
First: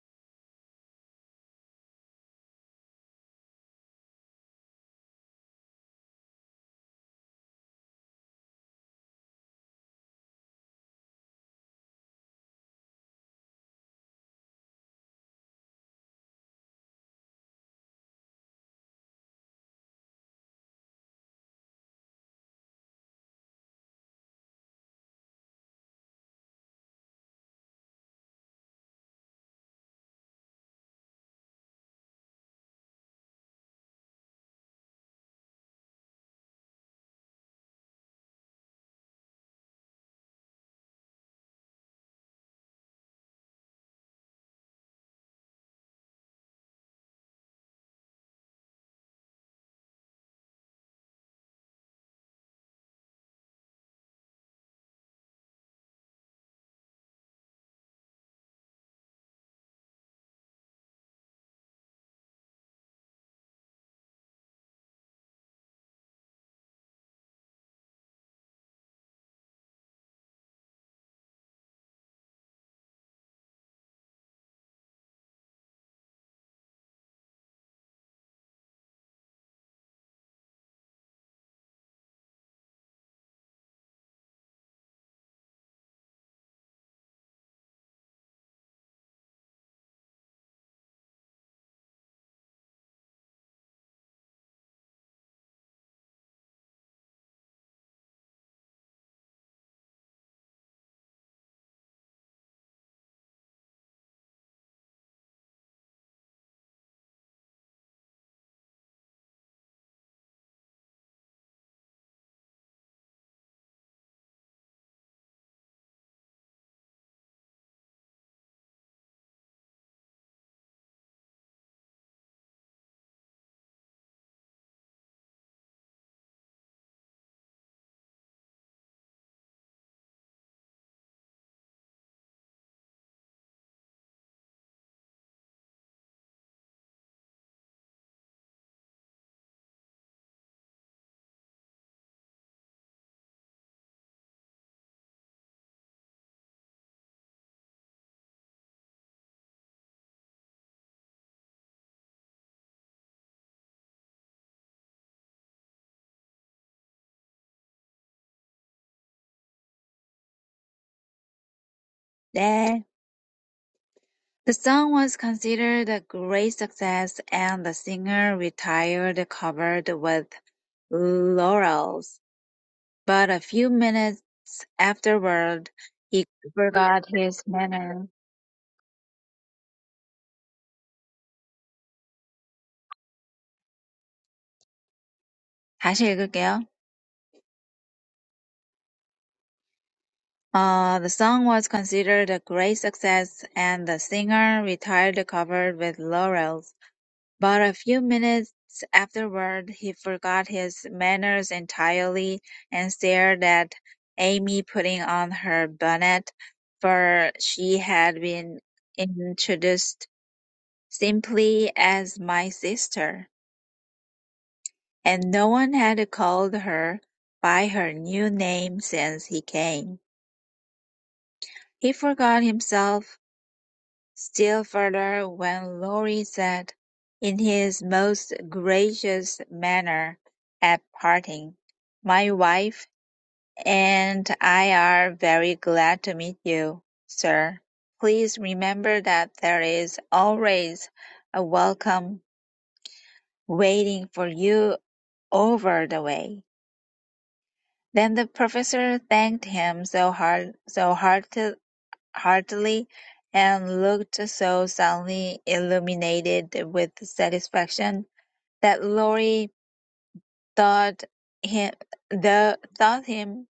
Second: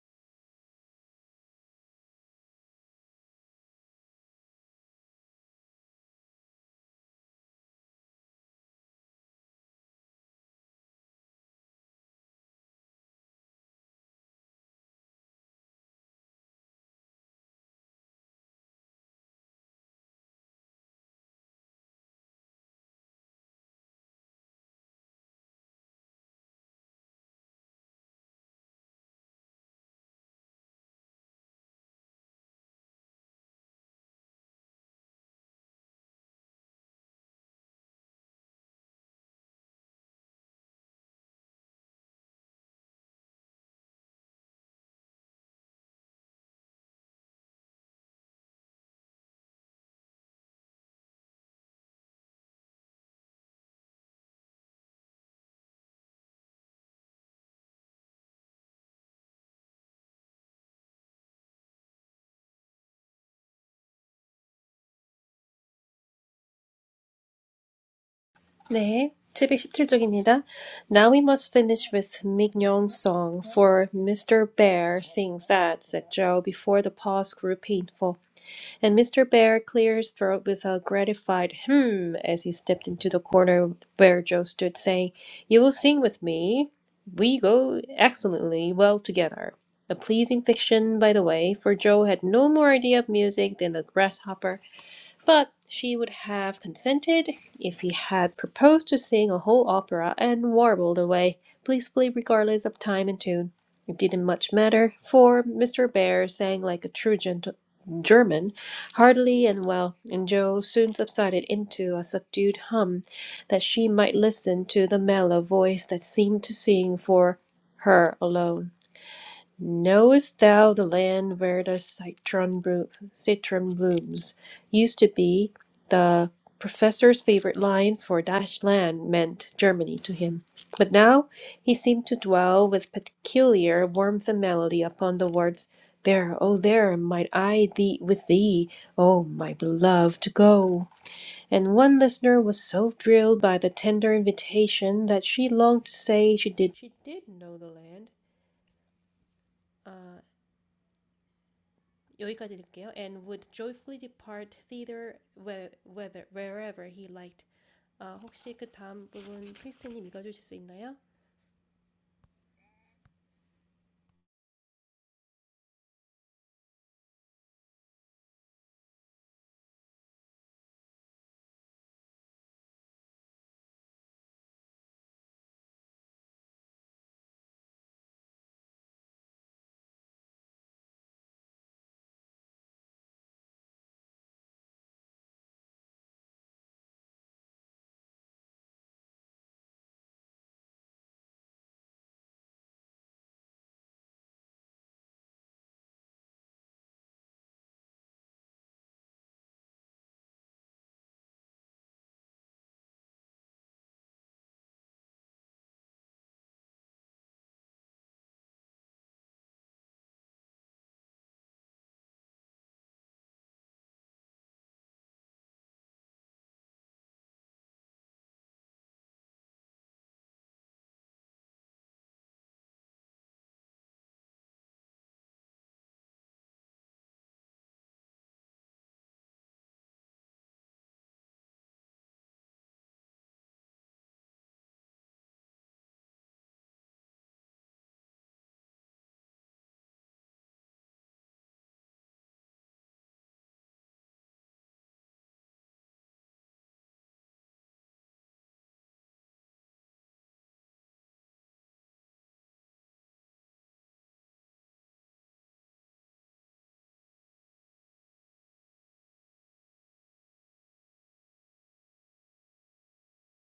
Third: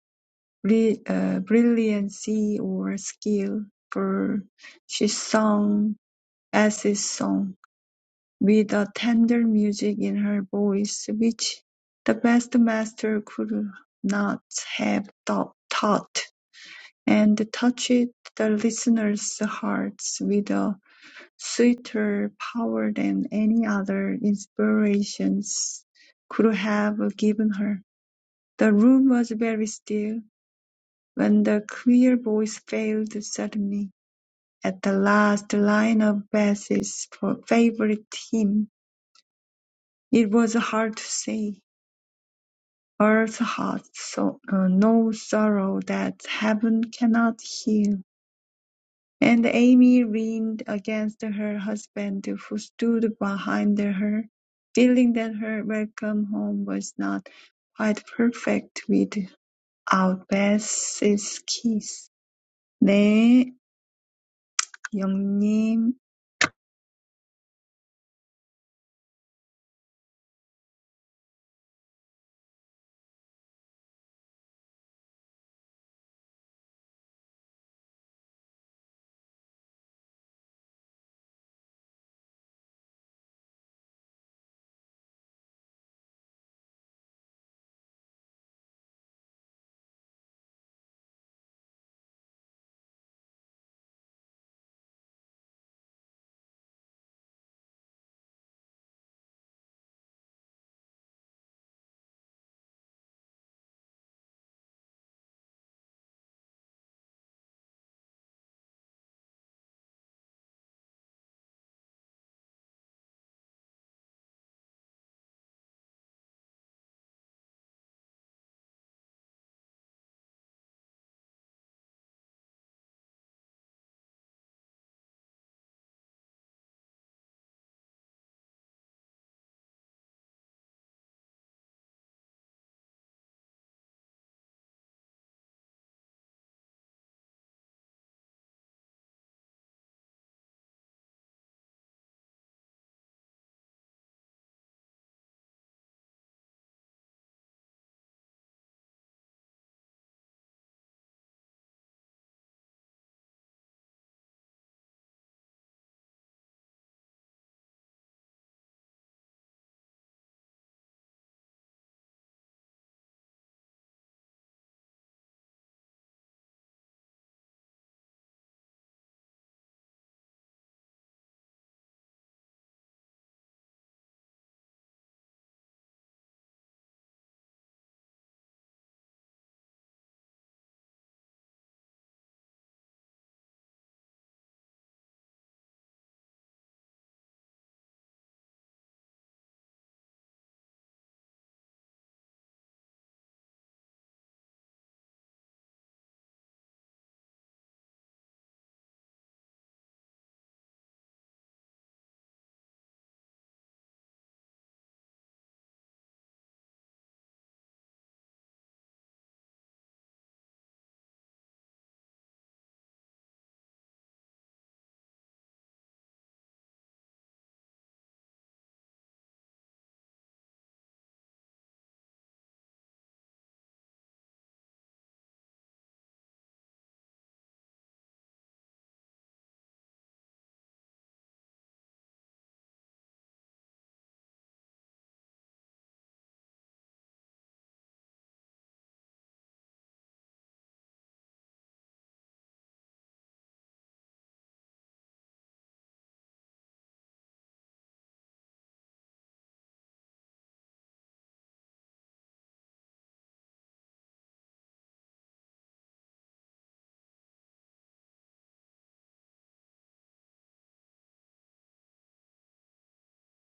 Speaker 1: bri- uh, brilliancy or skill, for she sang S's song with a tender music in her voice, which the best master could not have thou- taught, and touched the listeners' hearts with a sweeter power than any other inspirations could have given her. The room was very still when the clear voice failed suddenly at the last line of Bessie's fa- favorite hymn. It was hard to say. Earth hath so, uh, no sorrow that heaven cannot heal And Amy leaned against her husband, who stood behind her, feeling that her welcome home was not quite perfect without Beth's kiss. 네, 영님.
Speaker 2: 네, 칠백십칠 쪽입니다. Now we must finish with Mignon's song, for Mr. Bear sings that, said Joe, before the pause grew painful. And Mr. Bear cleared his throat with a gratified hmm as he stepped into the corner where Joe stood, saying, You will sing with me. We go excellently well together. A pleasing fiction, by the way, for Joe had no more idea of music than the grasshopper. But she would have consented if he had proposed to sing a whole opera and warbled away blissfully regardless of time and tune. It didn't much matter, for Mr. Bear sang like a true gent- German, heartily and well, and Joe soon subsided into a subdued hum that she might listen to the mellow voice that seemed to sing for her alone. Knowest thou the land where the citron, blo- citron blooms? Used to be the professor's favorite line for dash land meant Germany to him. But now he seemed to dwell with peculiar warmth and melody upon the words, There, oh there, might I thee with thee, oh my beloved, go. And one listener was so thrilled by the tender invitation that she longed to say she did, she did know the land uh, 여기까지 읽을게요. And would joyfully depart thither whe- whether, wherever he liked. 아, 혹시 그 다음 부분 크리스티님 읽어주실 수 있나요?
Speaker 3: 네. The song was considered a great success, and the singer retired covered with laurels, but a few minutes afterward he forgot his manner. 다시 읽을게요. Uh, the song was considered a great success, and the singer retired covered with laurels. But a few minutes afterward, he forgot his manners entirely and stared at Amy putting on her bonnet, for she had been introduced simply as my sister. and no one had called her by her new name since he came. He forgot himself still further when Laurie said, in his most gracious manner at parting, "My wife and I are very glad to meet you, sir. Please remember that there is always a welcome waiting for you over the way." Then the professor thanked him so heart so hearti- heartily, and looked so suddenly illuminated with satisfaction that Laurie thought him the thought him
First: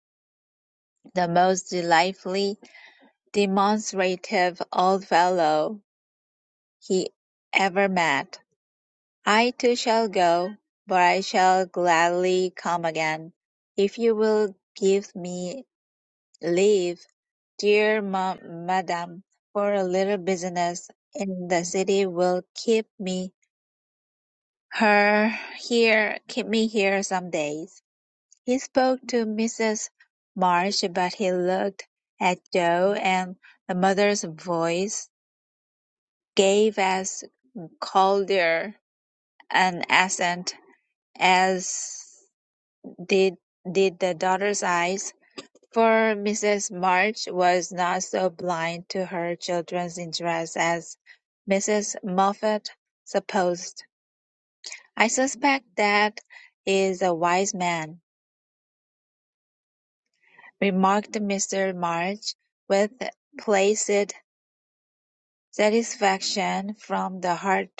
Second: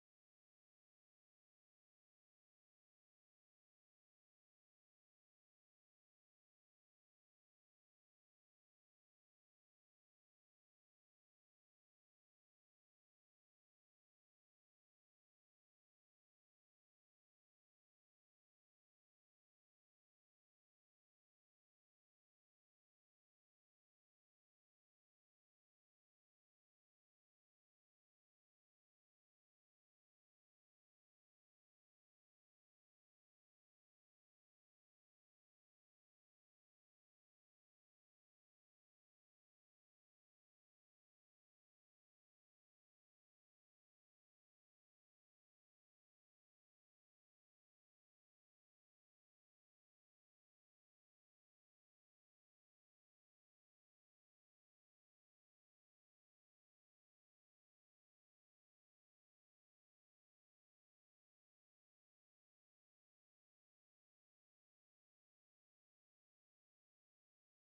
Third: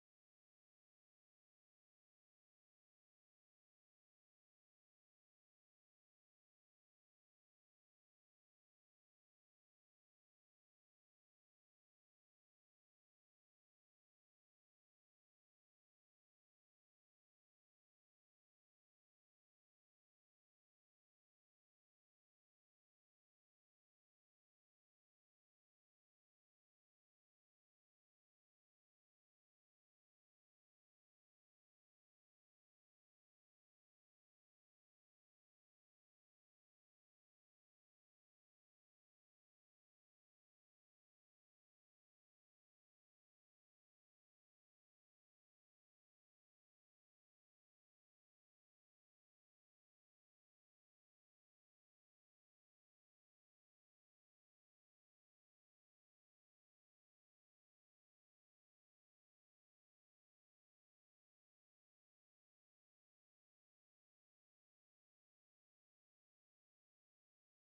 Speaker 3: the most delightfully demonstrative old fellow he ever met. I too shall go, but I shall gladly come again, if you will give me leave Dear ma- madam, for a little business in the city will keep me her here keep me here some days. He spoke to Mrs. March, but he looked at Joe, and the mother's voice gave as colder an accent as did did the daughter's eyes. For Mrs. March was not so blind to her children's interests as Mrs. Moffat supposed. "I suspect that is a wise man," remarked Mr. March, with placid satisfaction from the hard,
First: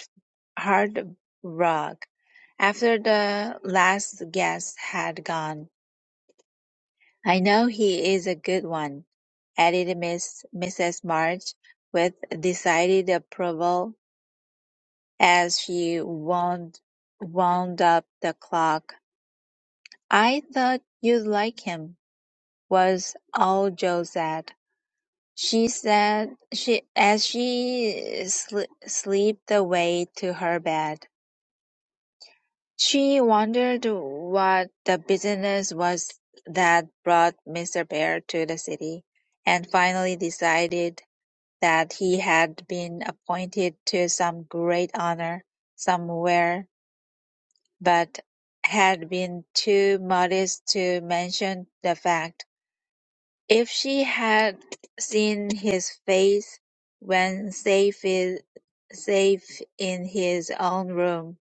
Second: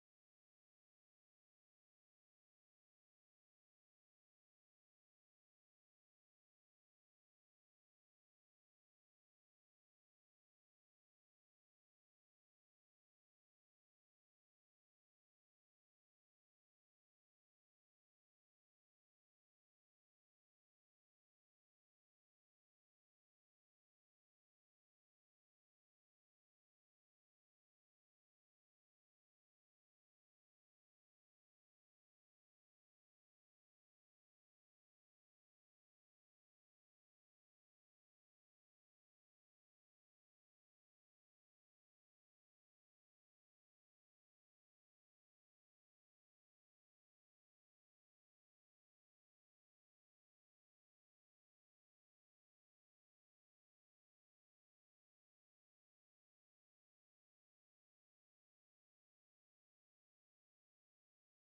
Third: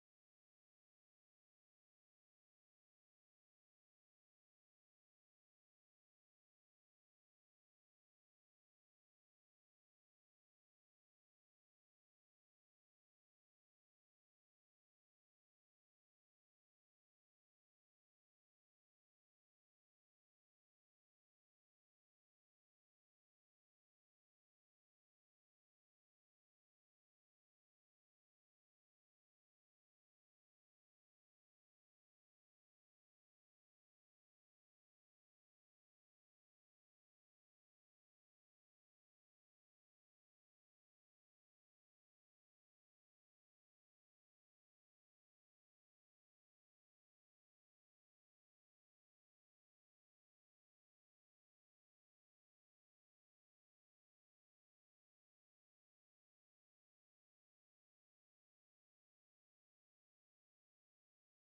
Speaker 3: hard rug, after the last guest had gone. "I know he is a good one," added Miss Mrs. March with decided approval as she wound wound up the clock. "I thought you'd like him," was all Jo said. She said she as she sli slipped away to her bed. She wondered what the business was that brought Mr. Bear to the city, and finally decided that he had been appointed to some great honour somewhere, but had been too modest to mention the fact. If she had seen his face when safe, i- safe in his own room,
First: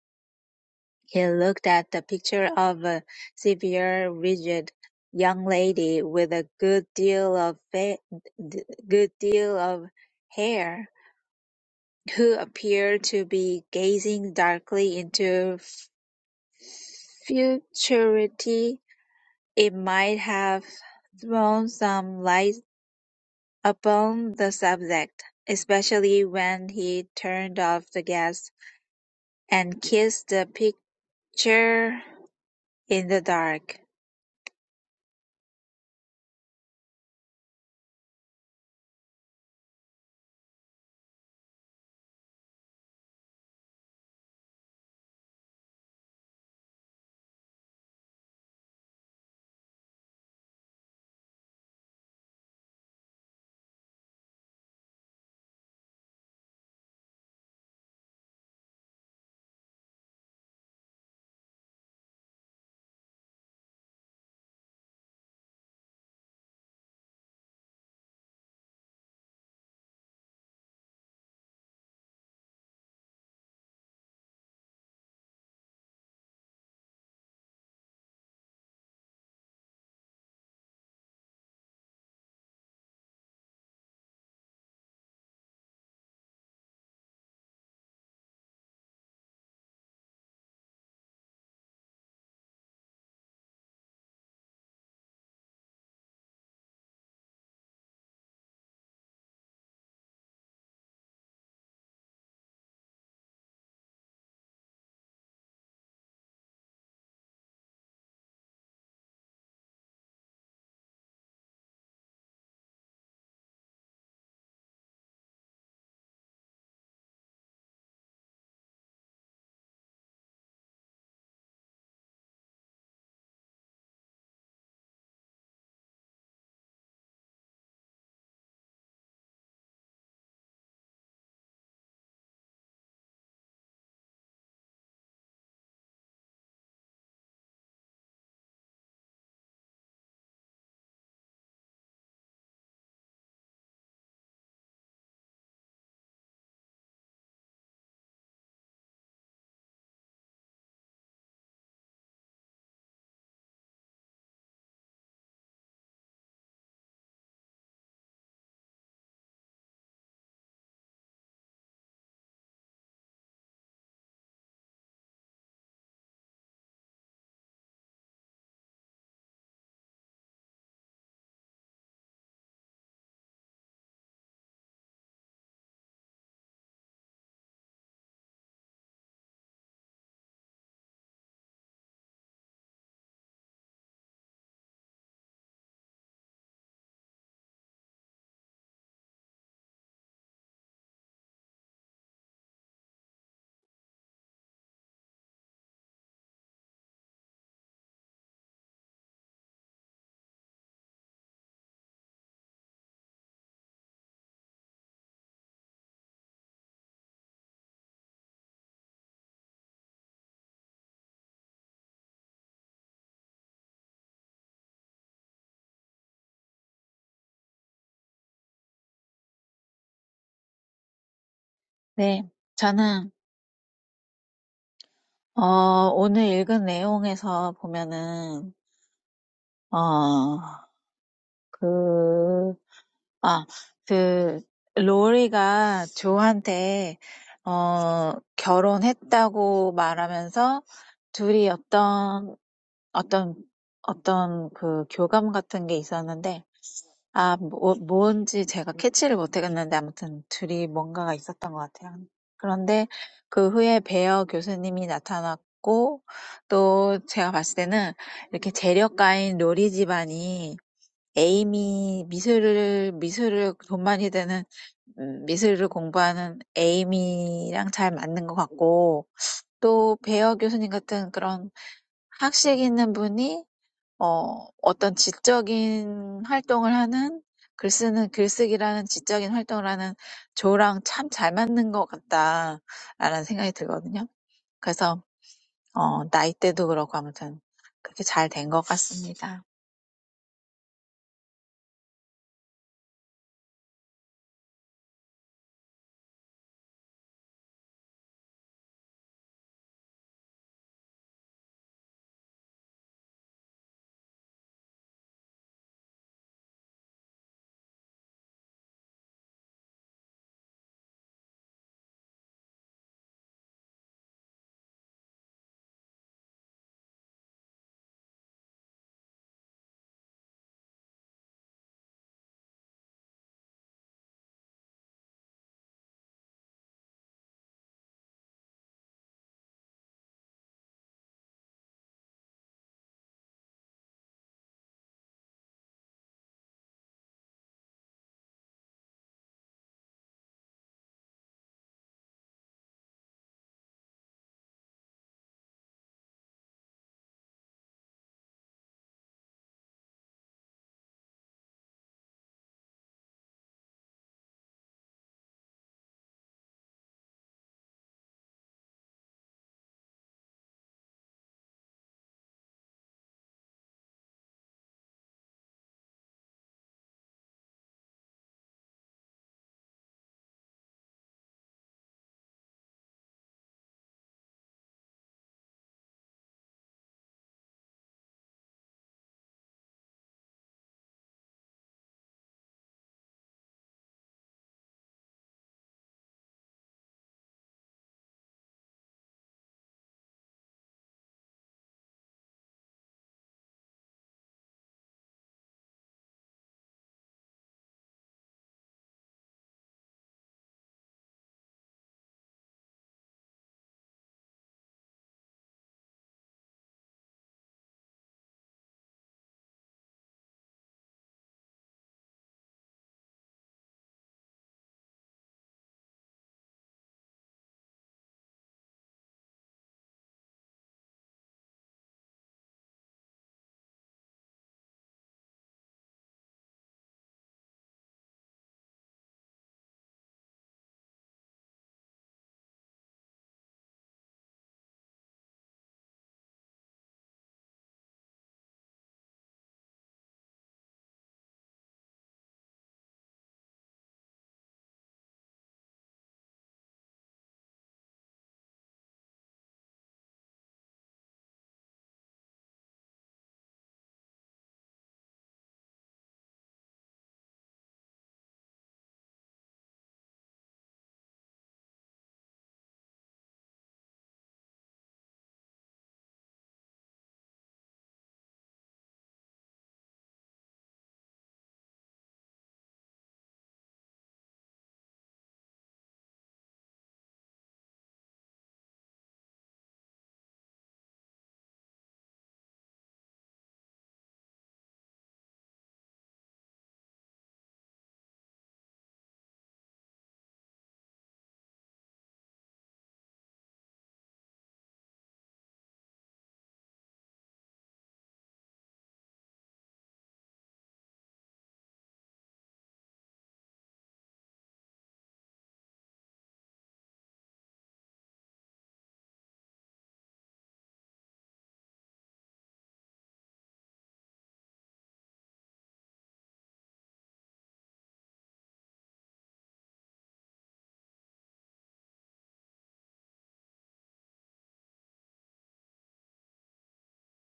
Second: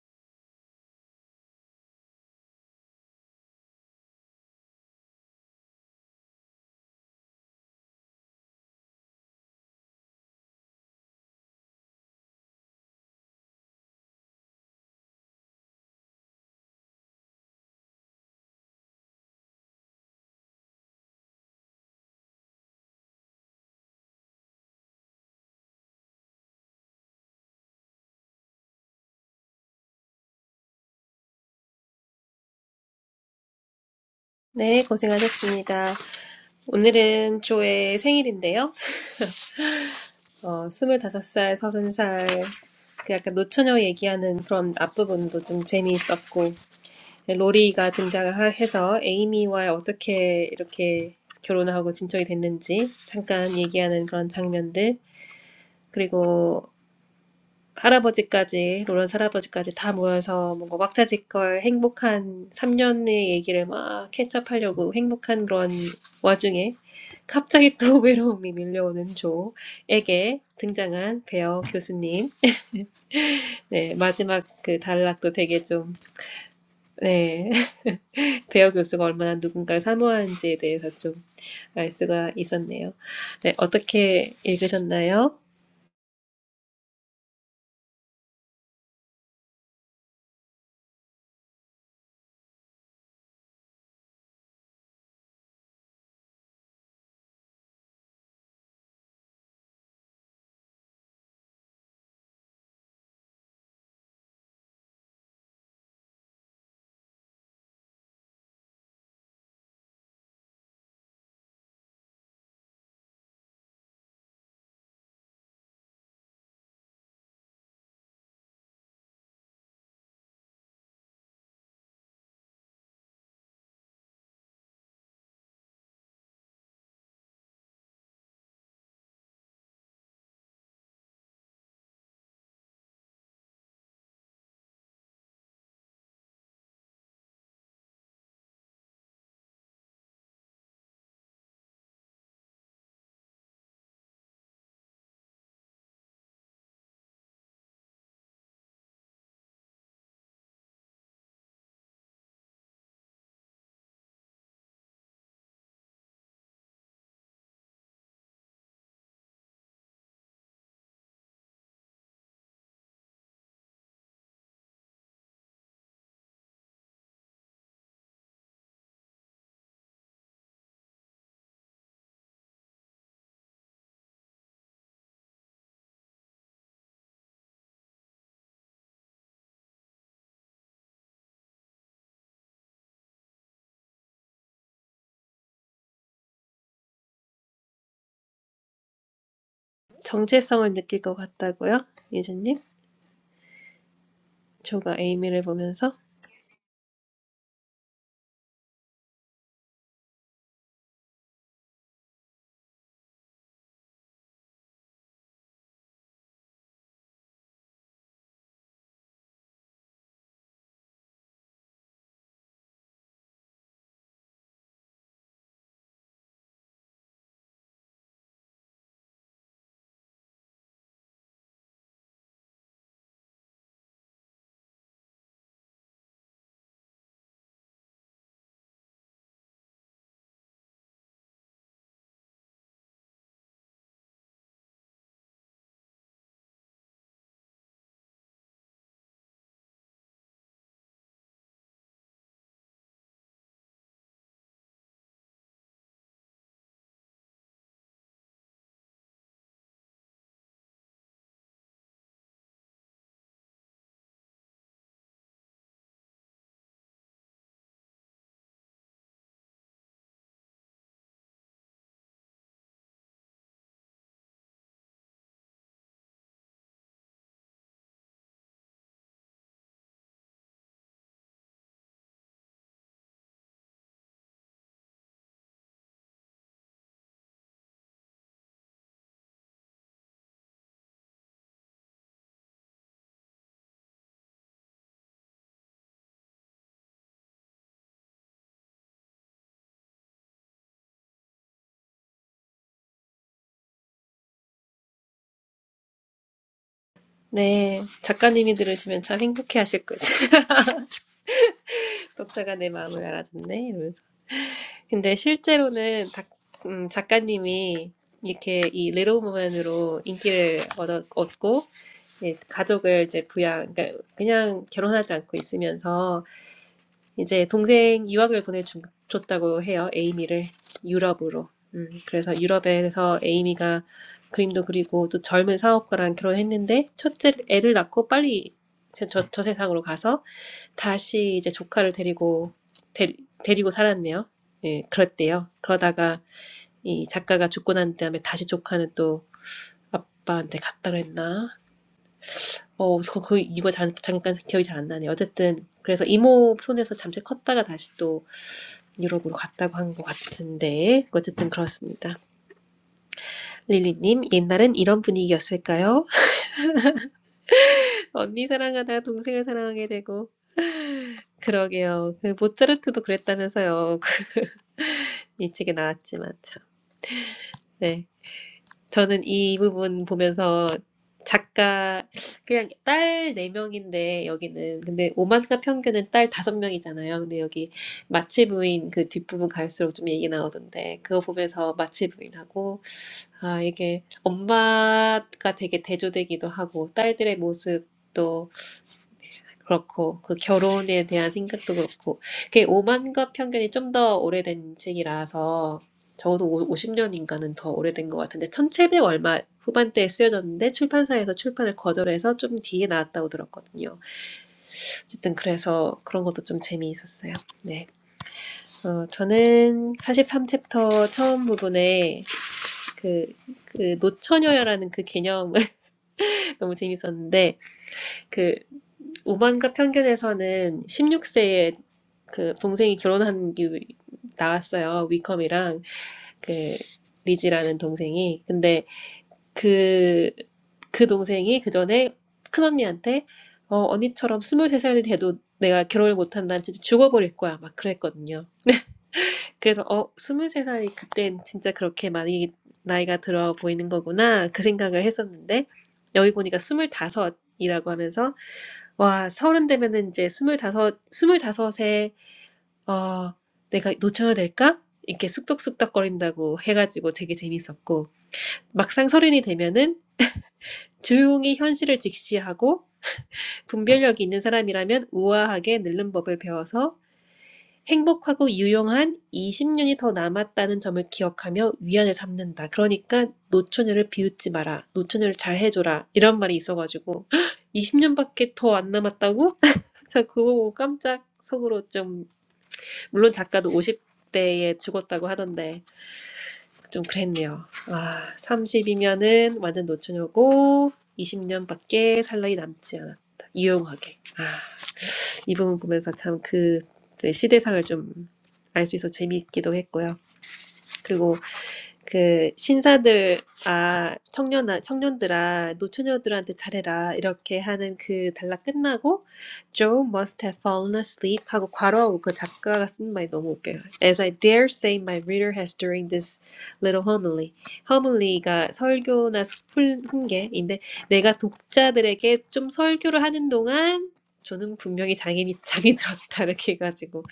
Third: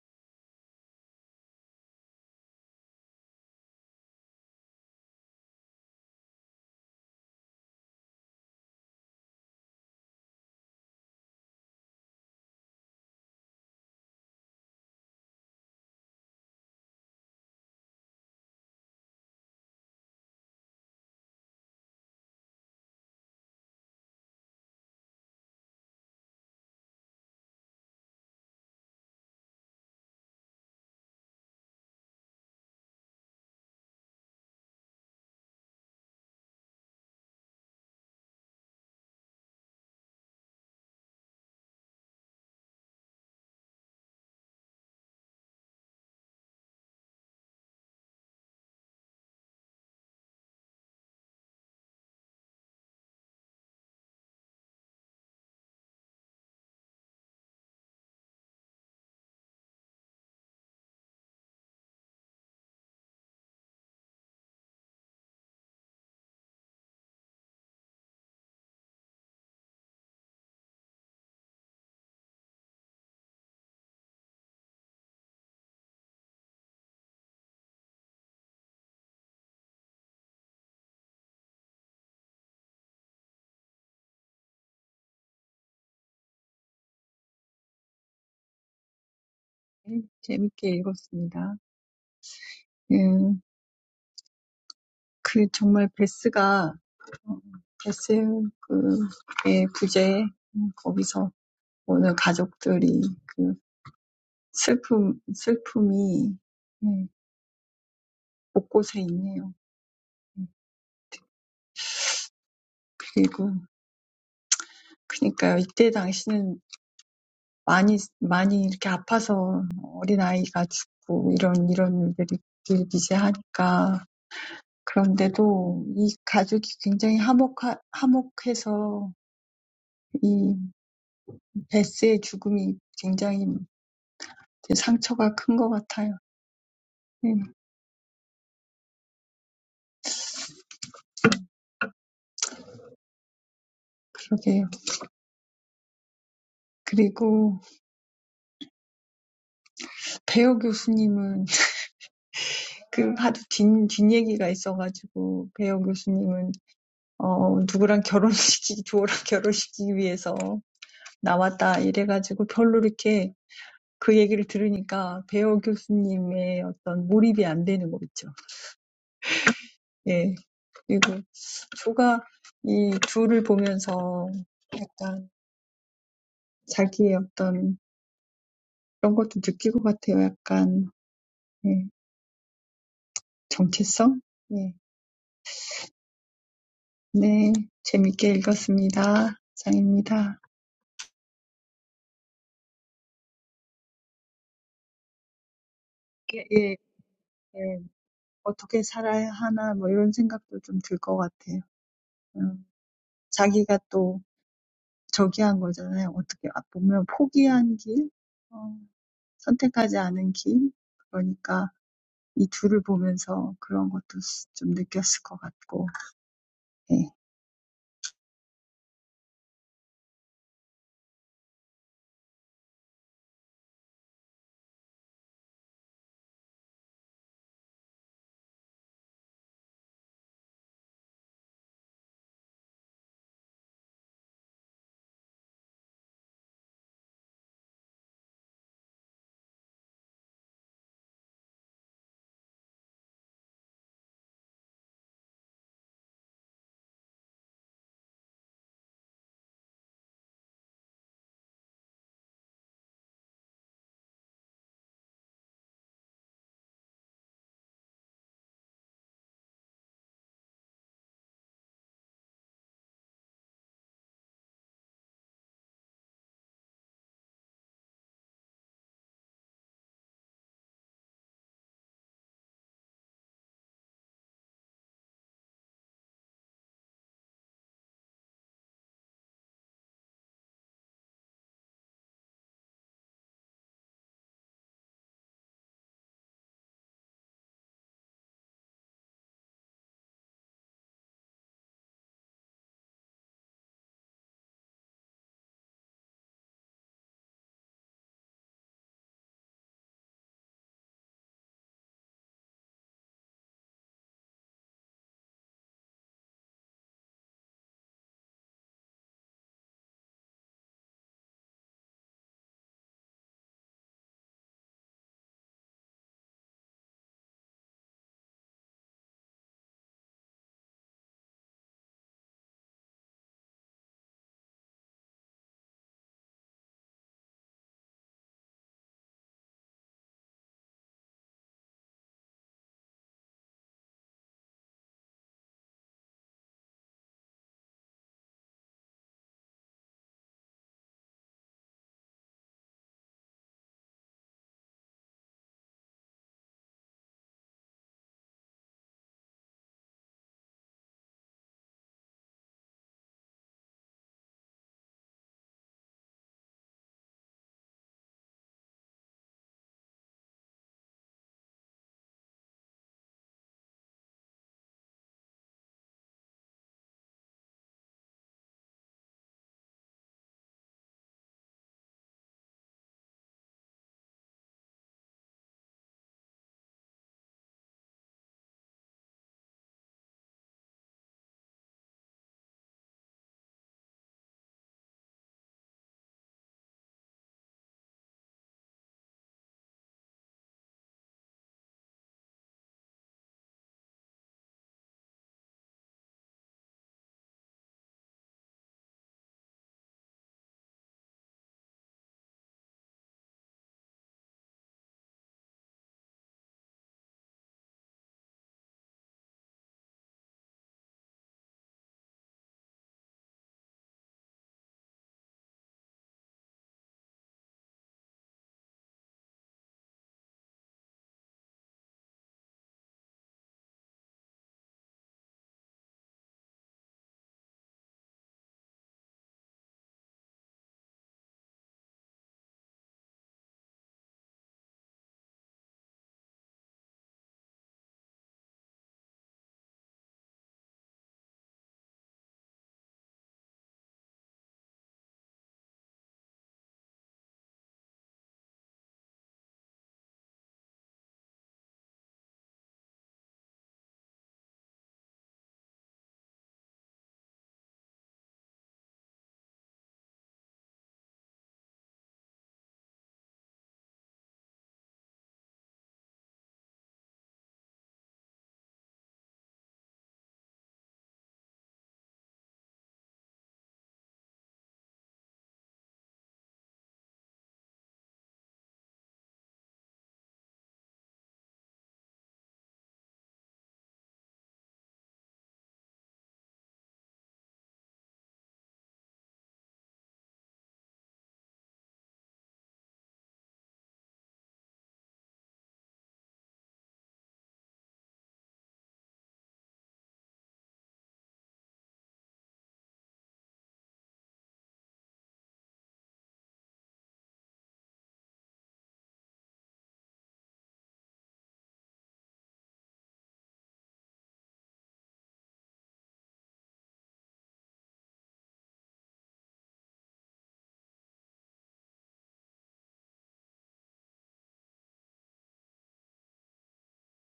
Speaker 3: he looked at the picture of a severe, rigid young lady with a good deal of fa- good deal of hair who appeared to be gazing darkly into futurity, it might have thrown some light upon the subject, especially when he turned off the gas and kissed the picture in the dark.
Speaker 2: 네, 고생하셨습니다. 오늘은 조의 생일인데요. 어, 스물다섯 살, 서른 살. 그 약간 노처녀 얘기하는 그런 앞부분도 좀 재미있었고, 네, 로리가 등장해서 에이미와 어떻게 이렇게 결혼하고 진척이 됐는지 잠깐 얘기하는 그런 장면들, 그리고 할아버지까지, 로런스 할아버지까지 다 모여서 뭔가 왁자지껄 행복한 삼 년의 얘기를 막 캐치업하려고 행복한 그런 와중에 갑자기 또 외로움이 밀려오는 조에게 등장한 베어 교수님. 네, 마지막 그 단락도 되게 좀, 네, 베어 교수가 얼마나 누군가를 사모하는지에 대해서 좀 알 수가 있었네요. 네, 어떻게 읽으셨나요?
Speaker 1: 네, 재밌게 읽었습니다. 음, 그 정말 베스가 어, 베스 그의 부재 음, 거기서 오늘 가족들이 그 슬픔 슬픔이 예, 곳곳에 있네요. 그리고 그러니까요. 이때 당시는 많이 많이 이렇게 아파서 어린아이가 죽고 이런 이런 일들이 이제 하니까 그런데도 이 가족이 굉장히 화목하, 화목해서 이 베스의 죽음이 굉장히 상처가 큰것 같아요. 네, 그러게요. 그리고 배우 교수님은 그 하도 뒷, 뒷얘기가 있어가지고 배우 교수님은 어, 누구랑 결혼시키기, 조랑 결혼시키기 위해서 나왔다. 이래가지고 별로 이렇게 그 얘기를 들으니까 배우 교수님의 어떤 몰입이 안 되는 거 있죠. 예. 그리고 조가 이 둘을 보면서 약간 자기의 어떤 그런 것도 느끼고 같아요. 약간, 예. 정체성? 예. 네. 재밌게 읽었습니다. 장입니다.
Speaker 2: 정체성을 느낄 것 같다고요? 예진님? 조가 에이미를 보면서?
Speaker 1: 예, 예, 예. 어떻게 살아야 하나, 뭐 이런 생각도 좀들것 같아요. 어, 자기가 또 저기 한 거잖아요. 어떻게 아, 보면 포기한 길, 어, 선택하지 않은 길. 그러니까 이 둘을 보면서 그런 것도 스- 좀 느꼈을 것 같고.
Speaker 3: 네, 저는 어, 오늘 읽은 내용에서 보면은 어, 그 아, 그, 로리가 조한테, 어, 결혼했다고 말하면서 둘이 어떤, 어떤, 어떤 그 교감 같은 게 있었는데, 아, 뭐, 뭔지 제가 캐치를 못하겠는데, 아무튼 둘이 뭔가가 있었던 것 같아요. 그런데 그 후에 베어 교수님이 나타났고, 또 제가 봤을 때는 이렇게 재력가인 로리 집안이 에이미 미술을 미술을 돈 많이 드는 음, 미술을 공부하는 에이미랑 잘 맞는 것 같고 또 배어 교수님 같은 그런 학식 있는 분이 어 어떤 지적인 활동을 하는 글 쓰는 글쓰기라는 지적인 활동을 하는 조랑 참 잘 맞는 것 같다라는 생각이 들거든요. 그래서 어 나이대도 그렇고 아무튼 그렇게 잘된것 같습니다.
Speaker 2: 네. 작가님이 들으시면 참 행복해하실 거예요. 독자가 내 마음을 알아줬네. 이러면서. 근데 실제로는 다, 음, 작가님이 이렇게 이 릴로 우먼으로 인기를 얻어, 얻고 예, 가족을 이제 부양, 그러니까 그냥 결혼하지 않고 있으면서 이제 동생 유학을 보내줬다고 해요. 에이미를 유럽으로. 음, 그래서 유럽에서 에이미가 그림도 그리고 또 젊은 사업가랑 결혼했는데 첫째 애를 낳고 빨리 저, 저, 저 세상으로 가서 다시 이제 조카를 데리고 데, 데리고 살았네요. 예, 그랬대요. 그러다가 이 작가가 죽고 난 다음에 다시 조카는 또 아빠한테 갔다 그랬나? 어, 그, 그 이거 잠, 잠깐 기억이 잘 안 나네. 어쨌든 그래서 이모 손에서 잠시 컸다가 다시 또 유럽으로 갔다고 한 것 같은데 어쨌든 그렇습니다. 릴리님 옛날엔 이런 분위기였을까요? 언니 사랑하다가 동생을 사랑하게 되고 그러게요. 그 모차르트도 그랬다면서요. 이 책에 나왔지만 참. 네, 저는 이 부분 보면서 작가 그냥 딸 네 명인데 여기는 근데 오만과 평균은 딸 다섯 명이잖아요. 근데 여기 마치 부인 그 뒷부분 갈수록 좀 얘기 나오던데 그거 보면서 마치 부인하고 아, 이게 엄마가 되게 대조되기도 하고, 딸들의 모습도 그렇고, 그 결혼에 대한 생각도 그렇고, 그게 오만과 편견이 좀 더 오래된 책이라서, 적어도 오- 오십 년인가는 더 오래된 것 같은데, 천칠백 얼마 후반대에 쓰여졌는데, 출판사에서 출판을 거절해서 좀 뒤에 나왔다고 들었거든요. 어쨌든 그래서 그런 것도 좀 재미있었어요. 네. 어, 저는 사십삼 챕터 처음 부분에 그, 그 노처녀라는 그 개념, 너무 재밌었는데 그 오만과 편견에서는 16세에 그 동생이 결혼한 게 나왔어요. 위컴이랑 그 리지라는 동생이. 근데 그, 그 동생이 그 전에 큰언니한테 어, 언니처럼 23살이 돼도 내가 결혼을 못한다. 진짜 죽어버릴 거야. 막 그랬거든요. 그래서 어, 23살이 그땐 진짜 그렇게 많이 나이가 들어 보이는 거구나. 그 생각을 했었는데 여기 보니까 25이라고 하면서 와, 서른 되면은 이제 스물다섯, 스물다섯에, 어, 내가 놓쳐야 될까? 이렇게 쑥덕쑥덕거린다고 해가지고 되게 재밌었고, 막상 서른이 되면은 조용히 현실을 직시하고, 분별력이 있는 사람이라면 우아하게 늙는 법을 배워서 행복하고 유용한 20년이 더 남았다는 점을 기억하며 위안을 삼는다. 그러니까 노처녀를 비웃지 마라. 노처녀를 잘 해줘라. 이런 말이 있어가지고 20년밖에 더 안 남았다고? 저 그거 보고 깜짝 속으로 좀 물론 작가도 50대에 죽었다고 하던데 좀 그랬네요. 아 30이면은 완전 노처녀고 20년밖에 살 날이 남지 않았다. 유용하게. 아. 이 부분 보면서 참 그 시대상을 좀 알 수 있어서 재미있기도 했고요. 그리고 그 신사들 아 청년 청년들아 노처녀들한테 잘해라 이렇게 하는 그 단락 끝나고 Joe must have fallen asleep 하고 괄호하고 그 작가가 쓴 말이 너무 웃겨요. As I dare say my reader has during this little homily. homily가 설교나 훈- 훈계인데 내가 독자들에게 좀 설교를 하는 동안 저는 분명히 장인이 장이 들었다 이렇게 해가지고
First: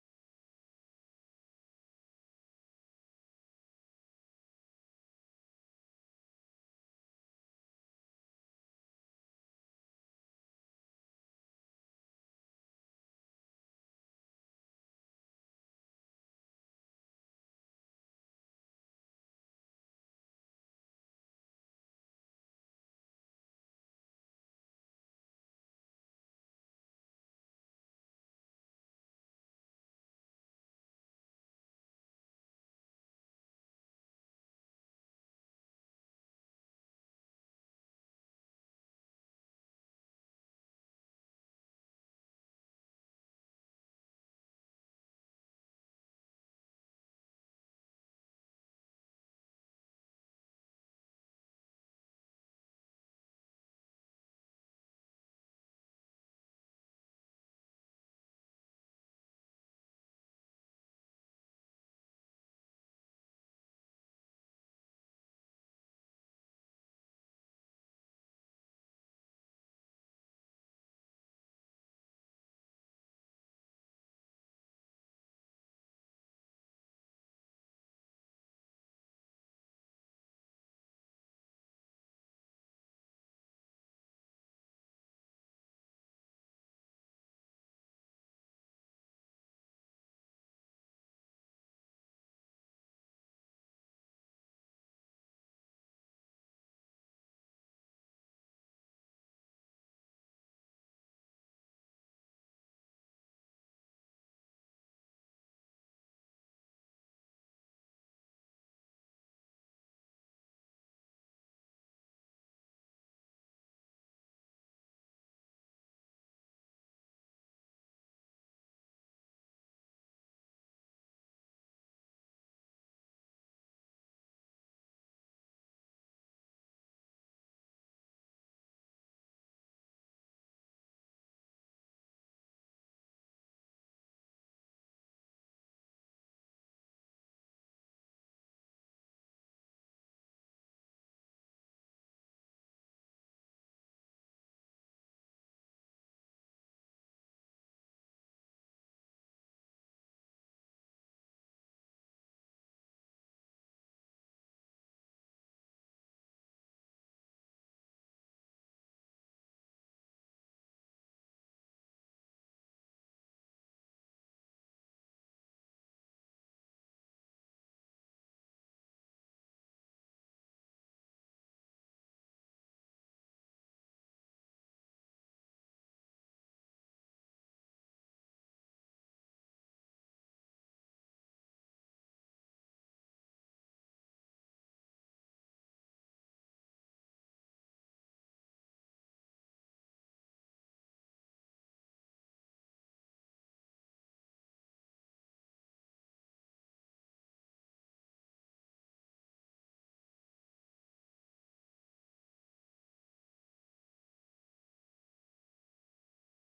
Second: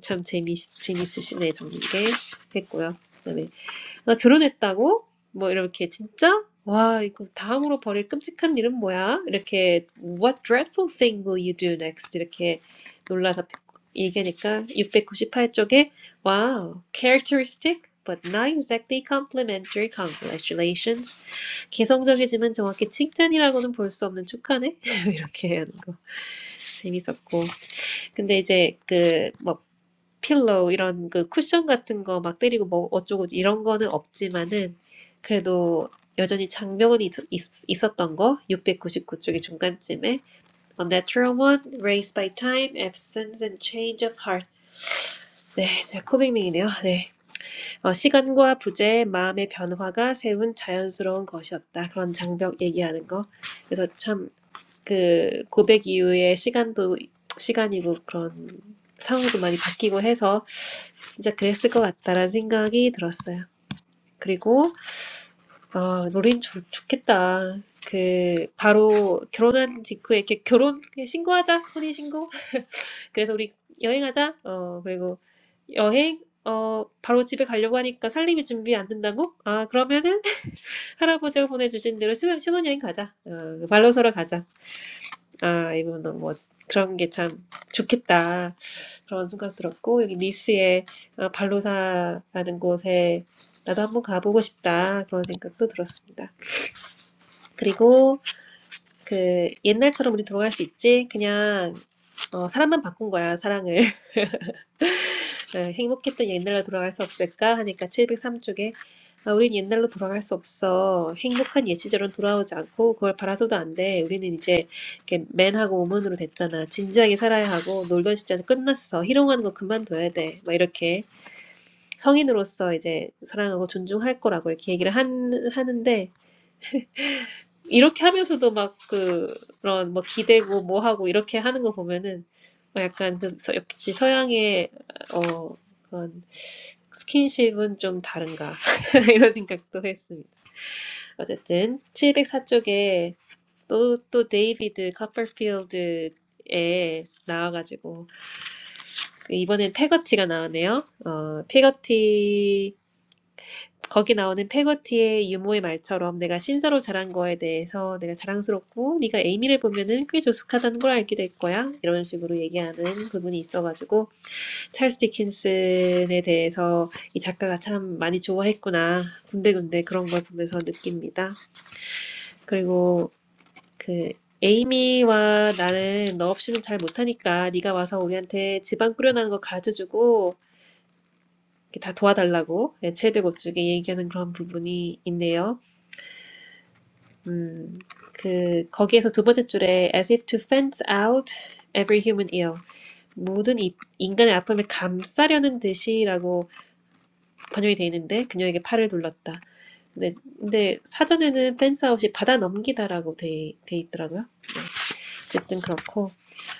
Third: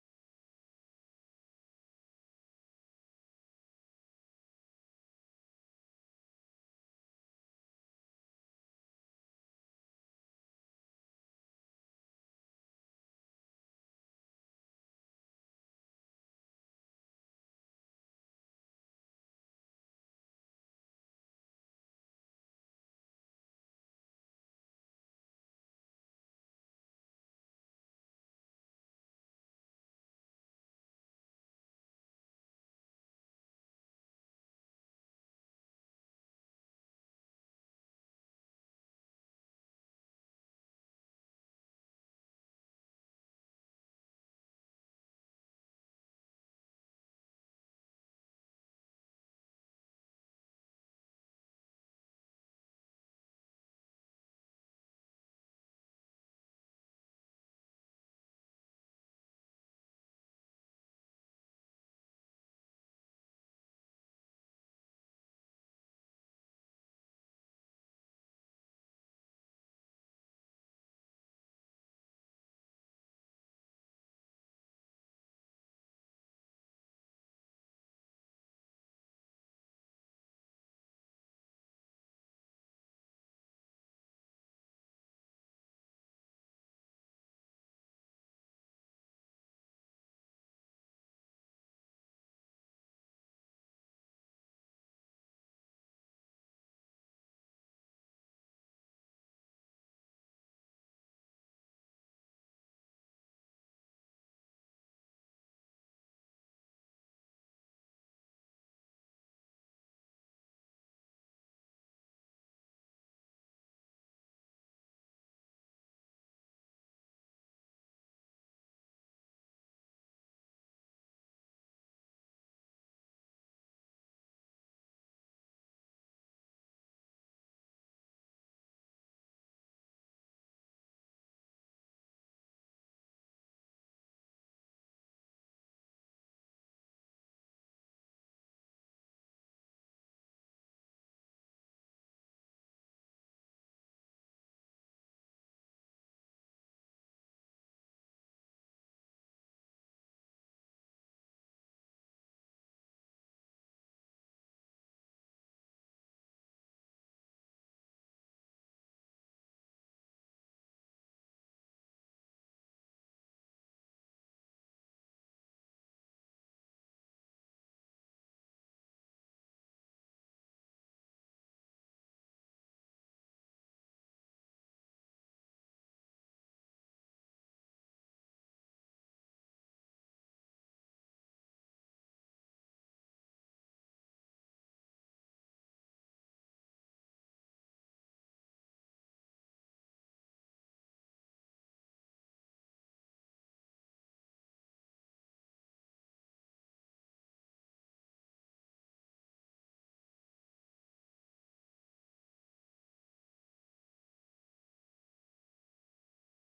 Speaker 2: 참 재미 재밌으시네 정리게 했고요. 네, 네. 나 결혼했다고? 뭐 이렇게 진짜? 와, 이거 다음으로 벌일 끔찍한 일은 뭐야? 이렇게 What dreadful thing will you do next? 이렇게 놀라서 얘기하니까 육백구십팔 쪽에 Wow, characteristic but not exactly complimentary congratulations. 개성적이지만 정확히 칭찬이라고는 볼 수 없는 축하네. 이렇게 하는 거 재밌었고. 근데 이제 그뭐 필로우 이런 그 쿠션 같은 거 막 때리고 뭐 어쩌고 이런 거는 없지만은 그래도 여전히 장벽은 있, 있, 있었던 거 육백구십구 쪽의 중간쯤에 On that true one, raised by time, absence and change of heart 네, 제가 코빅밍이네요. 네. 어, 시간과 부재, 마음의 변화가 세운 자연스러운 것이었다. 그런 장벽 얘기하는 거. 그래서 참 그 고백 이후에 시간도 시간이고 그런 상황도 많이 바뀌고 해서 진짜 그랬을 것 같다라는 생각이 들었어요. 그리고 어 노린 좋, 좋겠다. 그 바로 결혼한 직후에 이렇게 결혼 그냥 신고하자 혼인 신고. 그래서 우리 여행하자. 어 그리고 여행 어 바로 집에 가려고 하니까 살림이 준비 안 된다고? 아 그러면은 할아버지가 보내주신 대로 신혼, 신혼여행 가자. 어, 발로서로 가자. 아, 이분은 뭐 그런 게 참 좋겠다. 그런 생각 들었고, 여기 니스의 어, 발로사라는 곳에 나도 한번 가보고 싶다. 그런 생각도 들었습니다. 그리고 그 옛날처럼 우리 돌아갈 수 있지? 그냥 어, 사람만 바꾼 거야, 사랑을. 네, 행복했던 옛날로 돌아갈 수 없을까? 하니까 칠백삼 쪽에, 아, 우린 옛날로 돌아갈 수 없어. 행복한 옛 시절은 돌아오지 않고 그걸 바라서도 안 돼. 우리는 이제 이렇게 맨하고 우먼으로 됐잖아. 진지하게 살아야 하고 놀던 시절은 끝났어. 희롱하는 거 그만둬야 돼. 막 이렇게 성인으로서 이제 사랑하고 존중할 거라고 이렇게 얘기를 한, 하는데 이렇게 하면서도 막 그- 그런 뭐 기대고 뭐 하고 이렇게 하는 거 보면은 뭐 약간 그 서- 역시 서양의 어 그런 스킨십은 좀 다른가 이런 생각도 했습니다. 어쨌든 칠백사 쪽에 또, 또 데이비드 커퍼필드에 나와가지고 그 이번엔 페거티가 나오네요. 어, 페거티 거기 나오는 페거티의 유모의 말처럼 내가 신사로 자란 거에 대해서 내가 자랑스럽고 네가 에이미를 보면은 꽤 조숙하다는 걸 알게 될 거야. 이런 식으로 얘기하는 부분이 있어가지고 찰스 디킨슨에 대해서 이 작가가 참 많이 좋아했구나. 군데군데 그런 걸 보면서 느낍니다. 그리고 그 에이미와 나는 너 없이는 잘 못하니까 네가 와서 우리한테 집안 꾸려나는 거 가르쳐주고 이렇게 다 도와달라고 700억 쪽에 얘기하는 그런 부분이 있네요. 음, 그 거기에서 두 번째 줄에 as if to fence out every human ill 모든 이, 인간의 아픔을 감싸려는 듯이라고 번역이 돼 있는데 그녀에게 팔을 둘렀다. 근데, 근데 사전에는 fence out이 받아 넘기다라고 돼, 돼 있더라고요. 네, 어쨌든 그렇고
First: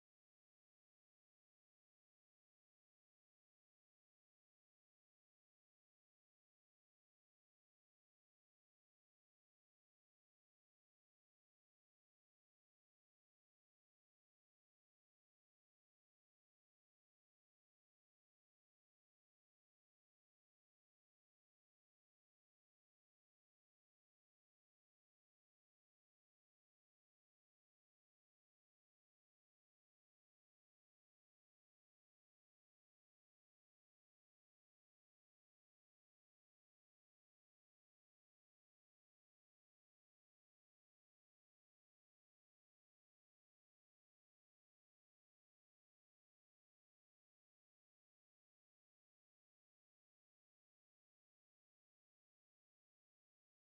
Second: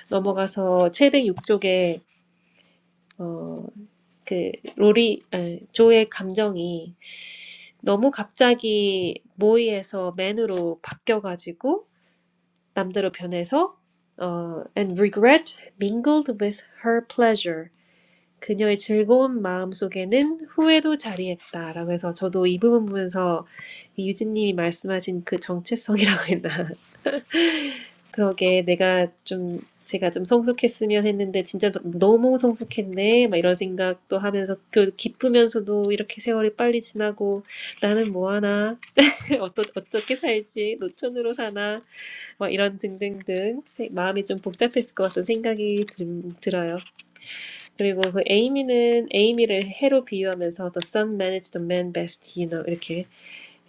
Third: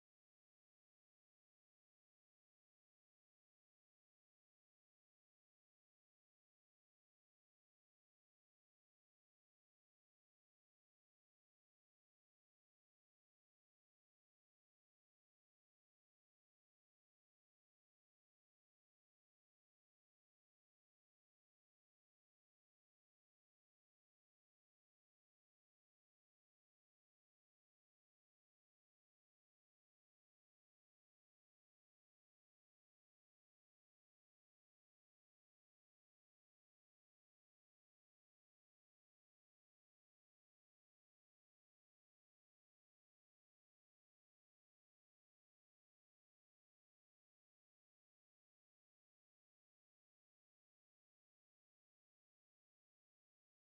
Speaker 2: 넘어가서 706쪽에 어, 그 로리 아니, 조의 감정이 너무 갑자기 모이에서 맨으로 바뀌어가지고 남대로 변해서 어, and regret mingled with her pleasure. 그녀의 즐거운 마음 속에는 후회도 자리했다라고 해서 저도 이 부분 보면서 유진님이 말씀하신 그 정체성이라고 했나 그러게 내가 좀 제가 좀 성숙했으면 했는데 진짜 너무 성숙했네 막 이런 생각도 하면서 그 기쁘면서도 이렇게 세월이 빨리 지나고 나는 뭐하나 하나 어떠 살지 노천으로 사나 뭐 이런 등등등 마음이 좀 복잡했을 것 같은 생각이 들, 들어요. 그리고 그 에이미는 에이미를 해로 비유하면서 The sun managed the man best, you know 이렇게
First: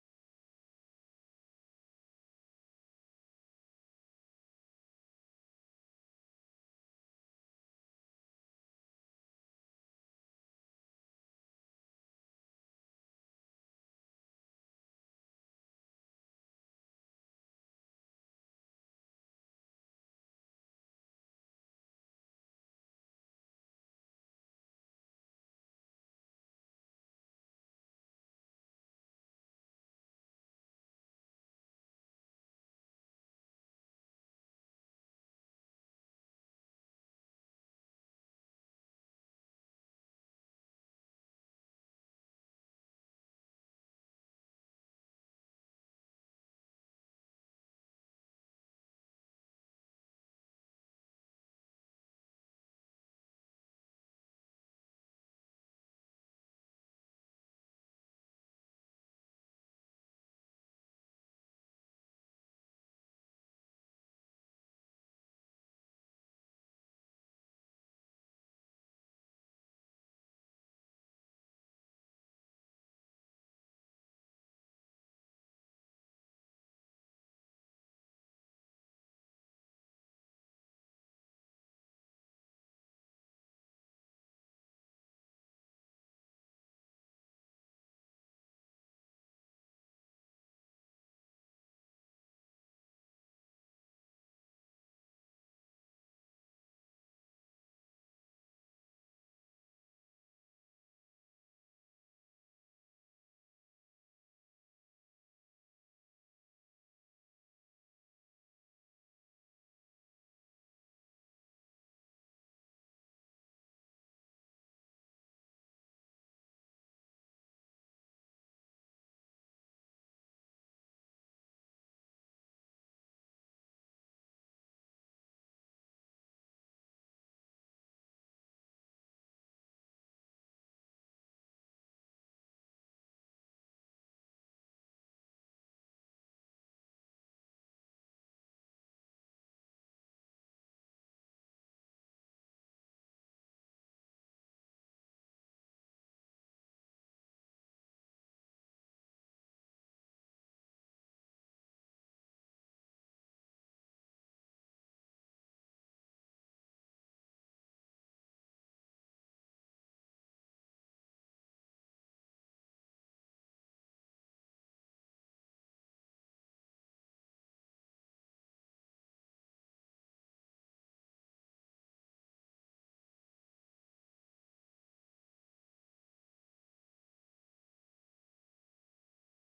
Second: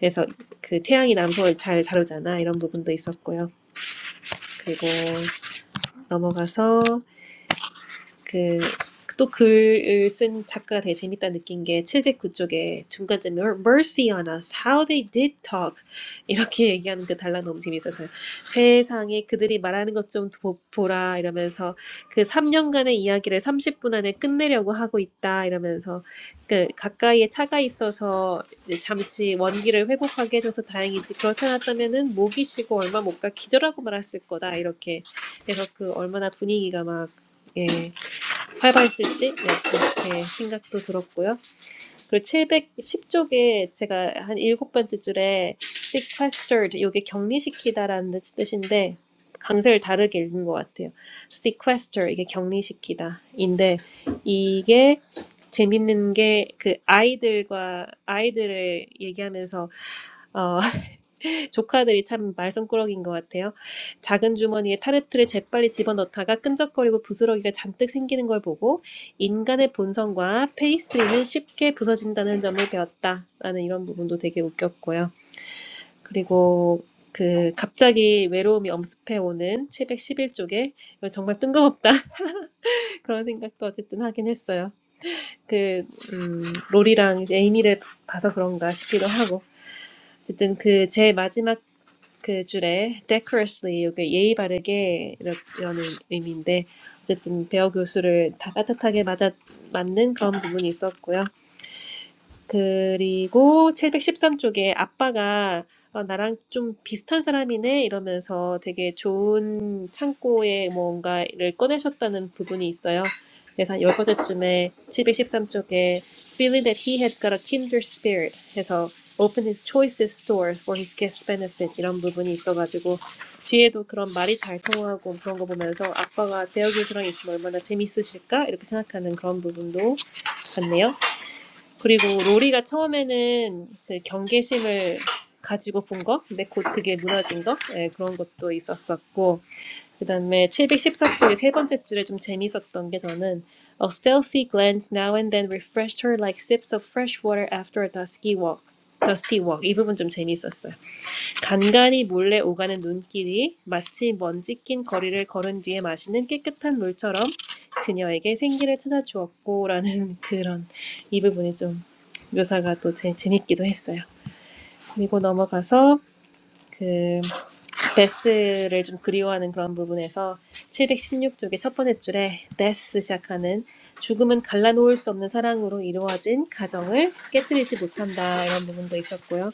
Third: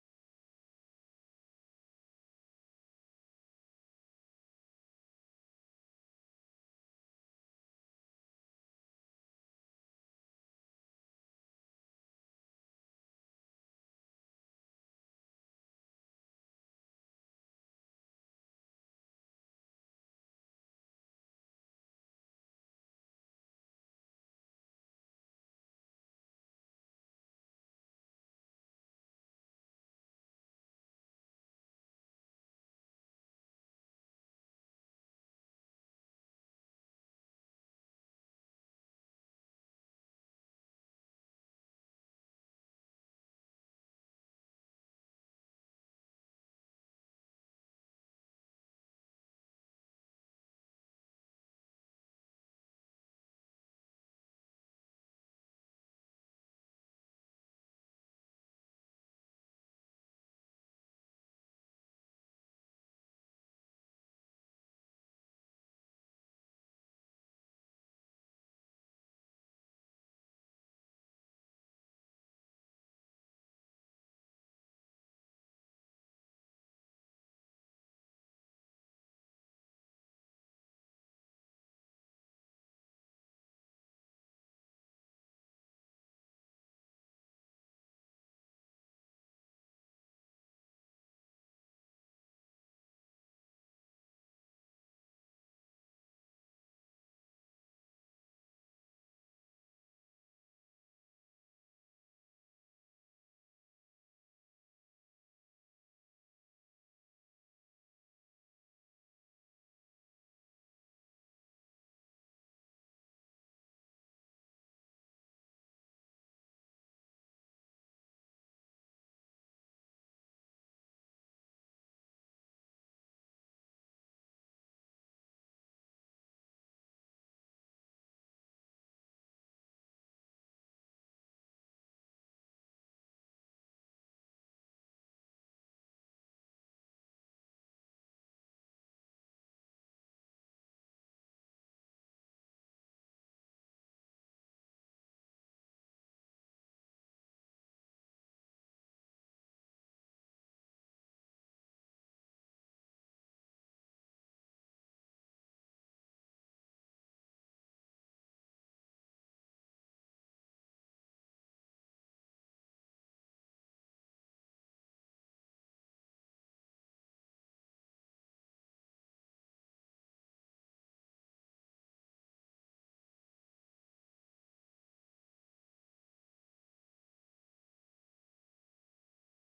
Speaker 2: 해서 그 태양이 남성을 잘 다루잖아 이런 부분도 있었고요. 그리고 넘어가서 그 또 글을 쓴 작가가 되게 재밌다 느낀 게 칠백구 쪽에 중간쯤에 Mercy on us, how they did talk 이렇게 얘기하는 그 단락 너무 재밌어서요. 세상에 그들이 말하는 것 좀 보라 이러면서 그 3년간의 이야기를 30분 안에 끝내려고 하고 있다 이러면서 그 가까이에 차가 있어서 잠시 원기를 회복하게 해줘서 다행이지 그렇지 않았다면은 목이 쉬고 얼마 못 가 기절하고 말았을 거다 이렇게 그래서 그 얼마나 분위기가 막 예. 활발했을지 네, 그렇게 생각도 들었고요. 그리고 710쪽에 제가 한 일곱 번째 줄에 sequestered 이게 격리시키다라는 뜻인데 강세를 다르게 읽은 것 같아요. sequester 이게 격리시키다인데 이게 재밌는 게 그 아이들과 아이들을 얘기하면서 어, 조카들이 참 말썽꾸러기인 것 같아요. 작은 주머니에 타르트를 재빨리 집어넣다가 끈적거리고 부스러기가 잔뜩 생기는 걸 보고 인간의 본성과 페이스트리는 쉽게 부서진다는 점을 배웠다라는 이런 부분도 되게 웃겼고요. 그리고 그 갑자기 외로움이 엄습해오는 오는 쪽에 이거 정말 뜬금없다 그런 생각도 어쨌든 하긴 했어요. 그 음, 롤이랑 이제 에이미를 봐서 그런가 싶기도 하고 어쨌든 그 제 마지막 그 줄에 decorously 이게 예의 바르게 이라는 의미인데 어쨌든 배어 교수를 다 따뜻하게 맞아 맞는 그런 부분이 있었고요. 그리고 칠백십삼 쪽에 아빠가 어, 나랑 좀 비슷한 사람이네 이러면서 되게 좋은 창고에 뭔가를 꺼내셨다는 부분이 있어요. 그래서 한 10번째쯤에 쪽에 Feeling that he had got a kinder spirit 해서 Open his choicest stores for his guest benefit 이런 부분이 있어가지고 뒤에도 그런 말이 잘 통하고 그런 거 보면서 아빠가 대어 교수랑 있으면 얼마나 재밌으실까 이렇게 생각하는 그런 부분도 같네요. 그리고 로리가 처음에는 그 경계심을 가지고 본 거, 근데 곧 그게 무너진 거, 예, 그런 것도 있었었고, 그 다음에 칠백십사 쪽의 세 번째 줄에 좀 재밌었던 게 저는 A stealthy glance now and then refreshed her like sips of fresh water after a dusky walk. dusty walk. 이 부분 좀 재밌었어요. 간간이 몰래 오가는 눈길이 마치 먼지 낀 거리를 걸은 뒤에 마시는 깨끗한 물처럼 그녀에게 생기를 찾아주었고라는 그런 이 부분이 좀 묘사가 또 제, 재밌기도 했어요. 그리고 넘어가서 그 데스를 좀 그리워하는 그런 부분에서 716쪽의 첫 번째 줄에 데스 시작하는 죽음은 갈라놓을 수 없는 사랑으로 이루어진 가정을 깨뜨리지 못한다 이런 부분도 있었고요.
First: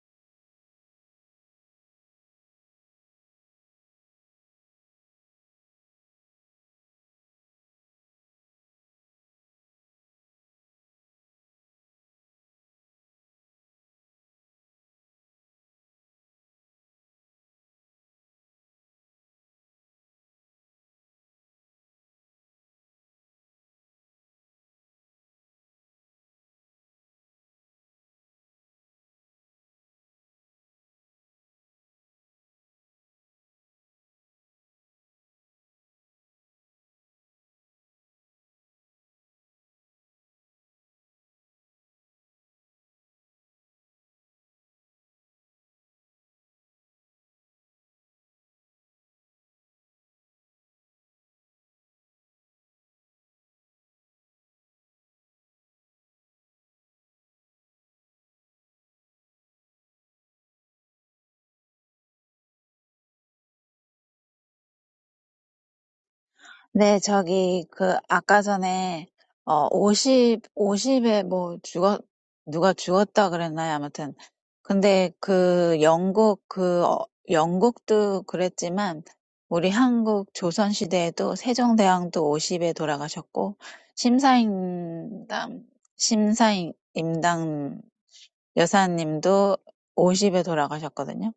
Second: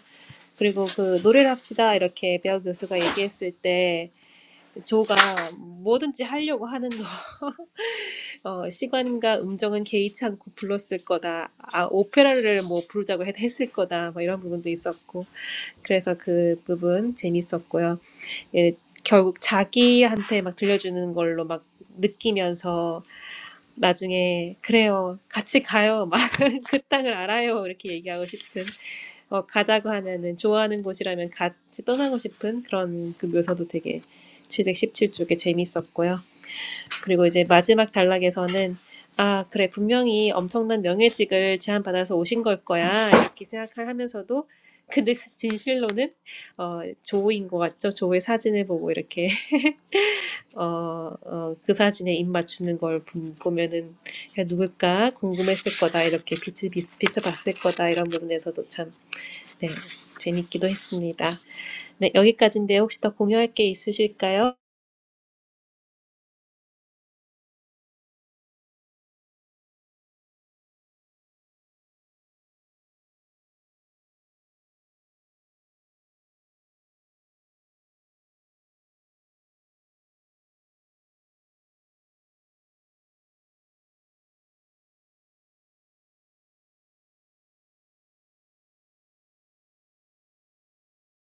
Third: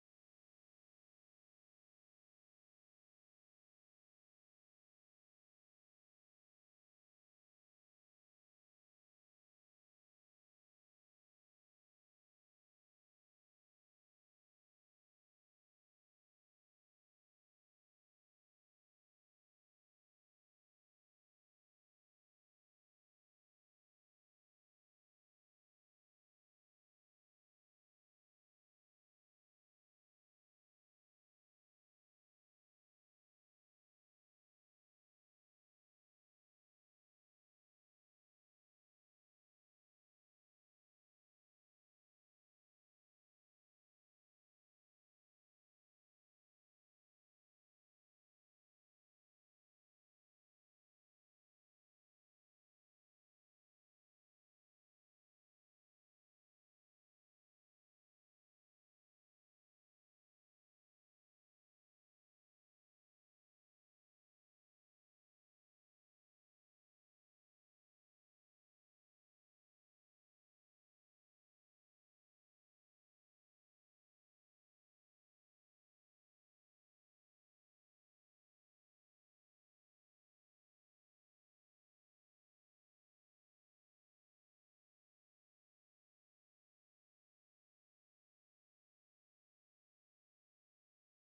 Speaker 2: 그리고 그 노래를 합시다 이렇게 배우 교수가 얘기했을 때 조가 뭐든지 하려고 하는 거 어, 시간과 음정은 개의치 않고 불렀을 거다 아 오페라를 뭐 부르자고 했, 했을 거다 뭐 이런 부분도 있었고 그래서 그 부분 재밌었고요 예, 결국 자기한테 막 들려주는 걸로 막 느끼면서 나중에 그래요 같이 가요 막 그 땅을 알아요 이렇게 얘기하고 싶은 어, 가자고 하면은 좋아하는 곳이라면 같이 떠나고 싶은 그런 그 묘사도 되게 칠백십칠 쪽에 재밌었고요. 그리고 이제 마지막 단락에서는 아, 그래, 분명히 엄청난 명예직을 제안받아서 오신 걸 거야. 이렇게 생각하면서도 근데 사실 진실로는 어, 조인 것 같죠? 조의 사진을 보고 이렇게 어, 어, 그 사진에 입 맞추는 걸 보- 보면은 야, 누굴까 궁금했을 거다 이렇게 빛을 비, 비춰봤을 거다 이런 부분에서도 참 네, 재밌기도 했습니다. 네, 여기까지인데 혹시 더 공유할 게 있으실까요?
Speaker 3: 네, 저기, 그, 아까 전에, 어, 50, 50에 뭐, 죽었, 누가 죽었다 그랬나요? 아무튼. 근데 그, 영국, 그, 어, 영국도 그랬지만, 우리 한국 조선시대에도 세종대왕도 50에 돌아가셨고, 심사임당, 심사임당 여사님도 50에 돌아가셨거든요.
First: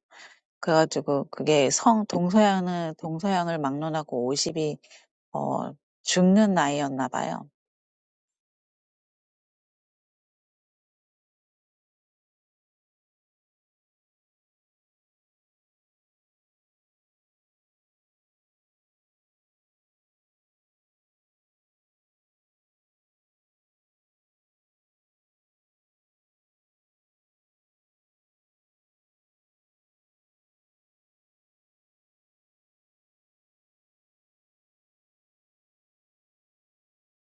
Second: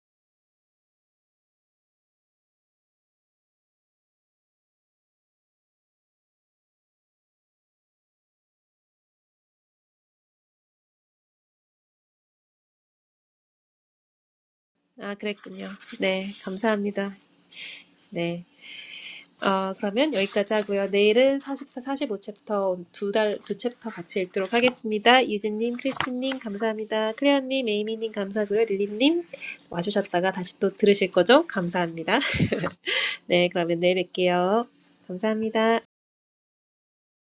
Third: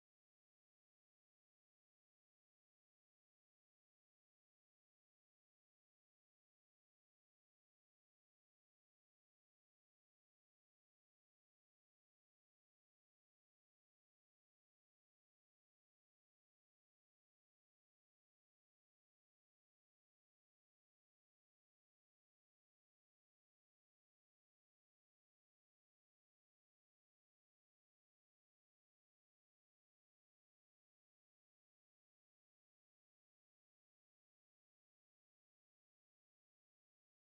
Speaker 3: 그래가지고, 그게 성, 동서양을, 동서양을 막론하고 50이 어, 죽는 아이였나 봐요.
Speaker 2: 아, 그랬군요. 네, 감사합니다. 네. 어, 그러면 여기까지 하고요. 내일은 44, 45 챕터 두 달, 두 챕터 같이 읽도록 하겠습니다. 유진님, 크리스틴님, 감사합니다. 클레어님, 에이미님, 감사하고요. 릴리님, 와주셨다가 다시 또 들으실 거죠? 감사합니다. 네, 그러면 내일 뵐게요. 감사합니다.